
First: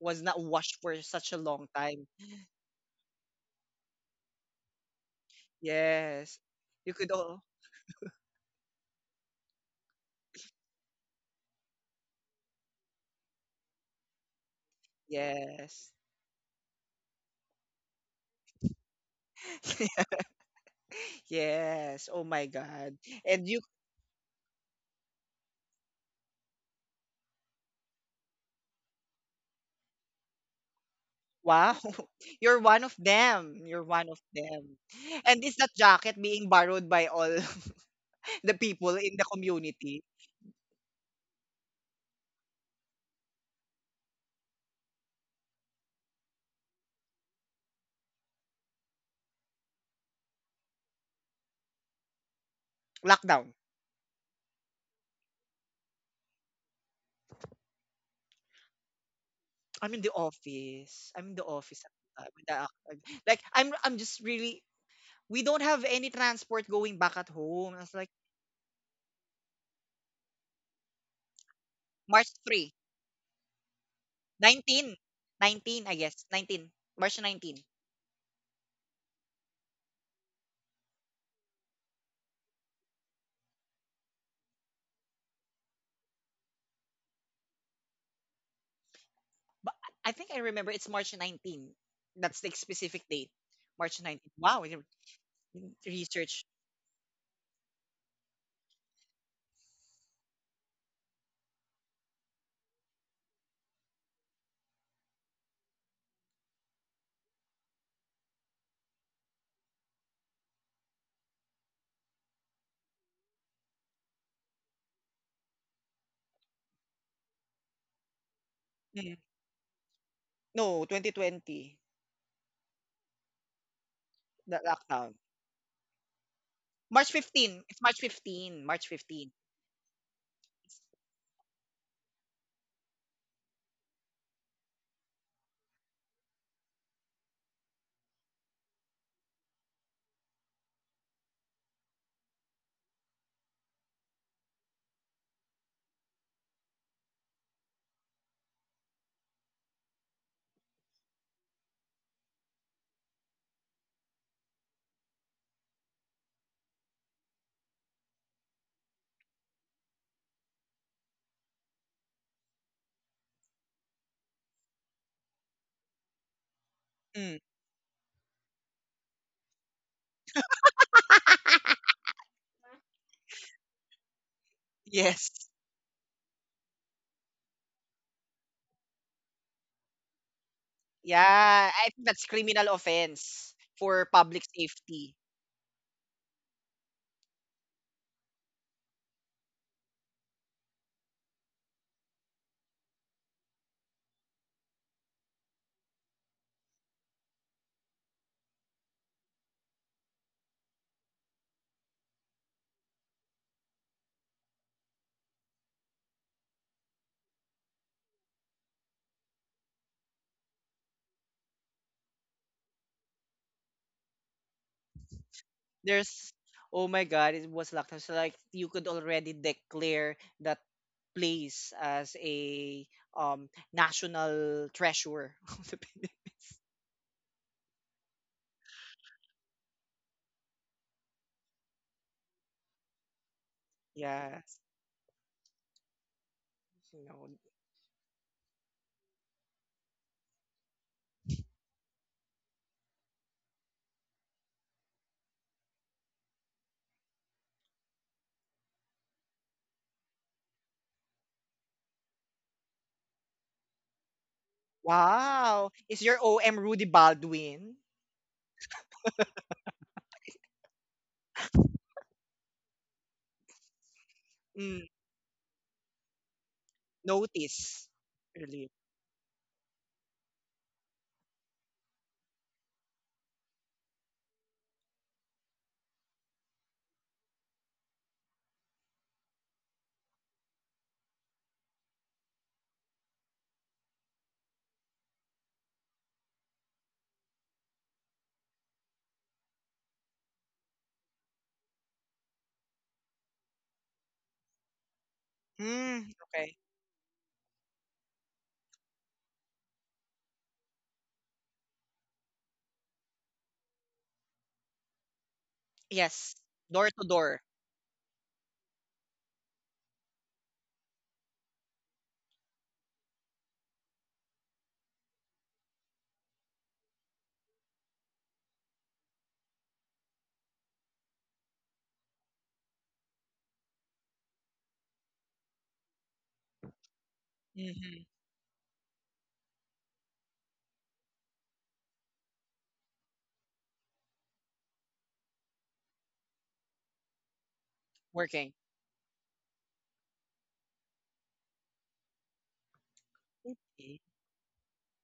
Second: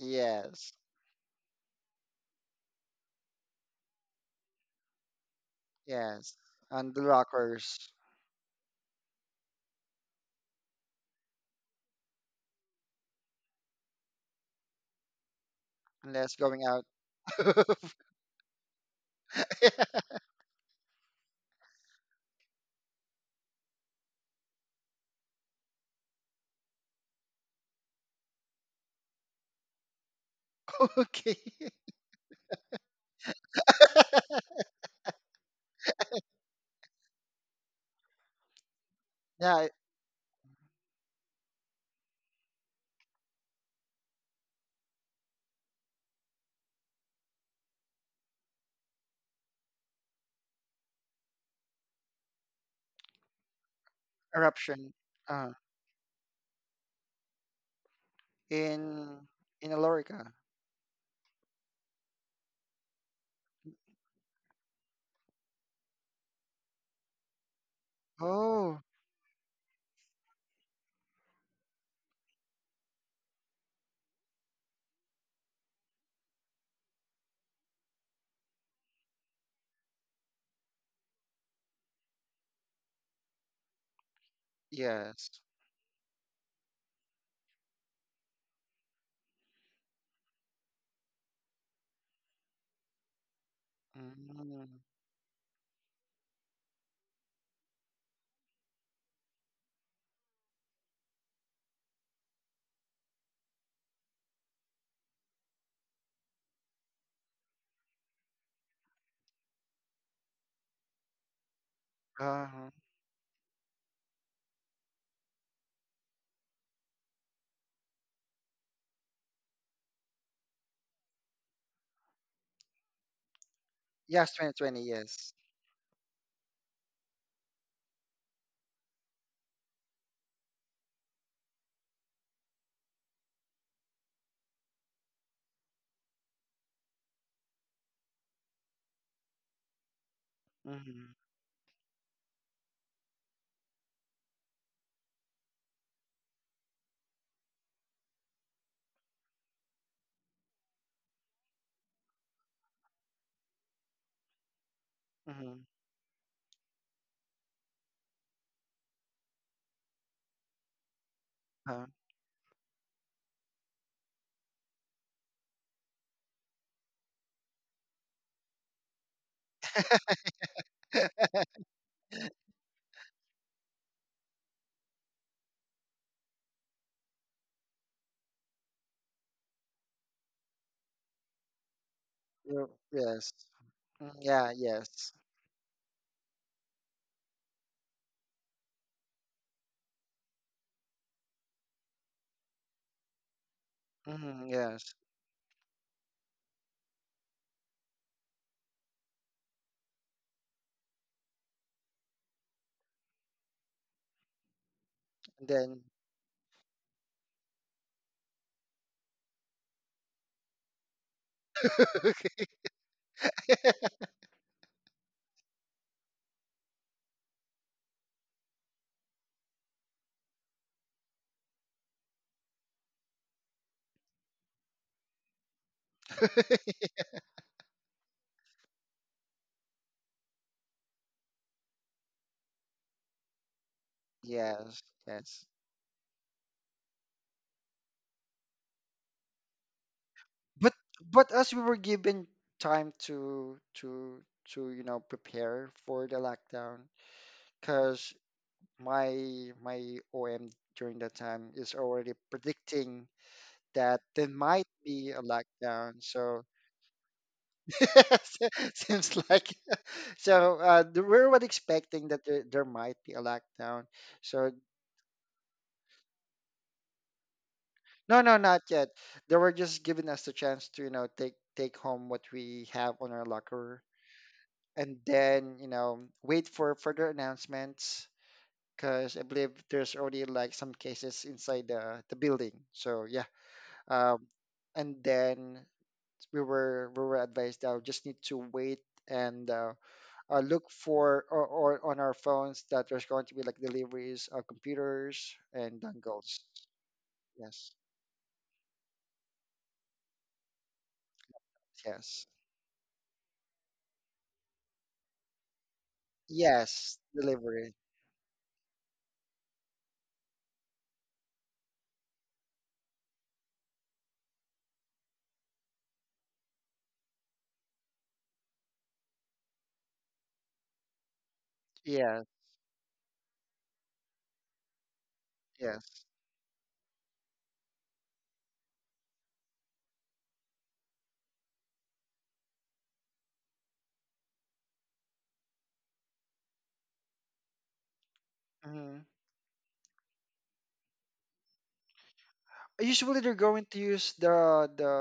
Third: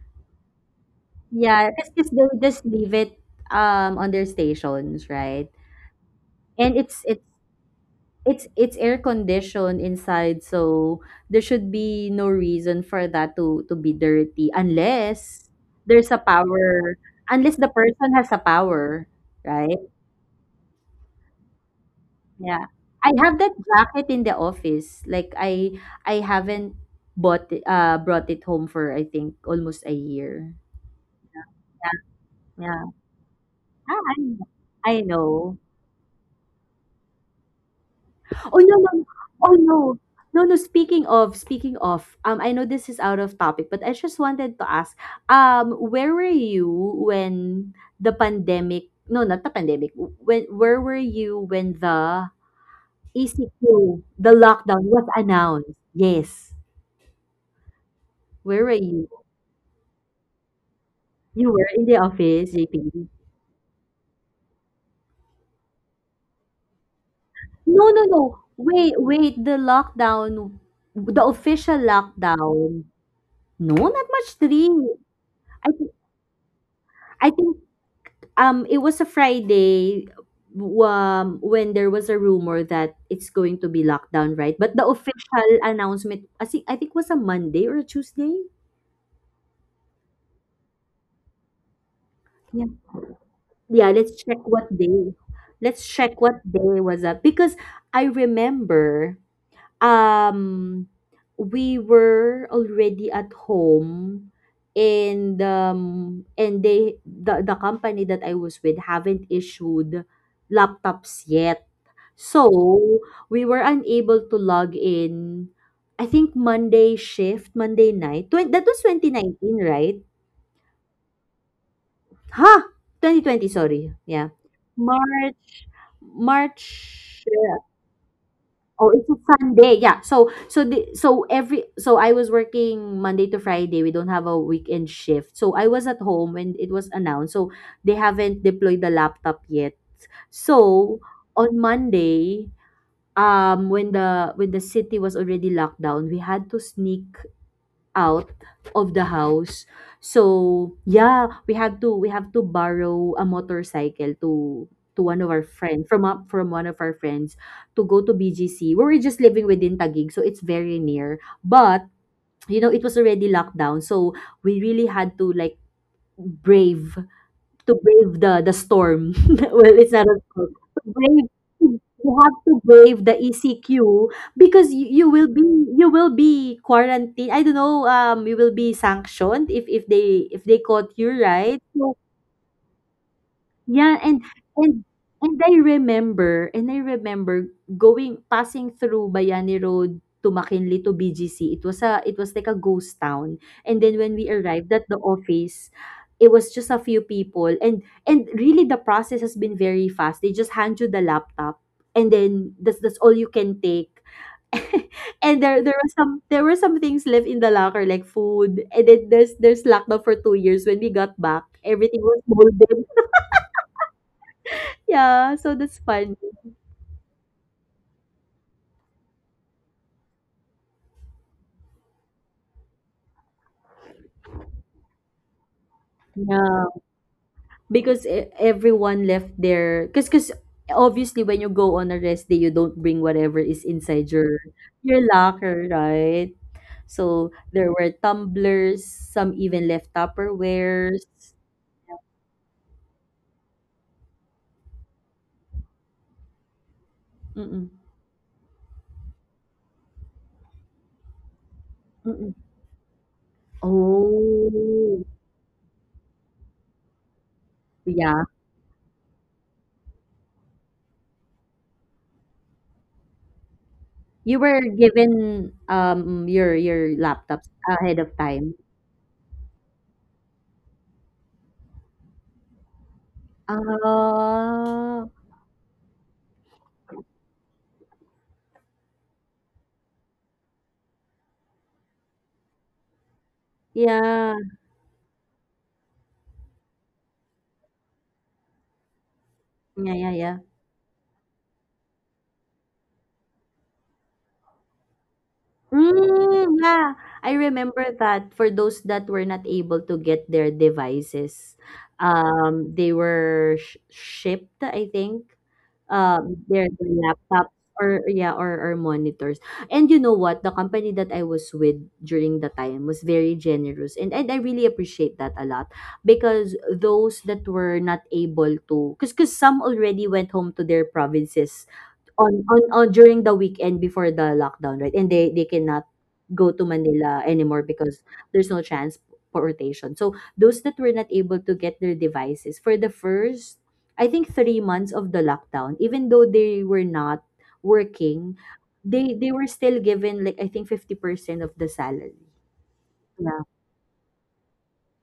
S1: was not washed for such a long
S3: Yeah,
S1: time.
S3: because they just leave it um on their stations, right?
S2: Yes.
S1: Yes.
S3: And
S2: On
S1: You
S2: the
S3: it's
S1: could
S3: it's
S1: all.
S2: lockers,
S3: It's it's air conditioned inside, so there should be no reason for that to to be dirty, unless
S1: Yes.
S3: there's a
S2: unless going out.
S3: power unless the person has a power, right?
S1: yes. Oh my
S3: Yeah.
S1: God.
S3: I have
S1: And
S3: that
S1: you.
S3: jacket in the office. Like I I haven't bought it, uh brought it home for I think almost a year.
S2: Okay.
S1: Wow.
S3: Yeah.
S1: You're one
S3: Yeah.
S1: of them. You're
S3: Ah,
S1: one of them.
S3: I I
S1: And is
S3: know.
S1: that jacket being borrowed by all the
S3: Oh no, no,
S1: people in the
S3: oh
S2: Yeah,
S3: no.
S1: community?
S3: No, no, speaking of speaking of, um, I know this is out of topic, but I just wanted to ask, um, where were you when the pandemic, no, not the pandemic, when where were you when the
S1: Lockdown.
S3: E C Q, the lockdown
S2: eruption.
S3: was
S2: Uh,
S3: announced? Yes. Where were you?
S2: in in
S1: I'm in the
S2: Alorica.
S1: office. I'm in the
S3: You were
S1: office
S3: in the
S1: at the time.
S3: office,
S1: The
S3: J P.
S1: ac- Like I'm I'm just really, we don't have any transport going back at home.
S3: No,
S1: It's
S3: no,
S1: like
S3: no.
S2: Oh,
S3: Wait, wait, the lockdown, the official
S1: March three,
S3: lockdown. No, not much three.
S1: nineteen,
S3: I
S1: nineteen.
S3: think
S1: I guess. nineteen. March
S3: I
S1: 19.
S3: think Um, it was a Friday, w- um, when there was a rumor that it's going to be lockdown, right? But the
S2: yes.
S3: official announcement, I think, I think was a Monday or a Tuesday.
S1: But I think I remember it's March nineteenth. That's the
S3: Yeah.
S1: specific date.
S3: Yeah,
S1: March
S3: let's
S1: 19.
S3: check
S1: Wow,
S2: Mm,
S3: what
S1: you-
S3: day. Let's check
S1: research.
S3: what day was that because I remember um we were already at home, and um and they the, the company that I was with haven't issued laptops yet. So
S2: uh-huh.
S3: we were unable to log in. I think Monday shift, Monday night. Twen- that was
S1: Mm-hmm.
S3: twenty nineteen, right?
S1: No, twenty twenty,
S3: Huh? twenty twenty, sorry. Yeah.
S2: Yes,
S1: the
S2: twenty twenty.
S1: lockdown.
S2: Yes.
S3: March
S1: March
S3: March, yeah.
S1: 15, it's March fifteen, March
S3: Oh, it's a
S1: 15.
S3: Sunday. Yeah. So so the, so every so I was working Monday to Friday. We don't have a weekend shift. So I was at home when it was announced. So they haven't deployed the laptop yet. So
S2: Mm-hmm.
S3: on Monday, um when the when the city was already locked down, we had to sneak out of the house. So yeah, we had to we have to borrow a motorcycle to to one of our
S2: Mm-hmm.
S3: friends, from up from one of our friends, to go to B G C where we're just living within Taguig, so it's very near. But,
S2: Uh,
S3: you know it was already locked down, so we really had to like brave
S1: Mm.
S3: to brave the the storm. Well, it's not a storm. To brave, you have to brave the E C Q because you, you will
S1: Yes.
S3: be you will be quarantined. I don't know. Um, you will be sanctioned if if they if they caught you, right?
S1: Yeah,
S3: So
S1: I think that's criminal
S2: Yo- yes.
S1: offense
S3: yeah.
S1: for
S2: Mm,
S3: and
S2: yeah.
S1: public
S3: and
S2: Yes.
S1: safety.
S3: and I remember and I remember going, passing through Bayani Road to McKinley to B G C. It was a it was like a ghost town. And then when we
S2: Mm-hmm,
S3: arrived at
S2: yes.
S3: the office, it was just a few people, and and really the process has been very fast. They just hand you the laptop, and then that's that's all you can take. And
S2: And
S3: there there
S2: then
S3: were some there were some things left in the locker, like food. And then there's there's lockdown for two years. When we got back, everything was molded. Yeah, so that's fun.
S1: There's Oh my god, it was lockdown. So like you could already declare that place as a um national treasure of the Philippines.
S3: Yeah, because e- everyone left their, because because obviously when you go on a rest day, you don't bring whatever is inside your
S1: Yes.
S2: yes.
S3: your
S2: Yes.
S3: locker, right?
S1: You know.
S3: So there were tumblers, some even left
S2: But
S3: Tupperwares.
S2: but as we were given time to to to you know prepare for the lockdown,
S3: Mm-mm,
S2: because my my O M during that time is already
S3: mm-mm.
S2: predicting that there might
S3: Oh,
S2: be a
S1: Wow. Is
S2: lockdown.
S1: your
S2: So
S1: O M Rudy Baldwin?
S3: yeah.
S2: seems like so uh, th- we were expecting that there, there might be a lockdown.
S3: You
S2: So
S3: were
S1: Mm.
S3: given um your your laptops
S1: Notice
S3: ahead of
S2: no, no,
S3: time.
S2: not
S1: relief.
S2: yet. They were just giving us the chance to you know take take home what we have on our locker and
S3: Ah,
S2: then you know wait for further announcements because I believe there's already like some cases inside the the building. So yeah, um,
S3: yeah,
S2: and then we were we were advised that we just need to wait and uh,
S3: yeah, yeah, yeah.
S2: uh, look for or, or on our phones that there's going to be like deliveries of computers and
S1: Mm,
S2: dongles.
S1: okay.
S3: Mm, yeah, I
S2: Yes,
S3: remember that for those that were not able to get their devices,
S2: yes,
S3: um, they were sh shipped, I think,
S1: Yes.
S3: um, their,
S1: Door
S3: their
S2: yes,
S1: to door.
S3: laptops,
S2: delivery.
S3: or yeah, or, or monitors. And you know what? The company that I was with during the time was very generous, and, and I really appreciate that a lot because those that were not able to, because because some already went home to their provinces
S2: Yeah,
S3: on on on during the weekend before the lockdown, right? And they they cannot
S2: yes.
S3: go to Manila anymore because
S1: Hmm.
S3: there's no transportation. So those that were not able to get their devices for the first, I think three months of the lockdown, even though they were not working,
S1: Working.
S3: they
S2: Hmm.
S3: they were still given like I think fifty percent of the salary.
S2: Usually they're going to
S1: Okay.
S2: use the the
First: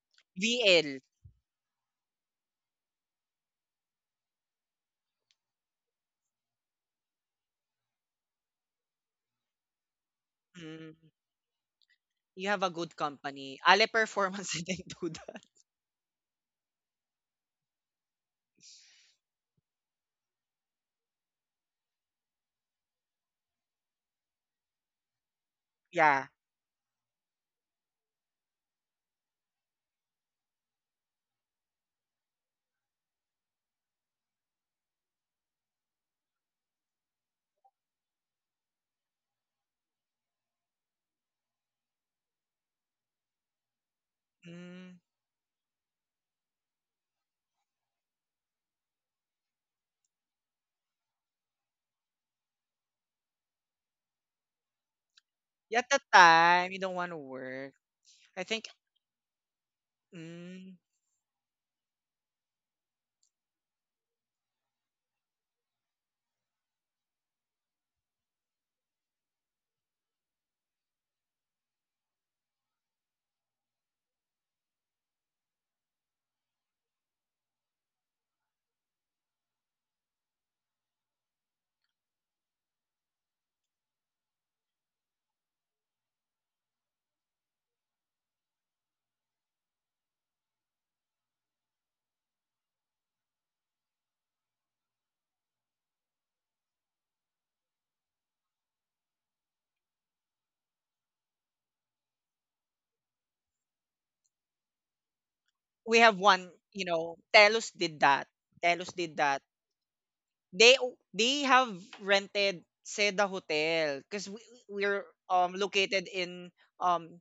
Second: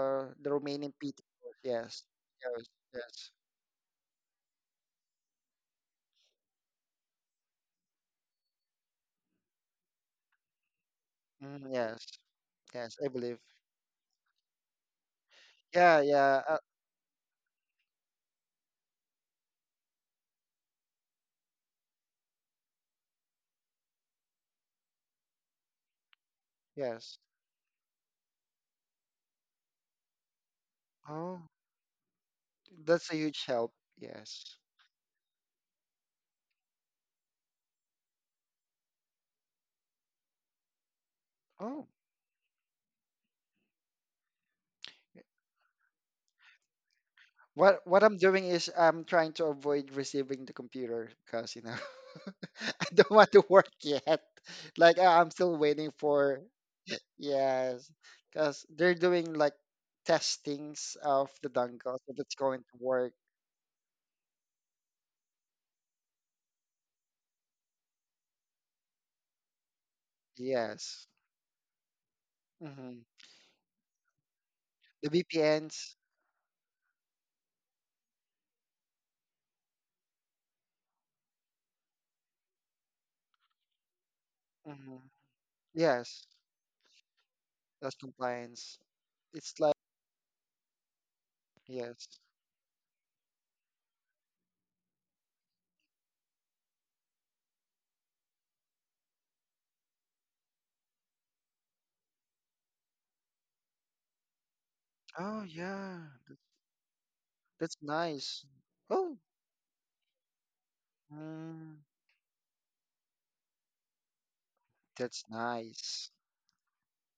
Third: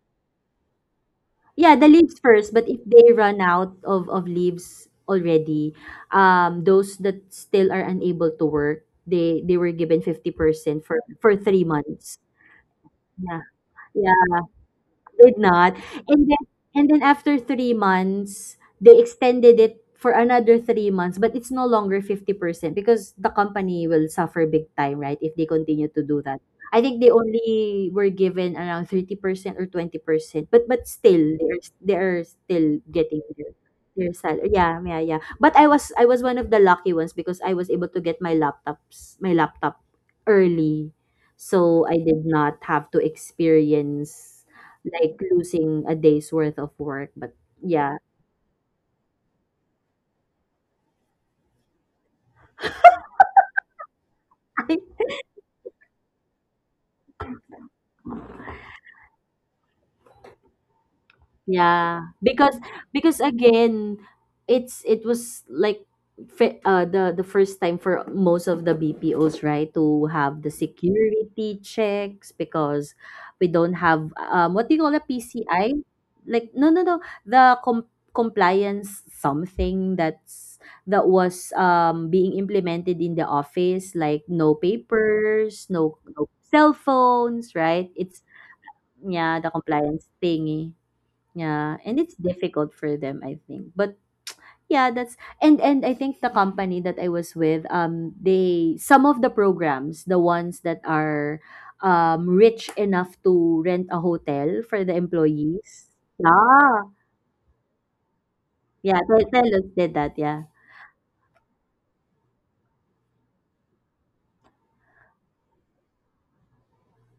S2: the Romanian
S1: V L.
S2: P T.
S3: Yeah, the
S2: Yes,
S3: leaves first,
S2: yes,
S3: but if they
S2: yes,
S3: run out of of leaves already, um, those that still are unable to work, they they were given fifty percent
S1: Mm,
S3: for for three
S2: mhm, yes,
S3: months.
S1: you have a good
S2: yes. I believe.
S3: Yeah,
S1: company. Ale
S3: yeah.
S1: Performance didn't do
S3: Did
S1: that.
S3: not.
S2: Yeah,
S3: And
S2: yeah,
S3: then
S2: uh,
S3: and then after three months, they extended it for another three months, but it's no longer fifty percent because the company will suffer big time, right? If they continue to do
S1: Yeah.
S3: that. I think they
S2: yes.
S3: only were given around thirty percent or twenty percent, but but still
S2: Oh,
S3: they're they're still
S2: that's a
S3: getting
S2: huge
S3: their
S2: help.
S3: their salary.
S2: Yes.
S3: Yeah, yeah, yeah. But I was I was one of the lucky ones because I was able to get my laptops, my laptop early, so
S2: Oh,
S3: I did not have to experience
S1: Mm.
S3: like
S2: yeah.
S3: losing a day's worth of work. But
S2: what
S3: yeah,
S2: what I'm doing is I'm trying to avoid receiving the computer because you know I don't want to work yet.
S3: I,
S2: Like I- I'm still
S1: At
S2: waiting
S1: the
S2: for
S1: time, you don't want to work.
S2: yes,
S1: I
S2: because
S1: think
S2: they're doing like
S1: mm,
S2: testings of the dongle
S3: yeah.
S2: if it's
S3: Because
S2: going to work.
S3: because again, it's it was like fi- uh the the first time for most of the B P Os, right, to have the
S2: Yes,
S3: security checks because
S2: hmm,
S3: we don't have um what do you call a
S2: the
S3: P C I?
S2: V P Ns.
S3: Like, no, no, no, the com- compliance, something that's that was um being implemented in the office, like no
S2: Hmm.
S3: papers, no
S2: Yes,
S3: no cell phones, right?
S2: that's
S3: It's
S2: compliance.
S3: Yeah, the
S2: It's like
S3: compliance thingy. Yeah, and it's
S2: yes.
S3: difficult for them, I think. But yeah, that's, and and I think the company that I was with, um, they, some of the programs, the ones that are um rich enough to rent a hotel for the
S2: Oh
S3: employees.
S1: we
S2: yeah,
S1: have one, you
S3: Yeah,
S1: know, Telus
S2: that's
S1: did that.
S2: nice.
S1: Telus
S3: yeah,
S1: did
S2: Oh,
S3: Tel-
S1: that.
S3: Telos did that. Yeah.
S1: They they have
S2: mm,
S1: rented Seda Hotel because we, we're
S2: that's
S1: um located
S2: nice.
S1: in um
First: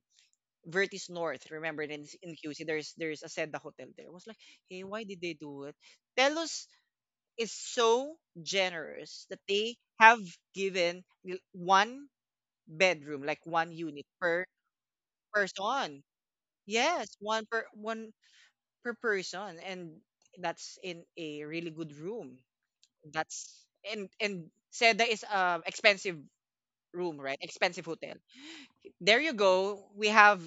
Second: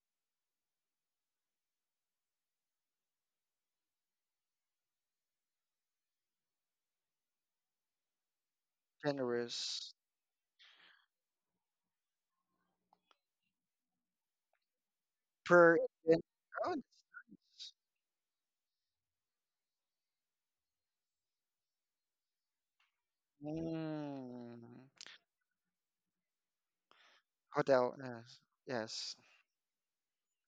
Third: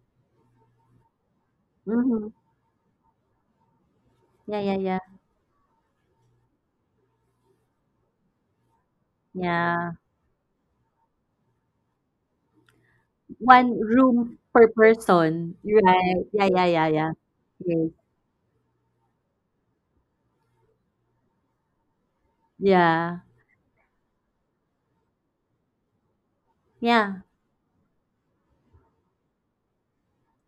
S1: Vertis North. Remember in
S3: Mm-hmm.
S1: in Q C, there's there's a Seda hotel there. I was like,
S3: Yeah, yeah,
S1: hey,
S3: yeah,
S1: why did they do it? Telos is so generous that they
S3: yeah.
S2: Generous
S1: have given l- one bedroom, like one
S3: One
S1: unit
S3: room
S1: per
S3: per person,
S2: per
S1: person.
S2: event.
S3: right? Yeah, yeah,
S2: Oh,
S3: yeah,
S1: Yes,
S3: yeah.
S1: one per
S3: Yes.
S1: one per person, and that's in a really good room.
S3: Yeah,
S1: That's and and
S2: mm,
S1: Seda is a expensive room,
S3: yeah.
S1: right? Expensive
S2: hotel.
S1: hotel.
S2: Yes. Yes.
S1: There you go. We have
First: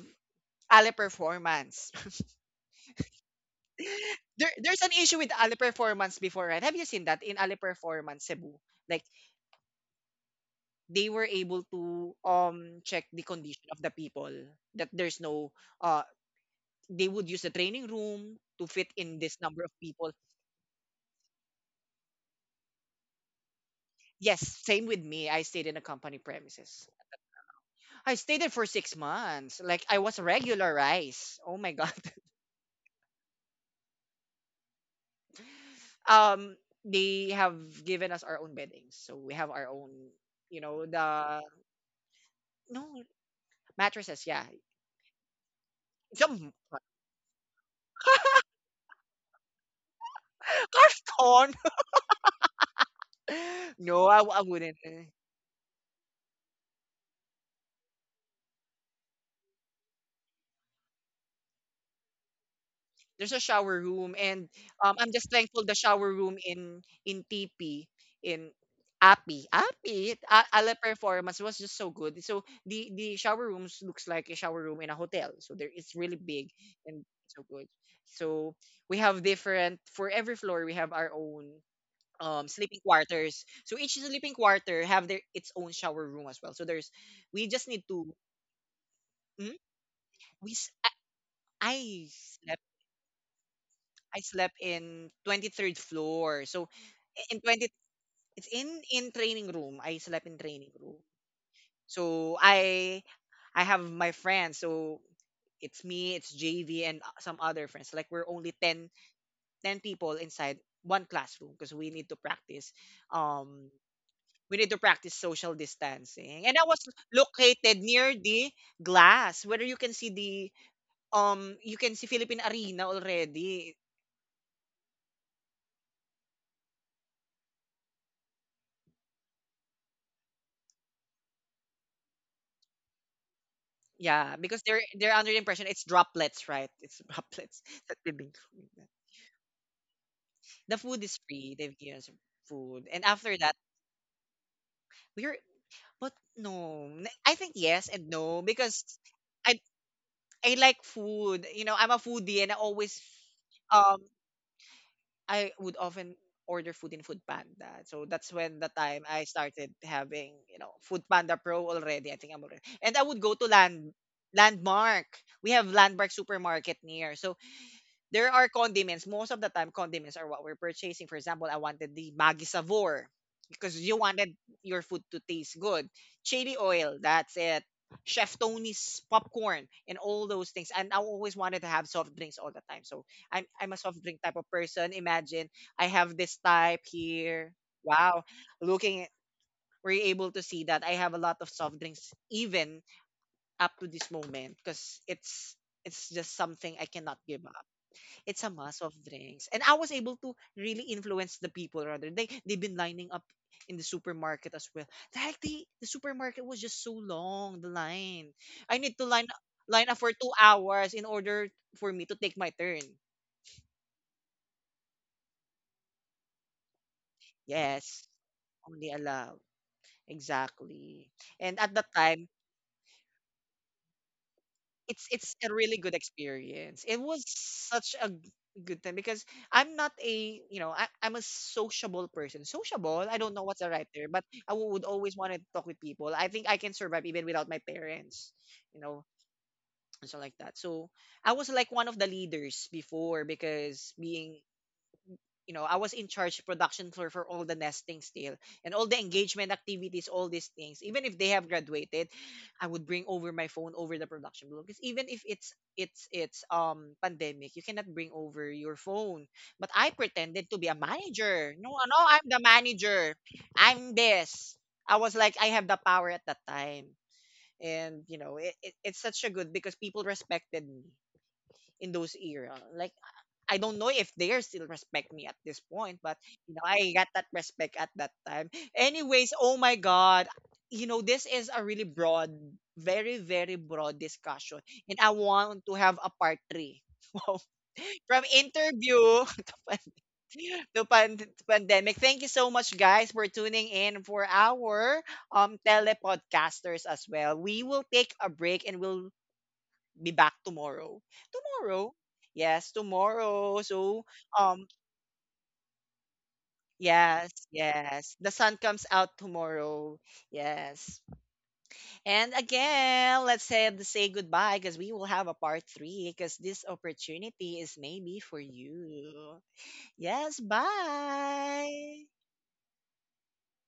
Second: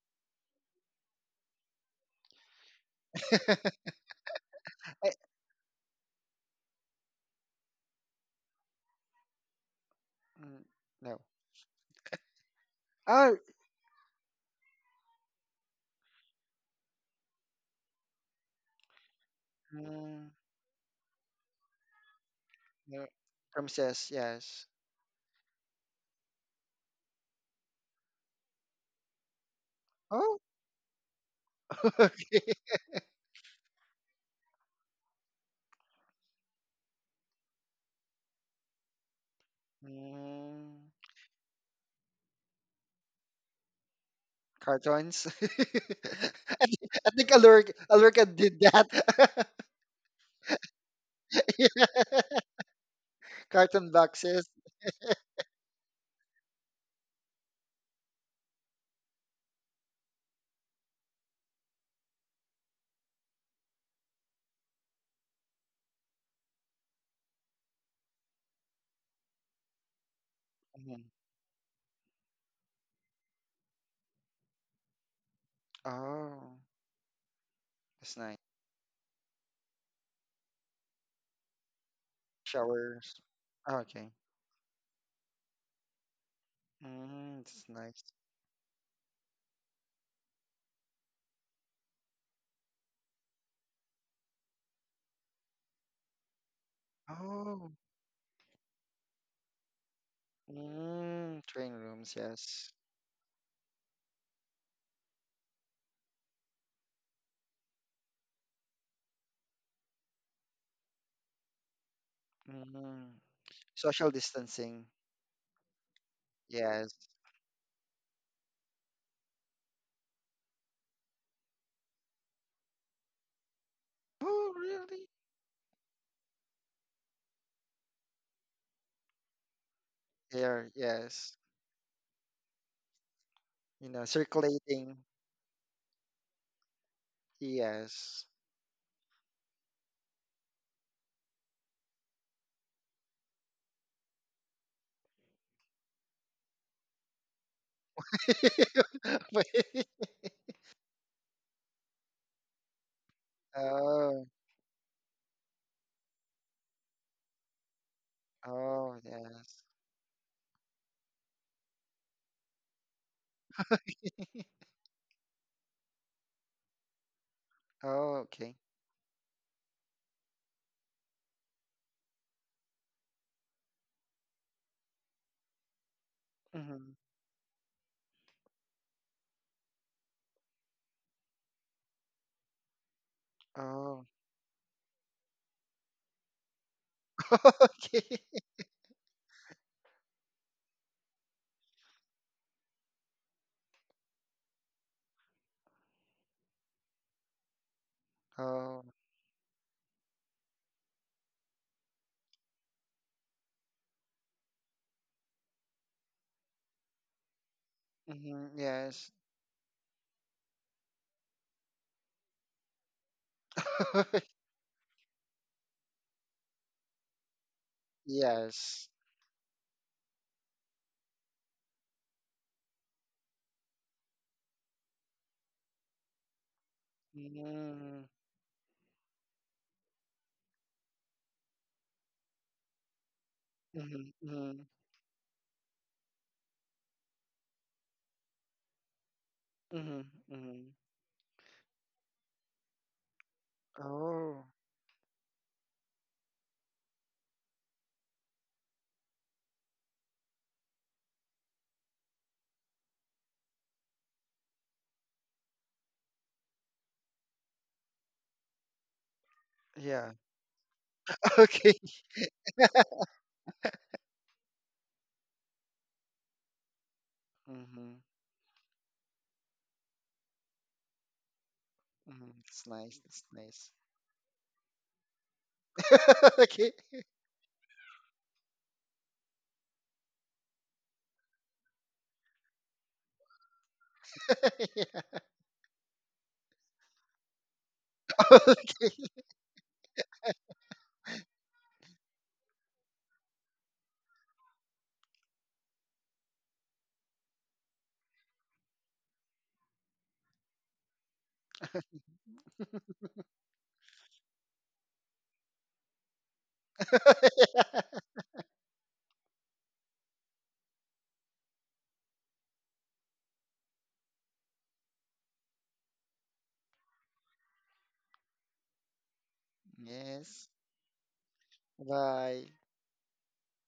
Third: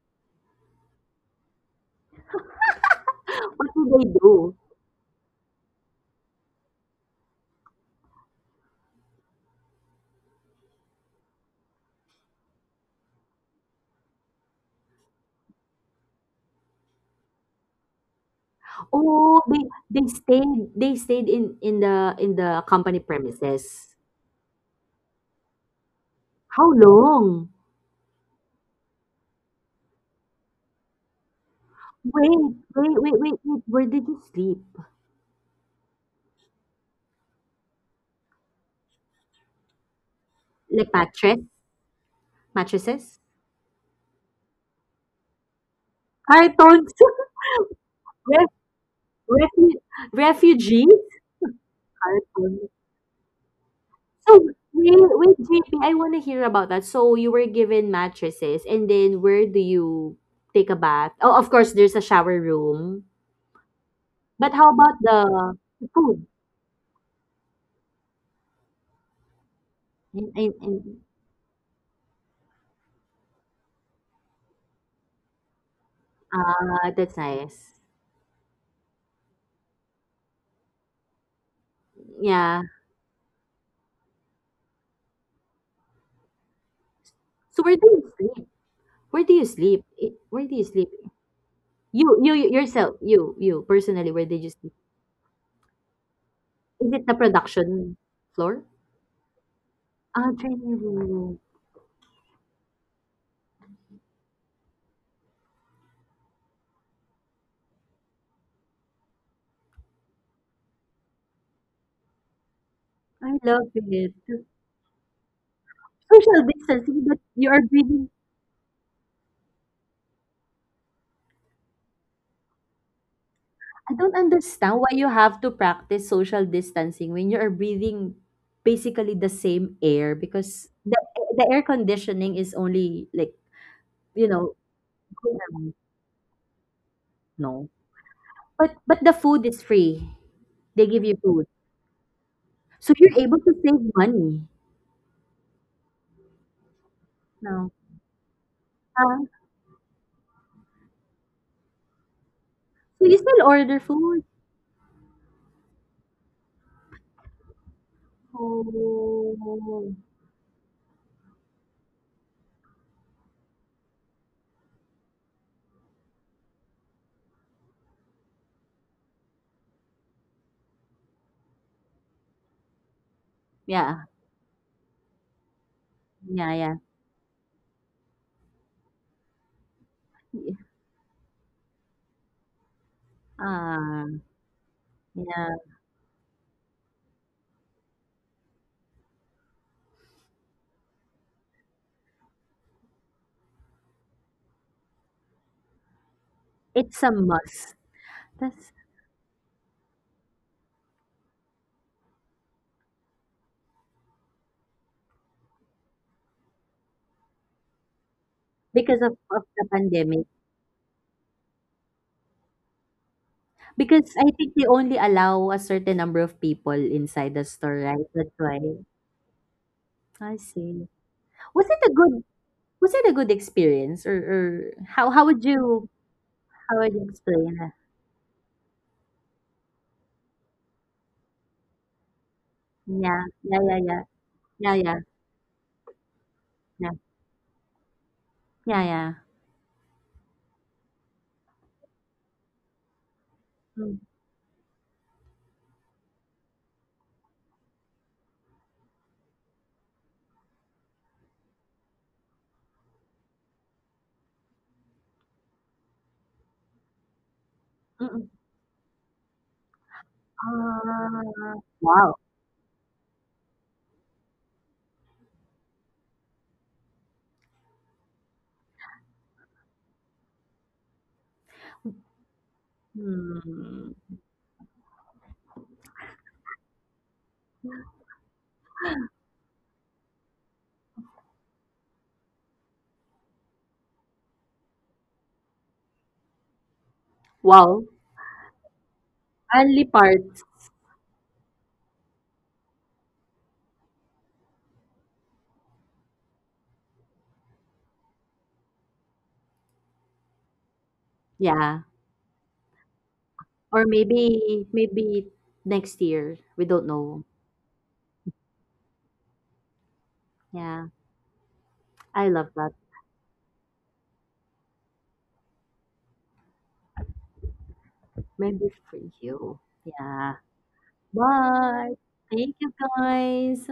S1: Ale performance.
S3: What do they
S1: there
S3: do?
S1: there's an
S2: I,
S1: issue with Ali Performance before, right? Have you seen that in Ali Performance Cebu? Like
S2: mm,
S1: they
S2: no.
S1: were able to um check the
S2: Oh,
S1: condition of the people that there's no uh they would use the training room to fit in
S3: Oh,
S1: this
S3: they
S1: number of
S3: they
S1: people.
S2: mm,
S3: stayed they stayed in in the in the company
S2: no.
S3: premises.
S2: Premises.
S1: Yes,
S2: Yes.
S1: same with me. I stayed in a company
S3: How
S1: premises.
S3: long?
S1: I stayed there for six months. Like I was
S2: Oh.
S1: regularized. Oh my god.
S2: Okay.
S3: Wait, wait, wait, wait, wait. Where did you sleep?
S1: um, they have given us our own beddings, so we have our own, you
S3: Like
S1: know,
S2: Mm,
S3: mattress,
S1: the no,
S3: mattresses,
S1: mattresses. Yeah,
S2: cartons. I
S1: some
S3: cartons.
S2: think, I think Aluric, Aluric
S3: Ref,
S2: did that.
S3: refu, refugees,
S1: Carton.
S3: cartons.
S2: Carton
S1: No, I,
S3: So
S1: I
S2: boxes.
S1: wouldn't.
S3: wait,
S1: Eh.
S3: wait, J P, I want to hear about that. So you were given mattresses, and then where do you take a bath? Oh, of course, there's a shower room.
S1: There's a shower room,
S3: But
S1: and
S3: how about
S1: um, I'm just
S3: the,
S1: thankful the
S3: the
S1: shower
S3: food?
S1: room in in T P in Api Api
S3: And,
S1: A-
S3: and,
S1: Ala
S3: and
S2: Mhm.
S1: Performance was just so good. So the the shower rooms looks like a shower room in a hotel. So there it's really big
S2: Oh,
S3: Ah,
S1: and
S3: that's
S1: so good.
S3: nice.
S2: that's nice.
S1: So we have different for every floor. We have our own um
S3: Yeah.
S1: sleeping
S2: Showers.
S1: quarters.
S2: Oh,
S1: So each
S2: okay.
S1: sleeping quarter have their its own shower room as well. So there's
S2: Mm,
S1: we
S3: So
S2: that's
S1: just
S3: where do
S1: need
S2: nice.
S3: you
S1: to.
S3: sleep? Where do you
S1: Mhm.
S3: sleep? I- Where do
S1: we
S3: you
S1: s-
S3: sleep?
S1: I
S3: You, you you-
S1: slept
S3: yourself, you, you, personally,
S1: I
S3: where did you
S1: slept
S3: sleep?
S1: in twenty-third floor. So
S3: Is it the
S1: i- in
S2: Oh,
S1: twenty,
S3: production
S1: it's
S3: floor?
S1: in in training room. I
S3: Ah,
S1: slept in training
S3: training
S1: room.
S3: room.
S2: mm, training rooms,
S1: So
S2: yes.
S1: I I have my friends. So it's me, it's J V and uh, some other friends. Like we're only ten ten people inside one classroom because we need to practice
S2: Mm.
S3: I love
S1: um
S2: Social
S3: it.
S1: we need to
S2: distancing,
S1: practice social
S3: Social
S1: distancing. And I was
S2: yes.
S3: distancing, but you are
S1: located
S3: breathing.
S1: near the glass where you can see the um you can see Philippine Arena already.
S3: I don't
S2: Oh,
S3: understand why you
S2: really?
S3: have to practice social distancing when you are breathing basically the same air because
S2: There,
S3: the
S2: yes.
S3: the air conditioning is only like,
S2: You know,
S3: you
S1: Yeah,
S3: know,
S1: because they're
S2: circulating,
S1: they're under the impression it's droplets, right? It's
S3: no.
S1: droplets that we've
S2: yes.
S1: been throwing
S3: But
S1: that.
S3: but the food is free. They
S1: The
S3: give
S1: food
S3: you
S1: is
S3: food.
S1: free. They've given us
S3: So
S1: food, and
S3: you're able
S1: after
S3: to
S1: that,
S3: save money
S1: we're but no, n- I think
S3: now.
S1: yes and no because
S3: Ah,
S1: I
S2: Wait.
S1: I like food. You know, I'm a foodie, and I
S3: so
S1: always
S3: you still order
S1: um
S3: food?
S2: Oh,
S1: I would often order food in Food Panda. So that's when the
S2: oh,
S1: time I
S2: yes.
S1: started
S3: Oh.
S1: having you know Food Panda Pro already. I think I'm already, and I would go to Land Landmark. We have Landmark Supermarket near, so
S2: Oh,
S1: there are
S2: okay.
S1: condiments. Most of the time, condiments are what we're purchasing. For example, I wanted the Maggi Savor because you
S3: Yeah.
S1: wanted your food to taste good.
S3: Yeah,
S1: Chili
S3: yeah.
S2: Mm-hmm.
S1: oil, that's it. Chef Tony's popcorn and all those things. And I always wanted to have soft drinks all the time. So I'm, I'm a soft
S3: Ah,
S2: Oh,
S1: drink type of person. Imagine
S3: yeah.
S1: I have this type here.
S2: okay.
S1: Wow. Looking at Were you able to see that I have a lot of soft drinks even up to this moment because it's it's just something I
S3: It's a
S1: cannot give up.
S3: must.
S1: It's a
S3: That's
S1: mass
S2: Oh,
S1: of drinks. And I was able to really influence the people rather. They they've been lining up in the supermarket as well. Like the the supermarket was just so long, the line.
S2: mm-hmm.
S1: I need
S3: because
S1: to
S2: Yes.
S3: of,
S1: line
S3: of the
S1: line up for
S3: pandemic.
S1: two hours in order for me to take my turn.
S3: Because I think they only allow a certain number of people inside the store, right?
S1: Yes.
S3: That's why.
S2: Yes.
S1: Only allowed.
S3: I see.
S1: Exactly. And
S3: Was
S1: at
S3: it a
S1: that
S3: good
S1: time,
S3: was it a good experience, or, or how
S1: it's
S3: how
S1: it's
S3: would
S1: a really
S3: you,
S1: good
S3: how
S1: experience.
S3: would
S1: It
S3: you
S1: was
S3: explain it?
S1: such
S2: Mm-hmm.
S1: a g- good time because I'm not a, you know I, I'm a sociable person. Sociable, I
S3: Yeah,
S1: don't know
S3: yeah,
S1: what's the
S3: yeah,
S1: right
S3: yeah.
S1: term, but I
S2: Mm-hmm.
S3: Yeah,
S1: would
S3: yeah,
S1: always want to talk with people. I think I can
S3: yeah,
S1: survive even without my parents,
S3: yeah,
S1: you know,
S3: yeah.
S2: Mm-hmm.
S1: and so like that.
S2: Mm-hmm.
S1: So I was like one of the leaders before because
S3: Mm,
S1: being
S2: Oh,
S1: you know, I was in charge production for for all the nesting still and all the engagement activities, all these things. Even if they have graduated, I would bring over my phone over the production blog. Because even if it's it's it's um pandemic, you cannot bring
S3: mm-mm.
S1: over your phone. But I
S2: yeah.
S1: pretended to be a
S3: Ah,
S1: manager. No,
S2: Okay.
S1: no,
S3: wow.
S1: I'm the manager. I'm this. I was like I have the power at that time.
S2: Mm-hmm.
S1: And you know, it, it, it's such a good because people respected me in those
S2: Hmm.
S1: era.
S2: It's
S1: Like
S2: nice. It's
S1: I
S2: nice.
S1: don't
S3: Hmm.
S1: know if they are still respect me at this point, but you know,
S2: Okay.
S1: I got that respect at that time. Anyways, oh my god, you know, this is a really broad, very, very broad discussion. And I
S2: Yeah.
S1: want to have a part three. Wow.
S3: Wow.
S1: From
S2: Okay.
S1: interview to
S3: Only
S1: pan-
S3: parts.
S1: to pan- to pandemic. Thank you so much, guys, for tuning in for our um telepodcasters as well. We will take a break and we'll be back tomorrow.
S3: Yeah.
S1: Tomorrow. Yes, tomorrow.
S3: Or
S1: So,
S3: maybe
S1: um,
S3: maybe next year. We don't know.
S1: yes, yes. The sun comes out tomorrow.
S3: Yeah.
S1: Yes.
S3: I
S1: And
S3: love that.
S1: again, let's say say goodbye because we will have a part three because this opportunity is maybe for
S3: Maybe for
S1: you.
S3: you. Yeah.
S1: Yes,
S2: Yes.
S3: Bye.
S1: bye.
S2: Bye.
S3: Thank you guys.